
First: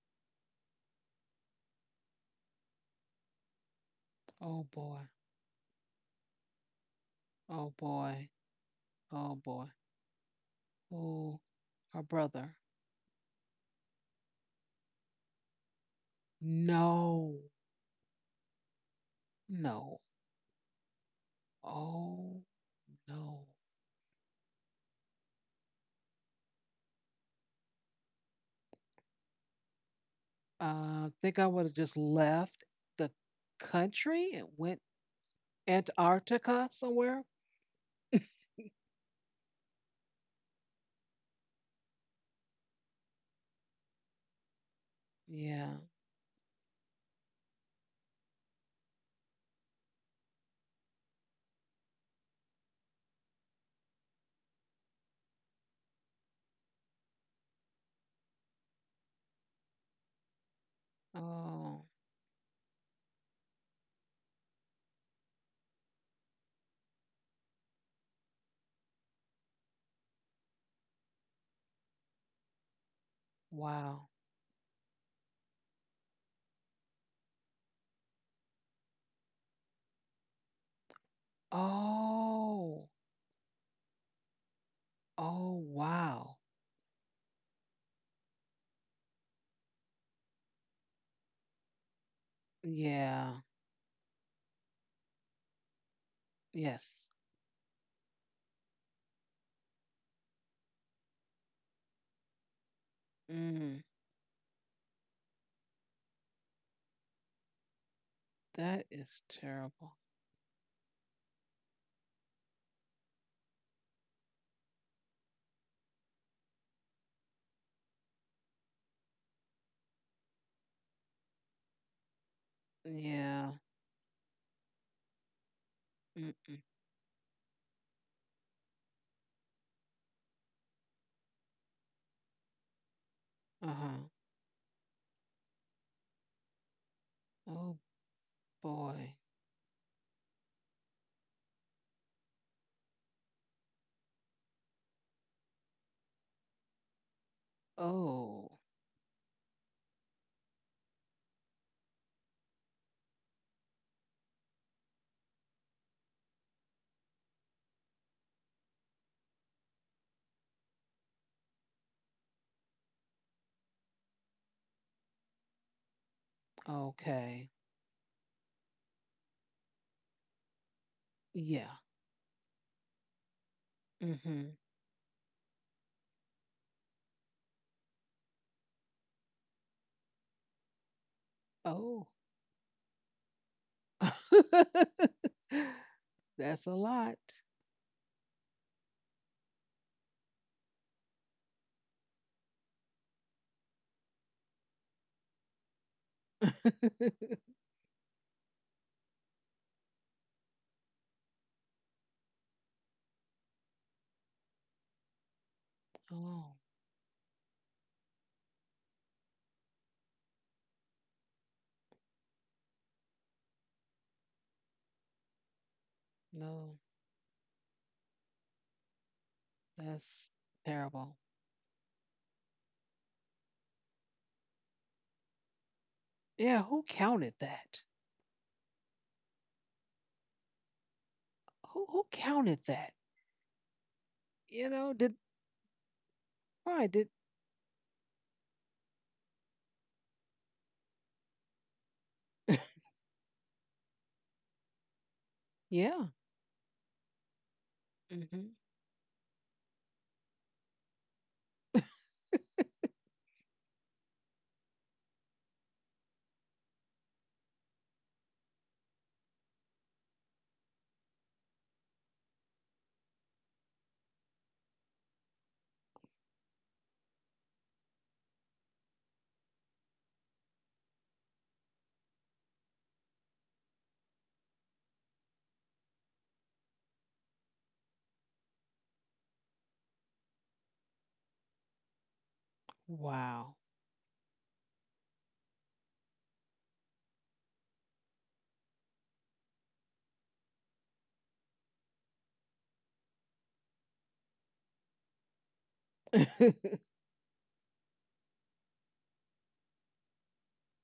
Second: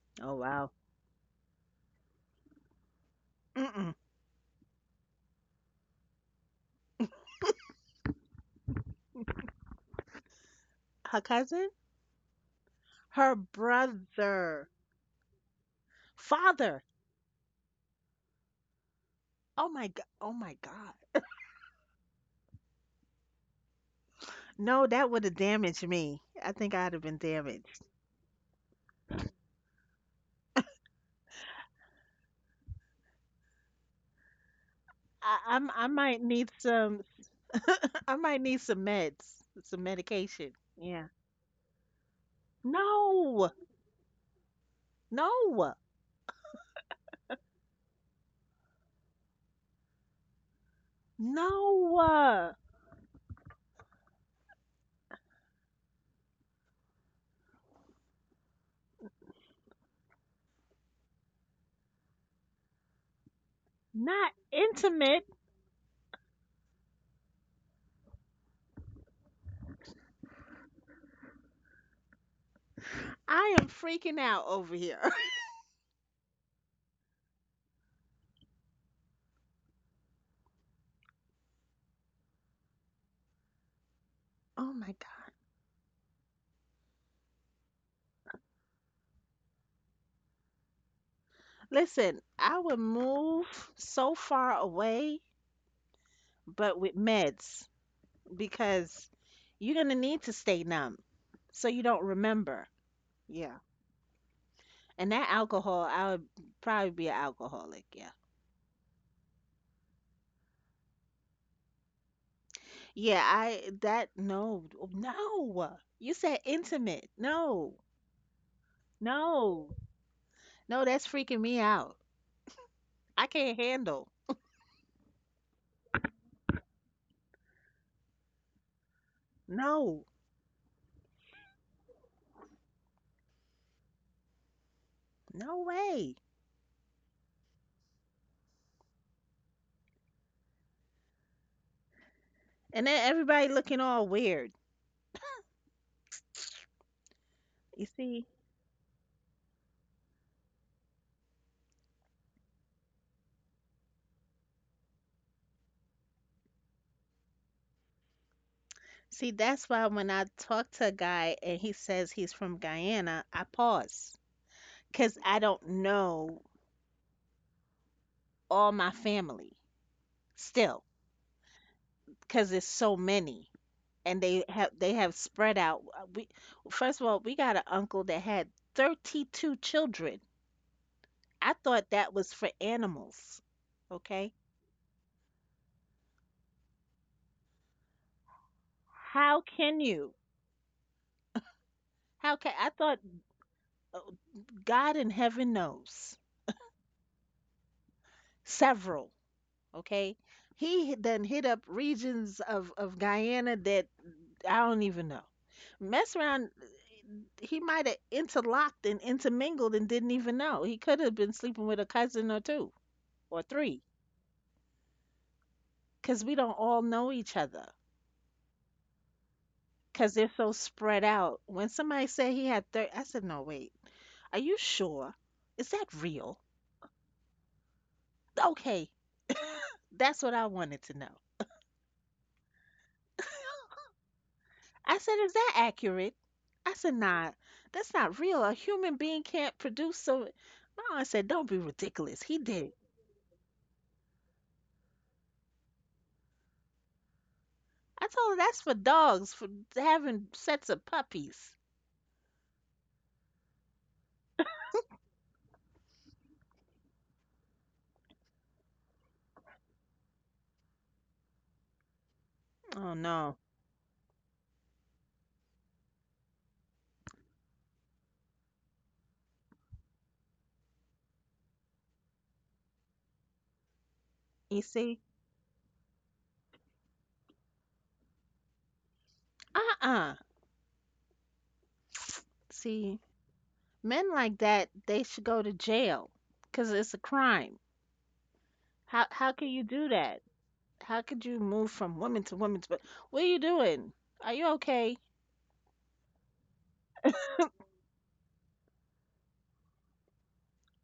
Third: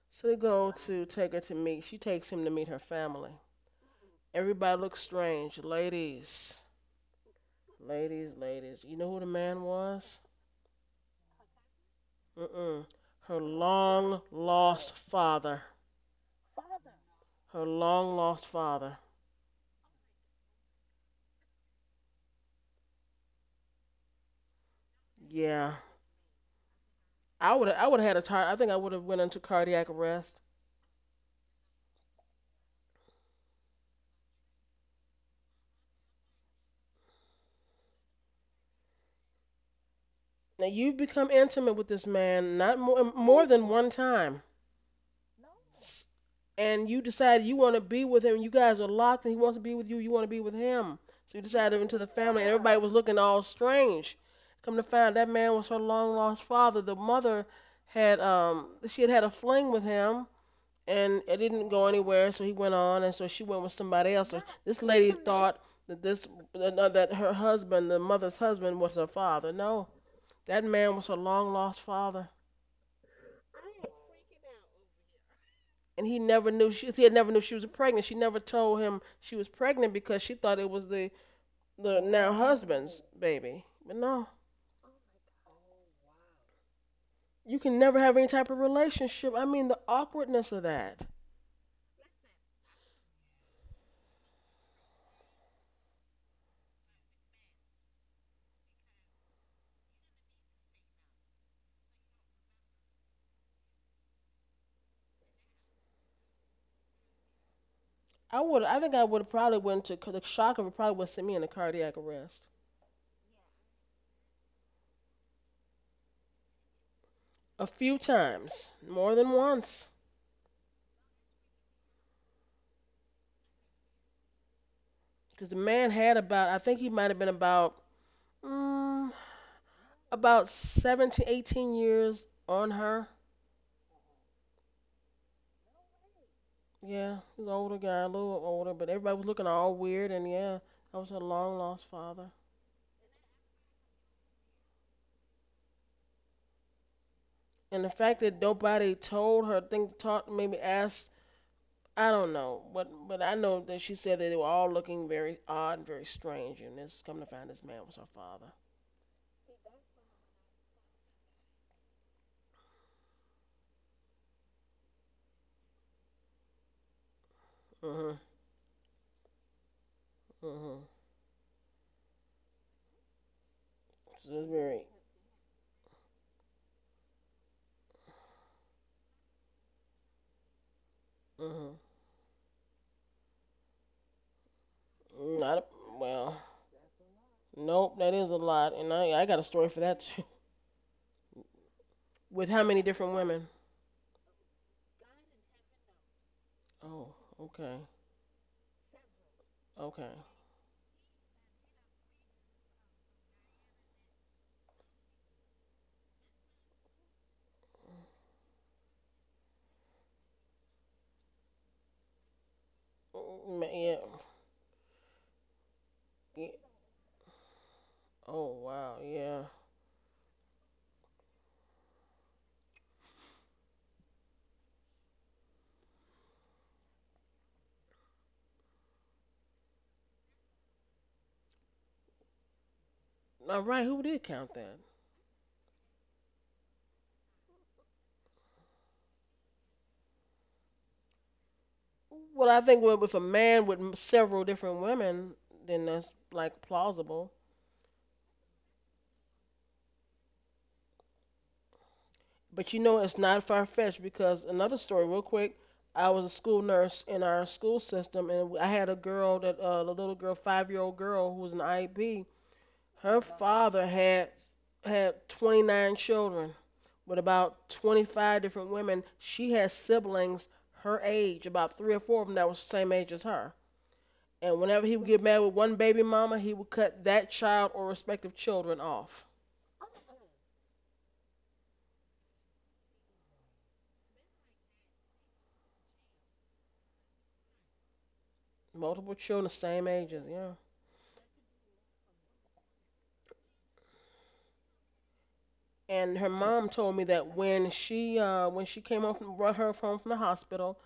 C: so
B: Oh
C: they
B: wow.
C: go to take her to meet, she takes him to meet her family,
B: Mm-mm.
A: Oh
C: everybody looks
A: boy.
C: strange, ladies,
A: Oh boy.
C: ladies, ladies, you know who the
A: Oh
C: man
A: boy.
C: was.
B: Her
A: Oh,
B: cousin?
A: her brother.
C: Mm-mm.
B: Her
C: Her long
B: brother.
C: lost father,
B: Father.
A: No.
C: her long lost father.
B: Oh my
A: No.
B: god. Oh my god.
A: Oh no.
B: No, that would have
C: Yeah,
B: damaged me. I think I'd have been
C: I would
B: damaged.
C: I would have had a I think I would have went into cardiac arrest.
A: Think I would have just left the country and went
B: I might need
A: Antarctica
B: some
A: somewhere.
B: I might need some meds, some medication.
C: Now you've
B: Yeah.
C: become intimate with this man not more
B: No.
C: than one time,
A: Yeah.
B: No.
C: and you decide you want to be with him. You guys are locked, and he wants to be with you. You want to be with him, so you decided
B: No.
C: into the family, and
B: uh,
C: everybody was looking all strange. Come to find, that man was her long lost father. The mother had, she had had a fling with him, and it didn't
A: Oh.
C: go anywhere. So he went on, and so she went with somebody else.
B: Not
C: So this lady
B: intimate.
C: thought that this that her husband, the mother's husband, was her father. No, that man was her long lost father,
B: I am
A: Wow.
B: freaking out over here.
C: and he never knew, she, he had never knew she was pregnant. She never told him she was pregnant because she thought it was the now
A: Oh.
C: husband's baby. But no,
B: Oh my god.
A: Oh, wow.
C: you can never have any type of relationship. I mean, the awkwardness of that.
B: Listen, I would
A: Yeah.
B: move so far away but with
A: Yes.
B: meds, because you're gonna need to stay numb so you don't remember. Yeah.
A: Mm.
B: And that alcohol, I would probably be an alcoholic. Yeah.
C: I would. I
A: That
C: think I would
A: is
C: have probably went to,
A: terrible.
C: the shock of it probably would have sent me in a cardiac arrest.
B: Yeah. I that no no. You said intimate.
C: A
B: No.
C: few times, more than
B: No.
C: once,
B: No. That's freaking me out. I
A: Yeah.
B: can't handle.
C: because the man had about, I
A: Mm-mm.
C: think he might have been about, mm,
B: No.
C: about 17, 18 years on her.
A: Uh-huh.
B: No way.
C: Yeah, he was an older
A: Oh
C: guy, a little older, but everybody
A: boy.
C: was looking all weird, and yeah, that was her long lost father.
B: And then everybody looking all weird.
C: And
B: You
C: the fact
B: see.
C: that
A: Oh.
C: nobody told her, thing talked, maybe asked, I don't know, but I know that she said that they were all looking very odd and very strange, and this, come to find, this man was her father.
B: See, that's why when I talk to a guy and he says he's from Guyana, I pause because I don't know
A: Okay.
C: Mhm,
B: all my family still,
C: mhm.
A: Yeah.
B: because it's so many and
C: So
B: they
A: Mm-hmm.
C: it's
B: have
C: very,
B: they have spread out. We First of all, we got an uncle that had 32 children. I
C: mhm.
B: thought
A: Oh.
B: that was for animals. Okay,
C: Not well.
A: That's a lot.
C: Nope, that is a lot, and I
B: how
C: got a story
B: can
C: for that
B: you
C: too.
B: how
C: With
B: can
C: how
B: i
C: many
B: thought,
C: different women?
B: god in heaven knows,
C: Oh, okay,
B: several.
C: okay.
B: Okay, he then hit up regions of Guyana that I don't even know. Mess around,
A: Oh,
B: he might have interlocked and intermingled and didn't even know he could have been sleeping with a cousin or two or three,
C: Mm,
B: because we
C: yeah,
B: don't
C: yeah.
A: no.
B: all know each other,
C: Oh wow, yeah.
B: because they're
A: That's
B: so spread
A: terrible.
B: out. When somebody said he had 30, I said, no, wait, are you sure? Is that real?
A: Yeah, who counted that?
B: Okay, that's what I wanted to know.
A: Who counted that?
C: All right, who did count
A: You
C: that?
A: know,
B: I said,
A: did
B: is that accurate? I
A: why
B: said,
A: did
B: nah, that's not real, a human being can't produce so. My aunt said, don't be ridiculous, he
C: Well, I
B: did.
C: think with a man with several different women, then
A: Yeah.
C: that's like plausible.
B: I told her
A: Mhm.
B: that's for dogs, for having sets of puppies.
C: But you know, it's not far fetched because, another story, real quick. I was a school nurse in our school system, and I had a girl that, a little girl, 5-year old girl, who was an IEP.
B: Oh
C: Her
B: no.
C: father had had 29 children with about 25 different women. She had siblings her age, about three or four of them that was the same age as her. And
B: You
C: whenever he
B: see?
C: would get mad with one baby mama, he would cut that child or respective children off.
B: Uh-uh. See,
A: Wow.
B: men like that, they should go to jail because it's a crime. How
C: Multiple
B: how
C: children,
B: can you
C: same
B: do
C: ages,
B: that?
C: yeah.
B: How could you move from woman to woman to wo- What are you doing? Are you okay?
C: And her mom told me that when she came home from brought her home from the hospital,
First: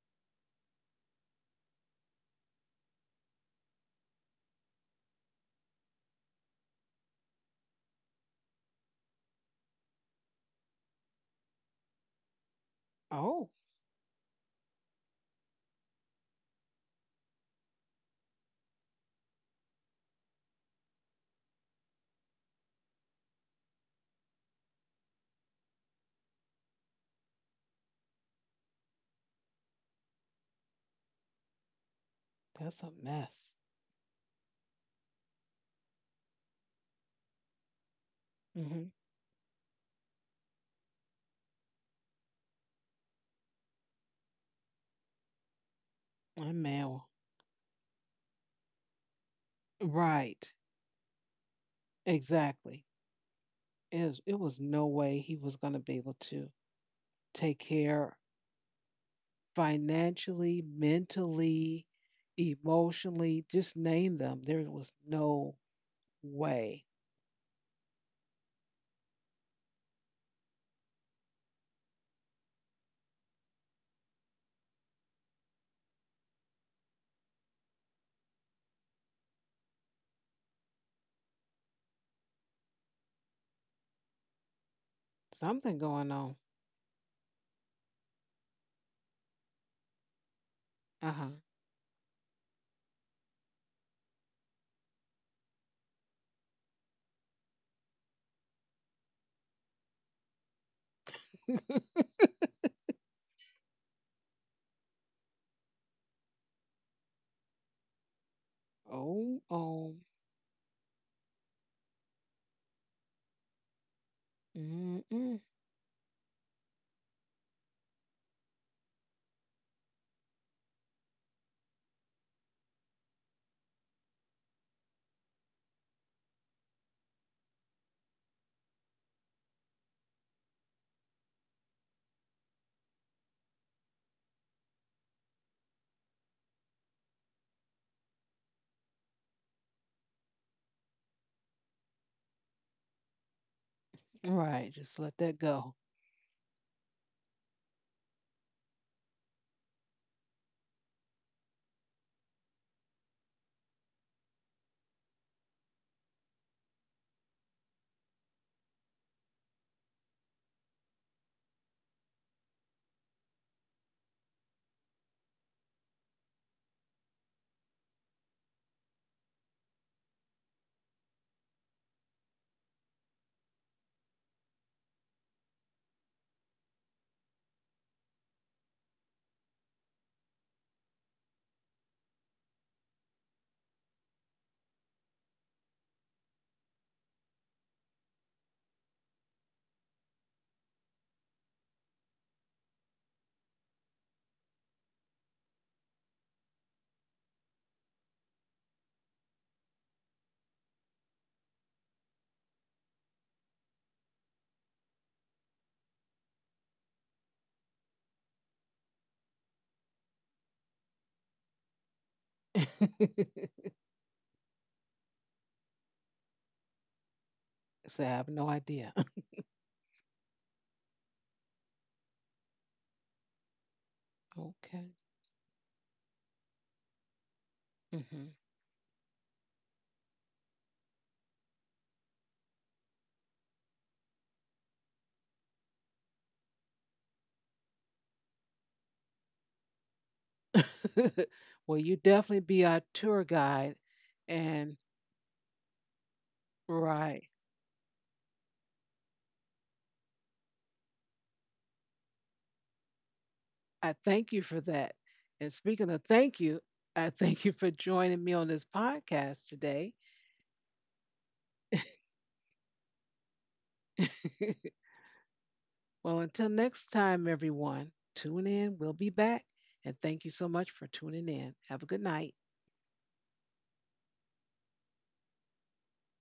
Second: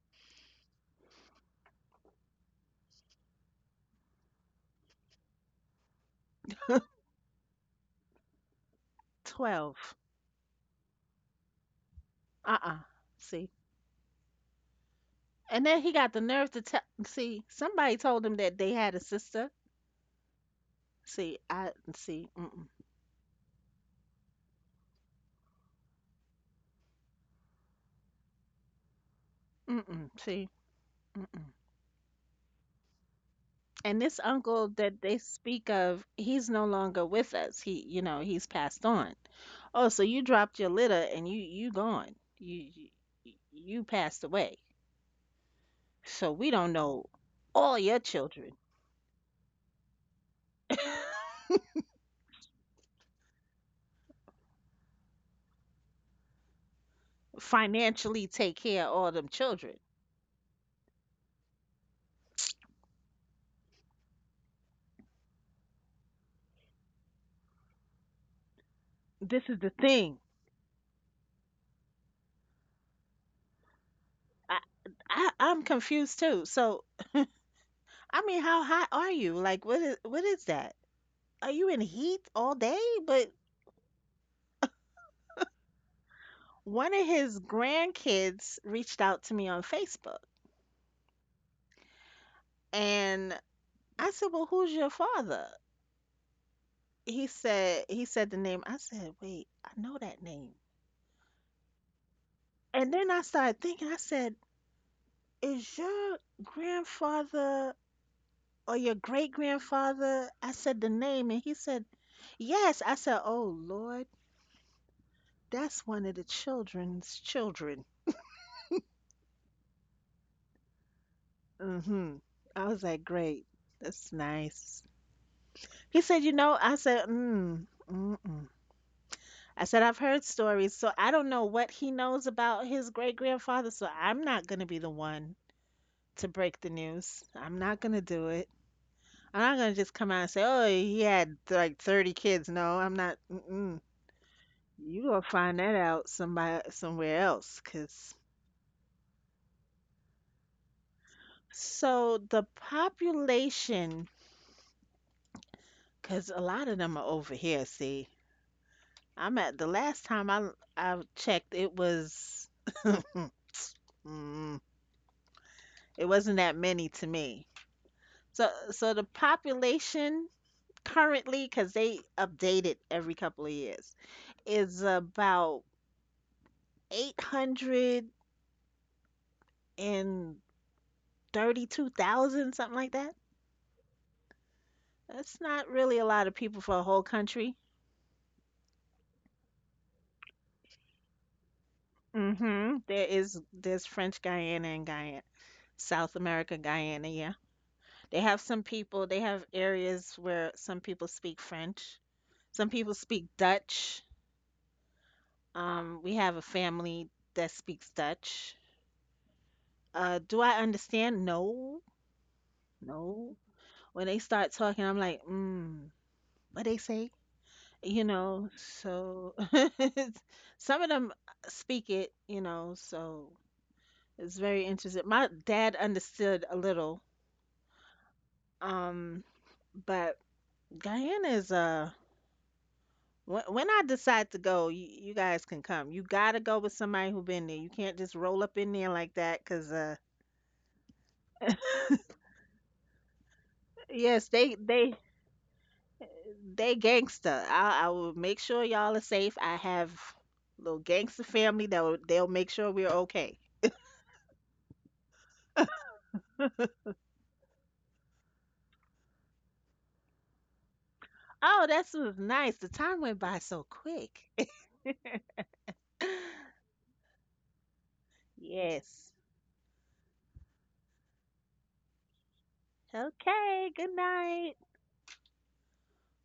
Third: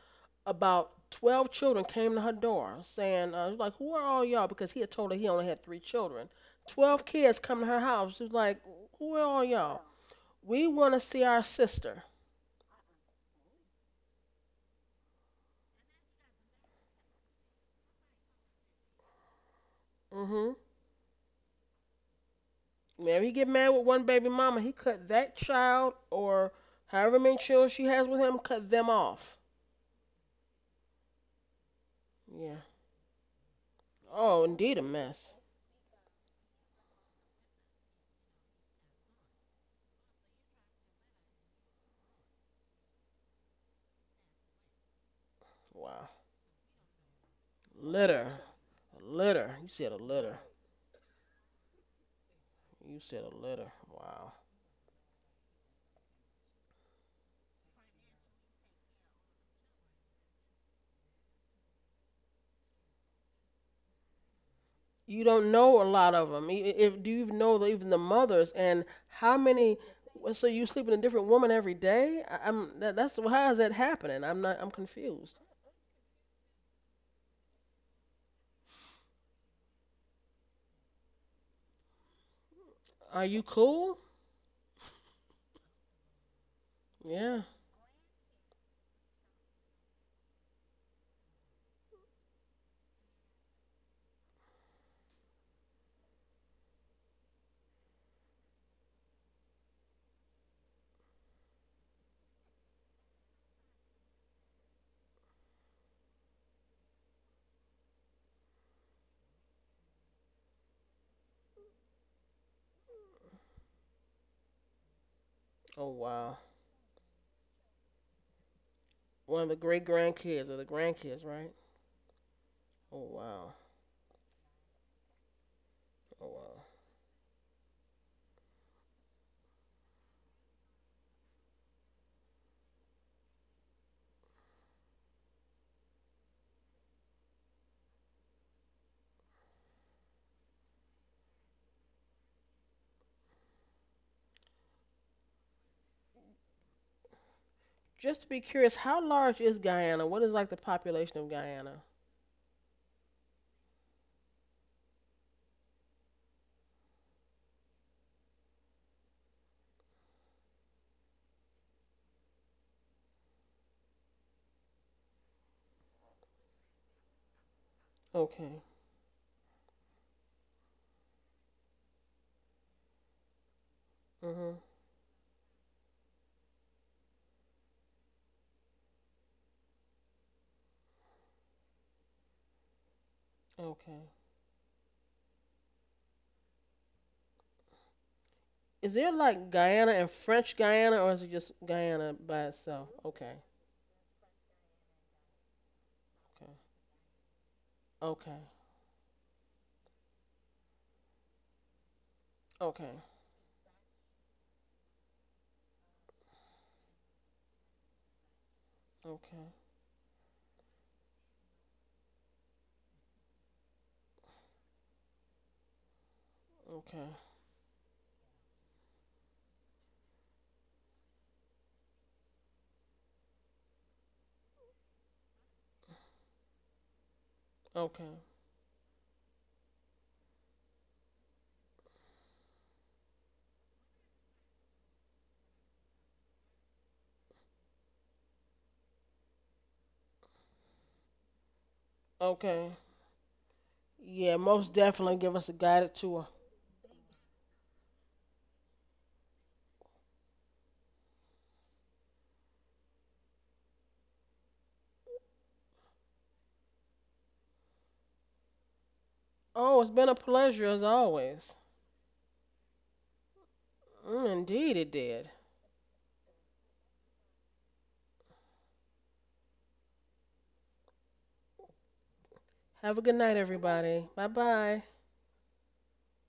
C: about 12 children came to her door saying, she was like, who are all y'all? Because he had told her he only had three children. 12 kids come to her house. She was like, who are all y'all?
B: 12.
C: We want to see our sister.
B: Uh-uh.
A: oh,
B: See? And then he got the nerve to tell, see, somebody told him that they had a sister.
C: Mm-hmm.
B: See, I, see, mm-mm,
C: Maybe he get mad with one baby mama. He cut that child or however many children she has with him, cut them off.
B: mm-mm, see, mm-mm.
C: Yeah.
A: that's a mess.
B: And this
C: Oh,
B: uncle
C: indeed a
B: that they
C: mess.
B: speak of, he's no longer with us. He, you know, he's passed
A: Mhm.
B: on. Oh, so you dropped your litter and you gone. You passed away.
C: Wow.
B: So we
A: I
B: don't
A: know.
B: know all your
C: Litter.
B: children.
C: A litter. You said a litter.
A: Right. Exactly.
C: You said a litter.
A: It was,
C: Wow.
A: it was no way he was going to be able to take care
B: Financially take care of all them children.
A: financially, mentally, emotionally, just name them. There was
C: You don't
A: no
C: know a lot of them.
A: way.
C: If Do you know even the mothers and how
B: This is the
C: many?
B: thing.
C: Well, so you sleep with a different woman every day? That's how is that happening? I'm not.
B: I,
C: I'm
B: I
C: confused.
B: I'm confused too. So I mean, how hot are you? Like, what is that? Are you in heat all day?
C: Are
B: But
C: you cool?
A: Something going on.
B: one of his
C: Yeah.
B: grandkids reached out to me on Facebook.
A: Uh-huh.
B: And I said, "Well, who's your father?" He said the name. I said, "Wait, I know that name." And then I started thinking. I said, "Is your grandfather or your great
A: Oh, oh.
B: grandfather?" I said the name, and he said, "Yes." I said, "Oh Lord,
A: Mm-mm.
B: that's
C: Oh
B: one of the
C: wow.
B: children's children."
C: One of the great grandkids or the grandkids, right?
B: Hmm. I was
C: Oh
B: like, "Great,
C: wow.
B: that's nice." He said,
C: Oh
B: "You know,"
C: wow.
B: I said, "Mm, mm." I said, I've heard stories, so I don't know what he knows about his great grandfather, so I'm not going to be the one to break the news. I'm not going to do it. I'm not going to just come out and say, oh, he had like 30 kids. No, I'm not. Mm-mm.
A: Right.
B: You
A: Just
B: going
A: let
B: to
A: that
B: find that
A: go.
B: out somebody, somewhere else. Cause...
C: Just to be curious, how large is Guyana? What is like the population of Guyana?
B: So the population, because a lot of them are over here, see. I'm at the last time I checked, it was, mm, mm, it wasn't that many to me. So
C: Okay.
B: so the population currently, because they update it every couple of years,
C: Mhm.
B: is about 832,000, something like that.
C: Okay.
B: That's not really a lot of people for a whole country.
C: Is there like Guyana and French Guyana, or is it just Guyana by
B: Mm-hmm.
C: itself?
B: There is
C: Okay.
B: there's French Guyana and Guyana, South
C: Okay.
B: America, Guyana, yeah. They have
C: Okay.
B: some people, they have areas where some people speak French, some people
C: Okay.
B: speak Dutch. We have a family that speaks Dutch.
C: Okay.
B: Do I understand? No, no. When they start talking, I'm like, mm, what they
C: Okay.
B: say? You
A: Say, I have
B: know,
A: no idea.
B: so some of them speak it, you know, so it's very interesting.
A: Okay.
B: My dad understood a little,
C: Okay.
A: Mhm.
B: um, but Guyana is when I decide to go, you guys can come. You gotta go with somebody who been there. You can't just roll up in there like that, cause
A: well, you definitely
C: Okay.
A: be our tour guide.
B: yes,
C: Yeah,
B: they
C: most
A: And
B: they
C: definitely give us a guided tour.
B: they
A: right,
B: gangster. I will make sure y'all are safe. I have little gangster family that will, they'll make sure we're okay.
A: I thank you for that. And speaking of thank you, I thank you for joining me on this podcast
C: Oh, it's
A: today.
C: been a pleasure as always.
B: Oh, that was nice. The time went by so quick.
C: Mm, indeed, it did.
A: well, until next time, everyone, tune in. We'll be
B: Yes.
A: back. And thank you so much for tuning in. Have a good night.
C: Have a good night,
B: Okay. Good
C: everybody. Bye
B: night.
C: bye.